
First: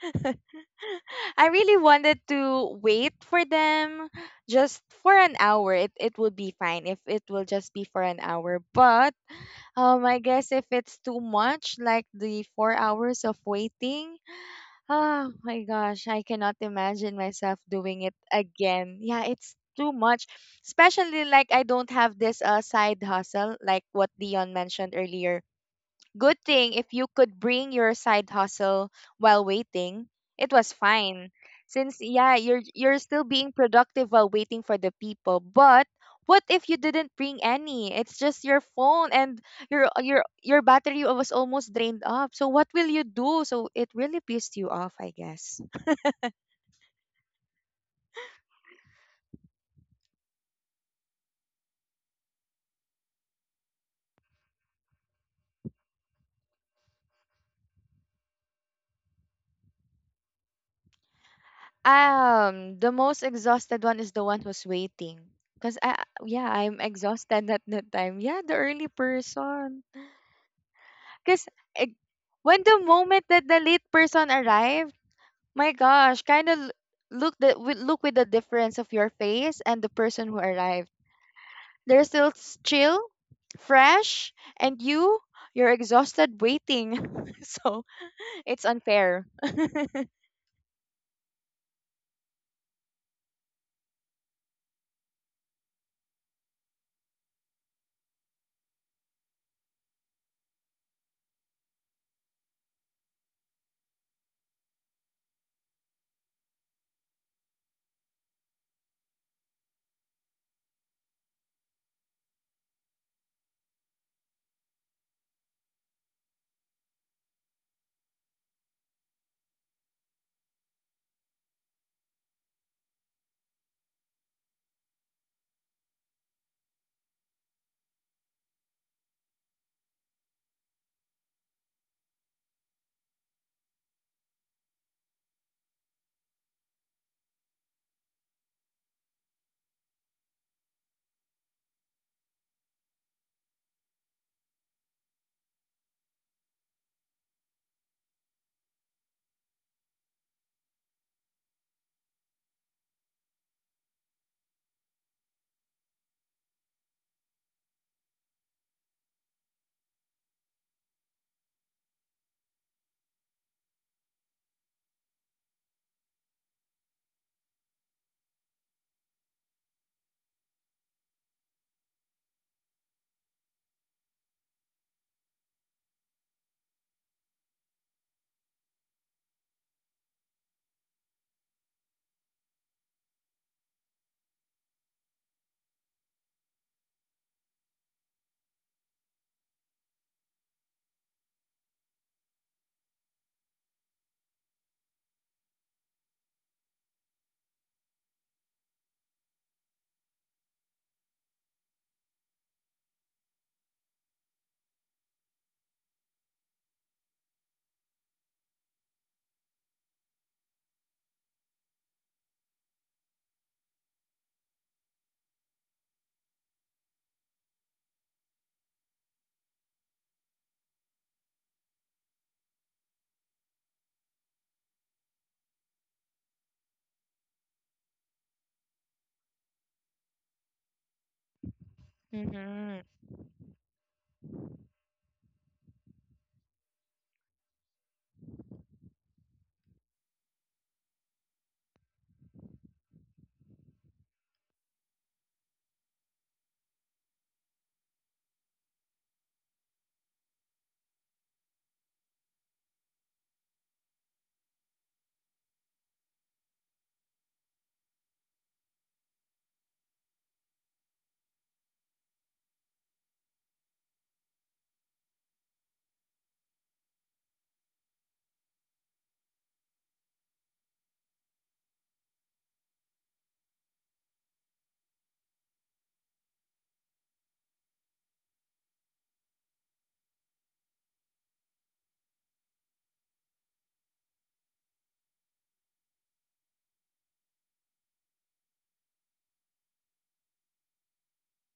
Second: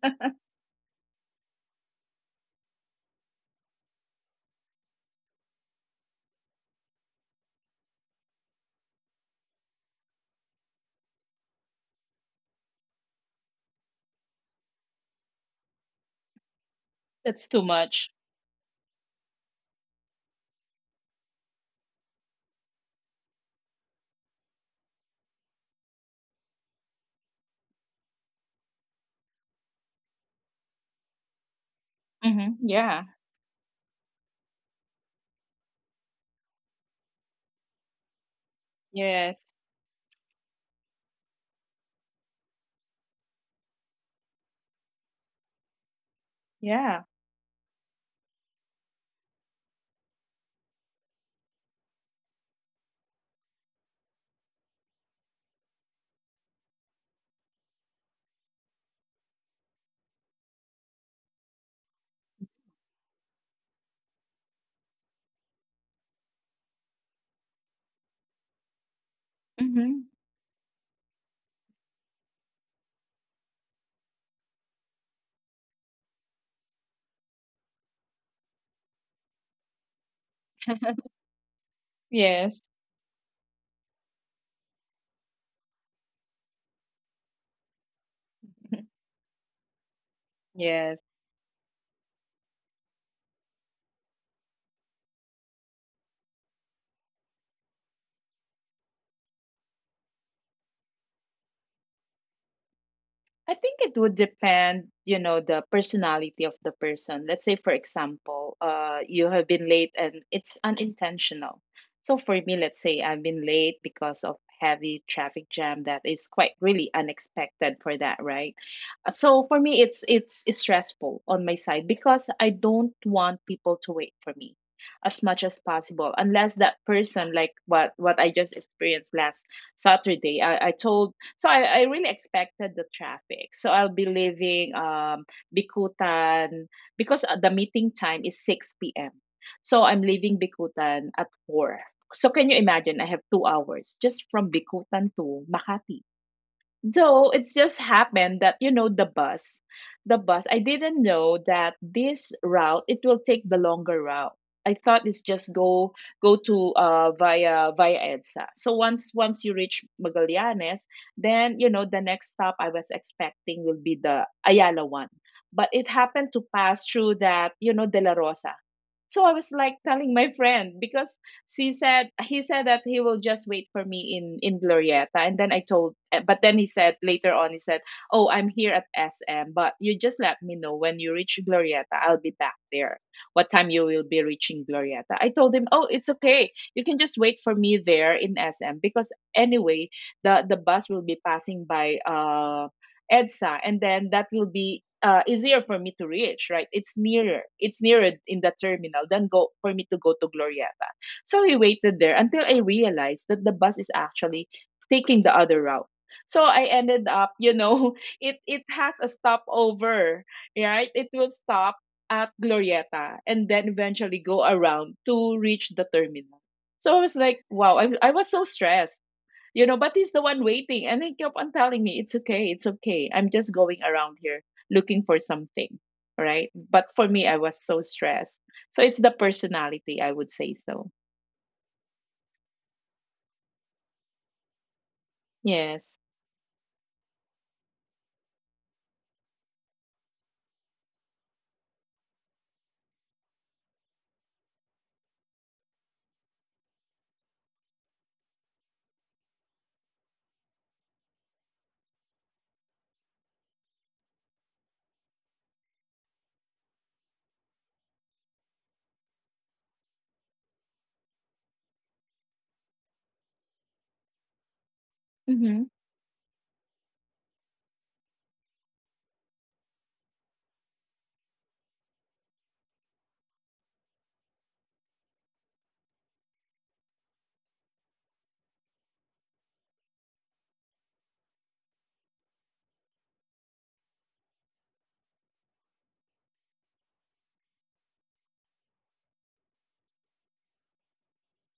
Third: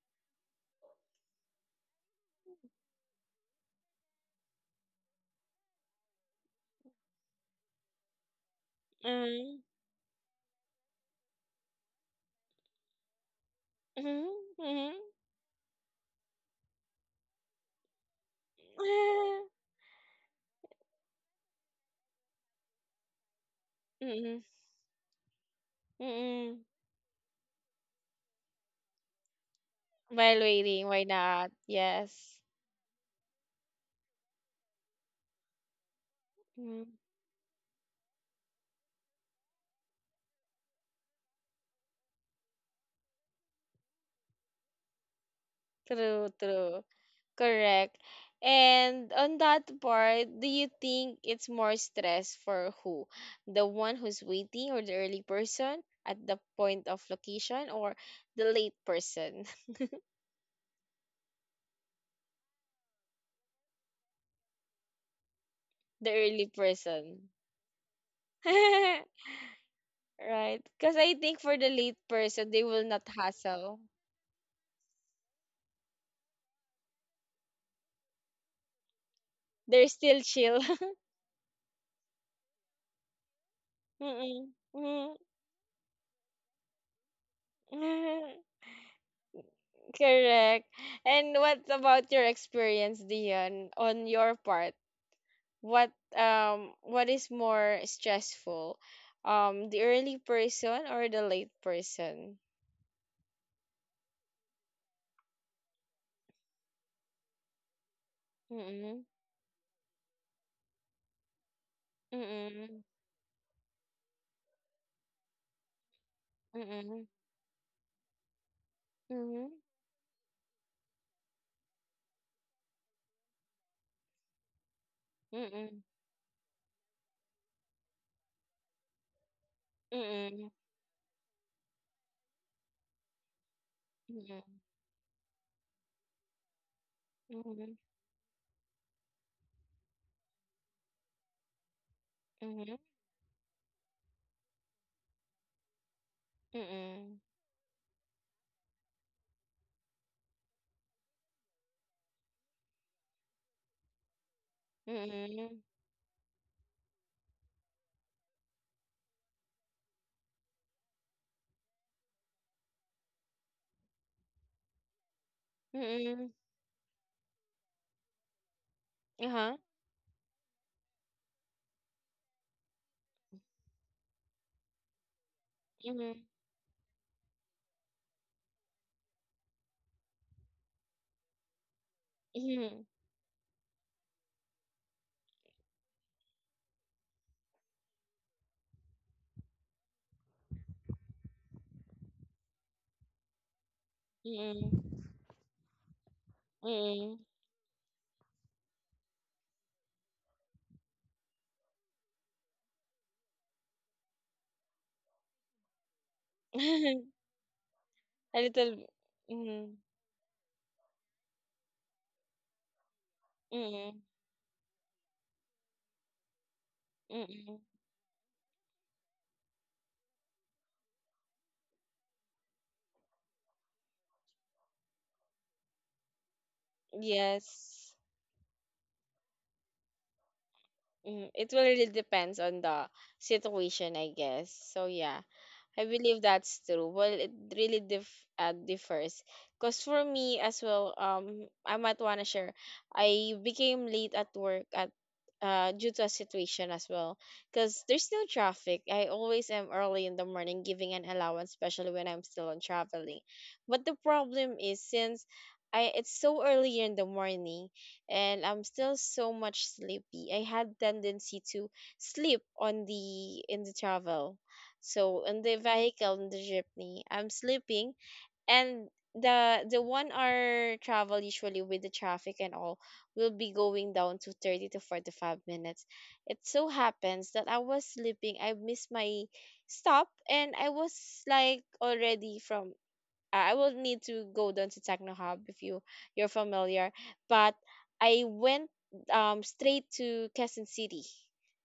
S1: I really wanted to wait for them just for an hour. It would be fine if it will just be for an hour. But
S3: Mm,
S1: I guess if it's too much, like the 4 hours of waiting,
S3: mhm, mhm.
S1: oh my gosh, I cannot imagine
S2: That's
S1: myself
S2: too
S1: doing
S2: much.
S1: it again. Yeah, it's too much. Especially like I don't have this side hustle like
S3: Mm,
S1: what
S3: mm,
S1: Dion mentioned earlier. Good
S3: mm.
S1: thing if you could bring your side hustle while waiting,
S3: While
S1: it was
S3: waiting, why
S1: fine.
S3: not?
S1: Since yeah,
S3: Yes.
S2: Mhm.
S1: you're
S2: Yeah.
S1: still being productive while waiting for the people. But what if you didn't bring any? It's just your phone and
S2: Yes.
S1: your your your battery was almost drained up. So what will you do? So it really pissed you off, I guess.
S3: True, true.
S2: Yeah.
S3: Correct. And on that part, do you think it's more stress for who? The one who's waiting or the early person at the point of location or the late person?
S1: The most exhausted one is the one who's waiting. Cause I
S3: The early
S1: Yeah, I'm
S3: person.
S1: exhausted at that time. Yeah, the early person.
S2: Mhm.
S3: Right? Because I think for
S1: Because
S3: the late person, they
S1: when
S3: will
S1: the
S3: not
S1: moment that the
S3: hassle.
S1: late person arrived, my gosh, kind of look with the difference of your face and
S3: They're
S1: the
S3: still
S1: person who
S3: chill.
S1: arrived. They're still
S2: Yes.
S1: chill, fresh,
S3: Mm-mm.
S1: and
S3: Mm.
S1: you're exhausted waiting. So it's unfair.
S3: Correct.
S2: Yes.
S3: And what about your experience, Dion, on your part? What what is more stressful, the early person or the late person?
S2: I think it would depend, you know, the personality of the person. Let's say, for example,
S3: Mm-mm,
S2: you have been late and it's unintentional. So for me, let's
S3: mm-mm,
S2: say I've been late because of heavy traffic jam that is quite really
S3: mm-mm,
S2: unexpected for that, right? So
S3: mm-mm,
S2: for me, it's stressful on my side because I don't want people to wait for me as much as
S3: mm-mm,
S2: possible, unless that person, like what I just experienced last saturday
S3: mm-mm,
S2: I told, so I really expected the traffic. So I'll be
S3: mm-mm,
S2: leaving Bikutan, because the
S3: mm-mm,
S2: meeting time is 6 p.m. So I'm leaving Bikutan at 4. So can you
S3: mm-mm,
S2: imagine? I have 2 hours just from Bikutan to Makati.
S3: mm-mm,
S2: So it's just happened that you know the bus, the bus. I didn't know that this route it will take the longer route. I thought it's just
S3: mm-mm,
S2: go, go to via EDSA. So once you reach Magallanes, then you know the next stop I was expecting will be the Ayala one. But it happened
S3: mm-mm,
S2: to pass through that, you know, De La Rosa. So I was
S3: uh-huh,
S2: like telling my friend because, so he said that he will just wait for me in Glorieta, and then I told.
S3: mm-mm,
S2: Eh, But then he said later on, he said, "Oh, I'm here at SM, but you just let me know when you reach Glorieta. I'll be back
S3: mm-mm,
S2: there. What time you will be reaching Glorieta?" I told him, "Oh, it's okay. You can just wait for me there in SM because anyway, the bus will be passing by EDSA, and then that will be
S3: mm-mm,
S2: easier for me to reach, right? It's
S3: mm-mm.
S2: nearer. It's nearer in the terminal than go for me to go to Glorieta. So we waited there until I realized that the bus is actually taking the other route. So I ended up, you know,
S3: A
S2: it
S3: little,
S2: has a
S3: mm-mm,
S2: stopover, right? It will stop at Glorieta and then
S3: mm-mm,
S2: eventually go around to reach the terminal. So I was like,
S3: mm-mm.
S2: wow, I was so stressed. You know, but he's the one waiting and he kept on telling me, It's okay, it's okay. I'm just going around here looking for something. Right. But for me I was so
S3: Yes,
S2: stressed. So it's the personality, I would say so.
S3: mm, it will really depends on the
S1: Hmm.
S3: situation, I guess, so yeah. I
S2: Yes.
S3: believe that's true. Well, it really dif- differs. Because for me as well, I might want to share, I became late at work at due to a situation as well. Because there's no traffic. I always am early in the morning giving an allowance, especially when I'm still on traveling. But the problem is since I, it's so early in the morning and I'm still so much sleepy. I had tendency to sleep on the in the travel, so in the
S2: Mhm.
S3: vehicle, in the jeepney, I'm sleeping. And the 1 hour travel, usually with the traffic and all, will be going down to 30 to 45 minutes. It so happens that I was sleeping, I missed my stop, and I was like already from I will need to go down to Techno Hub, if you're familiar. But I went straight to Quezon City,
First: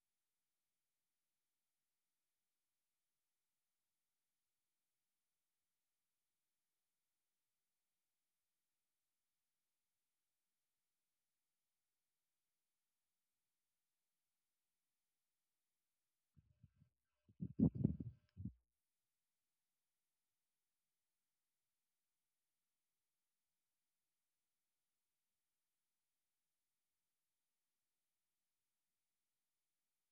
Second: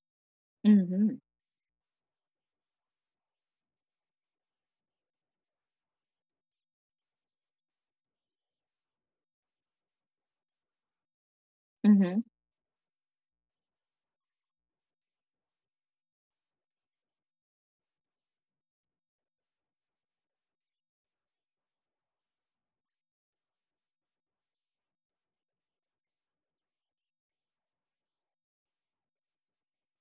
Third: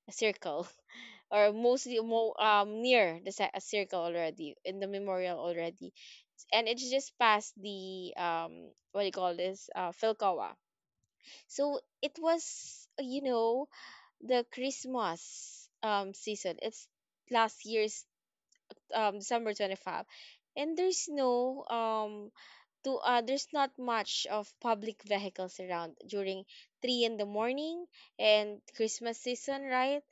S3: a circle,
S2: Mhm.
S3: or mostly near the a circle already in the memorial already, and it's just past the what do you call this, Philcoa. So it
S2: Mhm.
S3: was, you know, the Christmas season. It's last year's, December 25, and there's no to there's not much of public vehicles around during 3 in the morning and Christmas season, right?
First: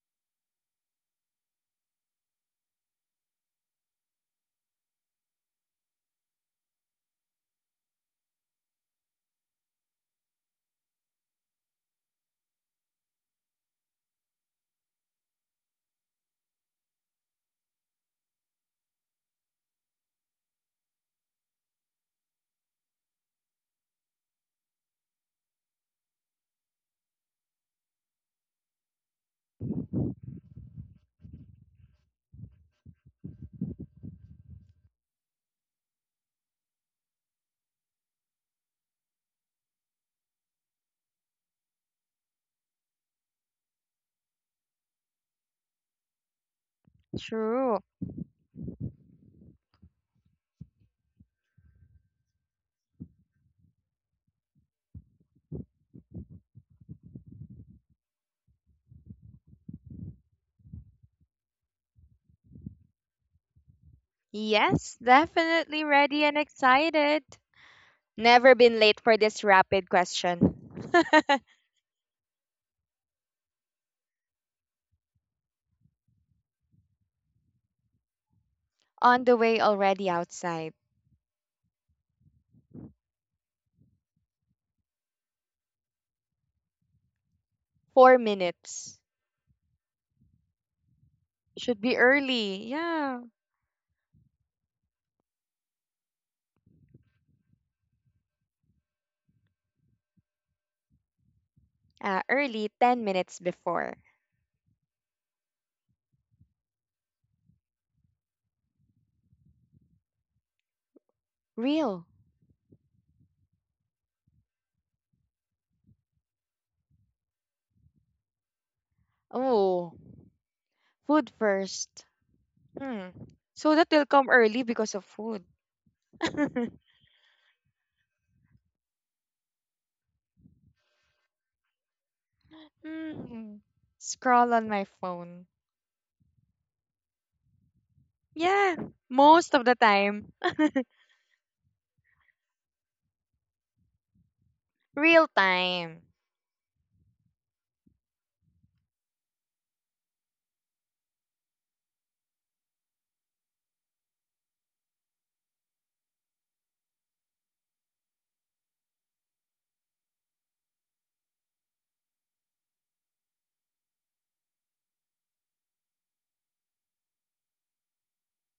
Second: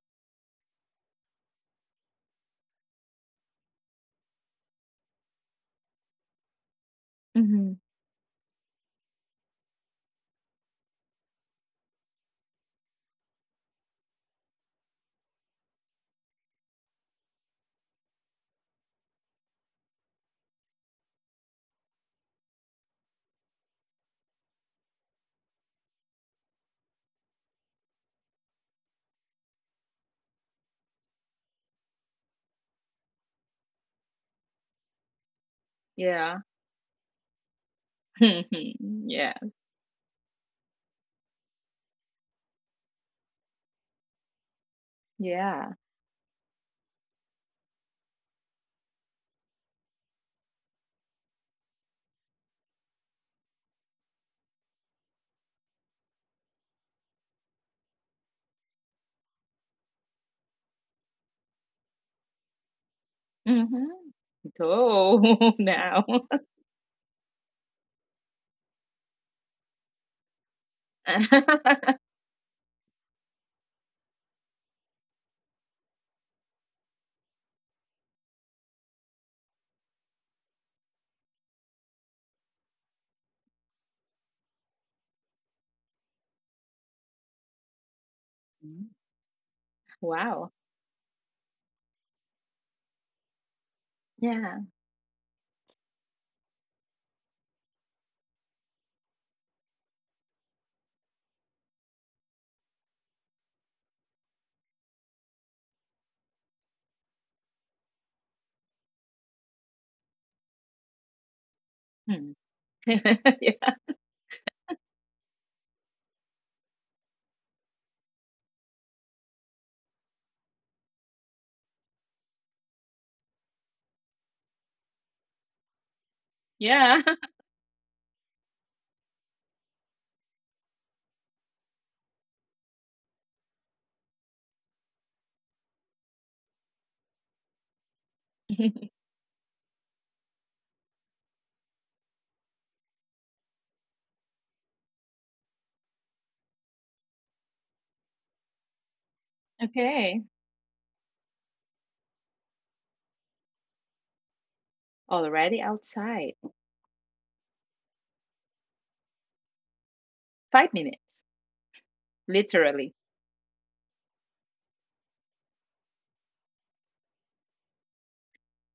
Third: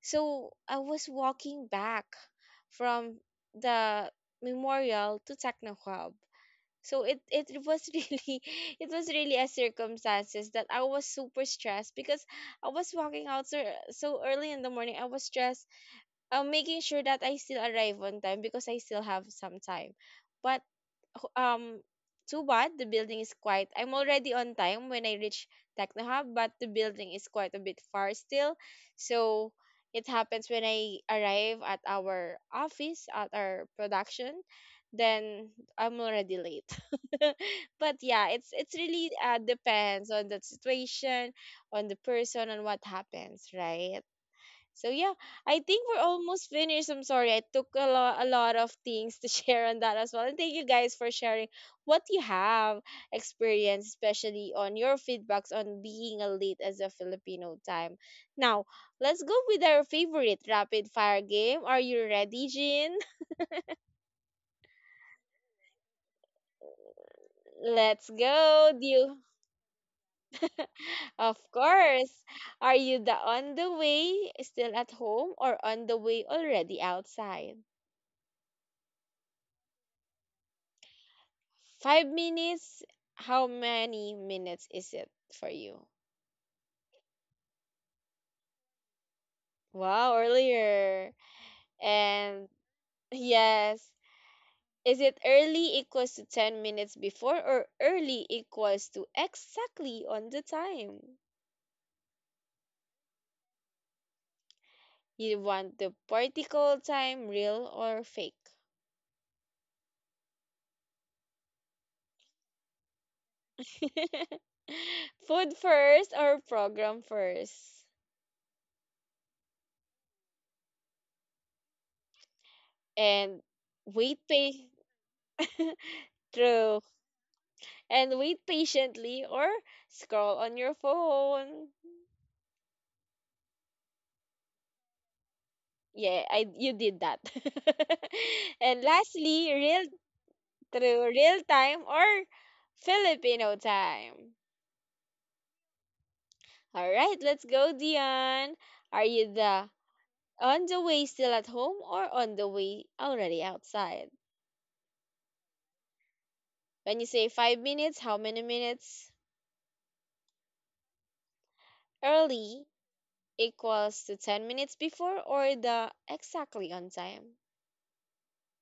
S3: So I was walking back from the memorial to Techno Hub. So it
S2: Mhm.
S3: was really, it was really a circumstances that I was super stressed, because I was walking out so, so early in the morning. I was stressed, making sure that I still arrive on time because I still have some time. But um too bad the building is quite. I'm already on time when I reach Techno Hub, but the building is quite a bit far still. So it happens when I arrive at our office, at our production, then I'm already
S2: Yeah.
S3: late. But yeah, it's it's really,
S2: Yeah.
S3: depends on the situation, on the person, on what happens, right? So yeah, I think
S2: Yeah.
S3: we're almost finished. I'm sorry, I took
S1: True.
S3: a lot of things to share on that as well. And thank you guys for sharing what you have experienced, especially on your feedbacks on being a lead as a Filipino time. Now, let's go with our favorite rapid fire game. Are you ready, Jin?
S2: Mhm.
S1: Yes,
S2: Go
S1: definitely
S2: now.
S1: ready and excited.
S3: Let's
S1: Never
S3: go.
S1: been
S3: Do
S1: late for
S3: you,
S1: this rapid question.
S3: of course. Are you the on the way, still at home, or on the way already outside?
S1: On the way already outside.
S3: 5 minutes? How many minutes is it for you?
S1: Four
S2: Mm.
S1: minutes.
S3: Wow,
S2: Wow.
S3: earlier.
S1: Should be
S3: And
S1: early. Yeah.
S3: yes,
S2: Yeah.
S3: is it early equals to 10 minutes before or early equals to exactly on the time?
S1: Early, 10 minutes before.
S3: You want the particle time, real or fake?
S1: Real.
S2: Hmm. Yeah.
S3: Food first or program first?
S1: Oh, food first. Hmm.
S3: And
S1: So that they'll
S3: wait,
S1: come early
S3: pay.
S1: because of food.
S3: True.
S2: Yeah.
S3: And wait patiently or scroll on your phone?
S1: Hmm. Scroll on my phone.
S3: Yeah, I, you did that.
S1: Yeah.
S3: And lastly,
S1: Most of the
S3: real
S1: time.
S3: through real time or Filipino time?
S1: Real time.
S3: All right, let's go, Dion. Are you the
S2: Okay.
S3: on the way, still at home, or on the way already outside?
S2: Already outside.
S3: When you say 5 minutes, how many minutes?
S2: 5 minutes.
S3: Early
S2: Literally.
S3: equals to 10 minutes before or the exactly on time?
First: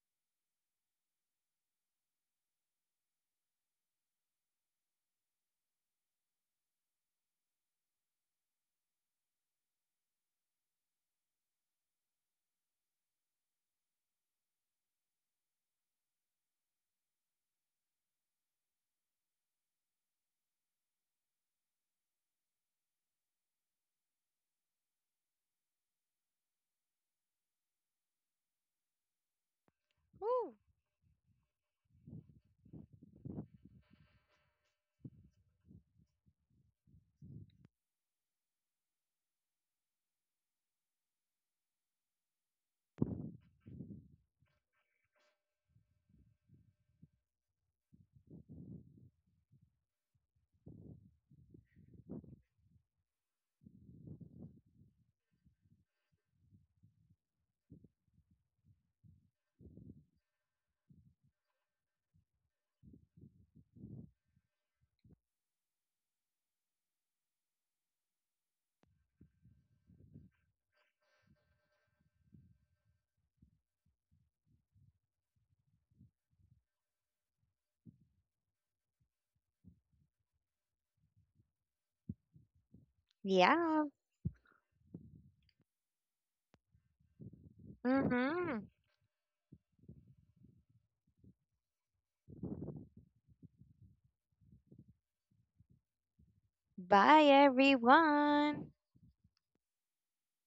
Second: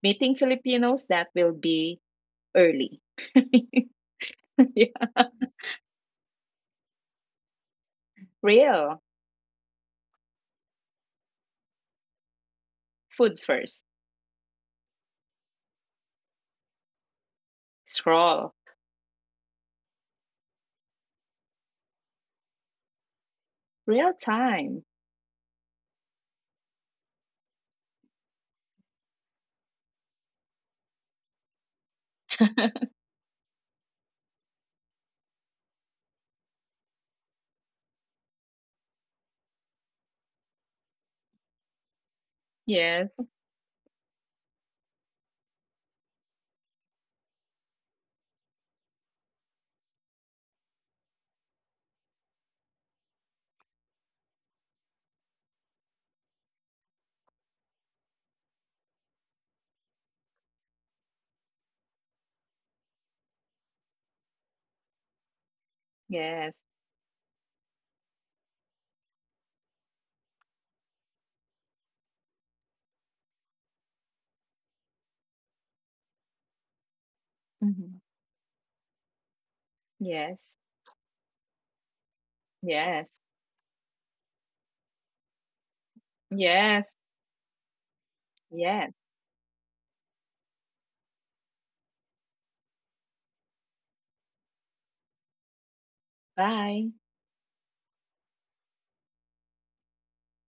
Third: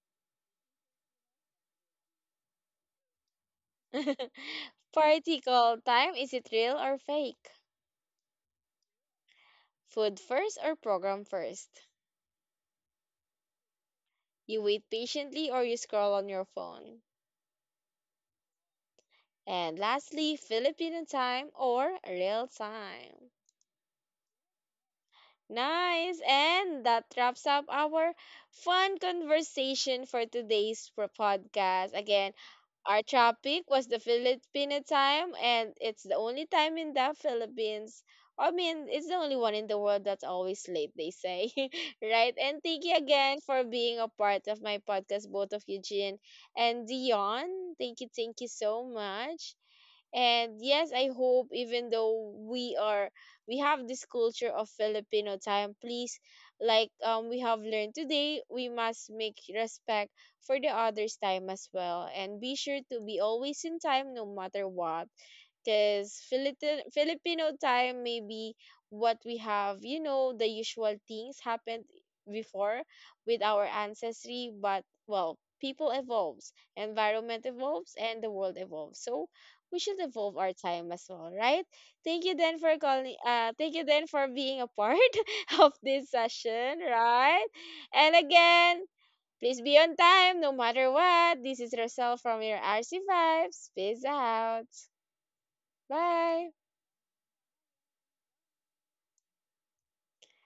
S2: Meeting Filipinos that will be early. Yeah.
S3: Particle time, is it real or fake?
S2: Real.
S3: Food first or program first?
S2: Food first.
S3: You wait patiently or you scroll on your phone?
S2: Scroll.
S3: And lastly, Filipino time or real time?
S2: Real time.
S3: Nice. And that wraps up our fun conversation for
S1: Ooh.
S3: today's podcast. Again, our topic was the Filipino time, and it's the only time in the Philippines. I mean, it's the only one in the world that's always late, they say. Right? And thank you
S2: Yes.
S3: again for being a part of my podcast, both of Eugene and Dion. Thank you so much. And yes, I hope even though we are, we have this culture of Filipino time, please, like we have learned today, we must make respect for the others' time as well and be sure to be always in time no matter what, because
S2: Yes.
S3: Filipino time maybe what we have, you know, the usual things happened before with our ancestry. But well, people evolves, environment evolves,
S2: Mhm.
S3: and the world evolves. So we should evolve our
S2: Yes.
S3: time as well, right? Thank you then for calling,
S2: Yes.
S3: thank
S1: Yeah.
S3: you then for being a part of this session,
S2: Yes.
S3: right? And
S1: Mm-hmm.
S3: again,
S2: Yes.
S3: please be on time no matter what. This is Roselle from your RC Vibes. Peace out. Bye.
S2: Bye.
S1: Bye, everyone.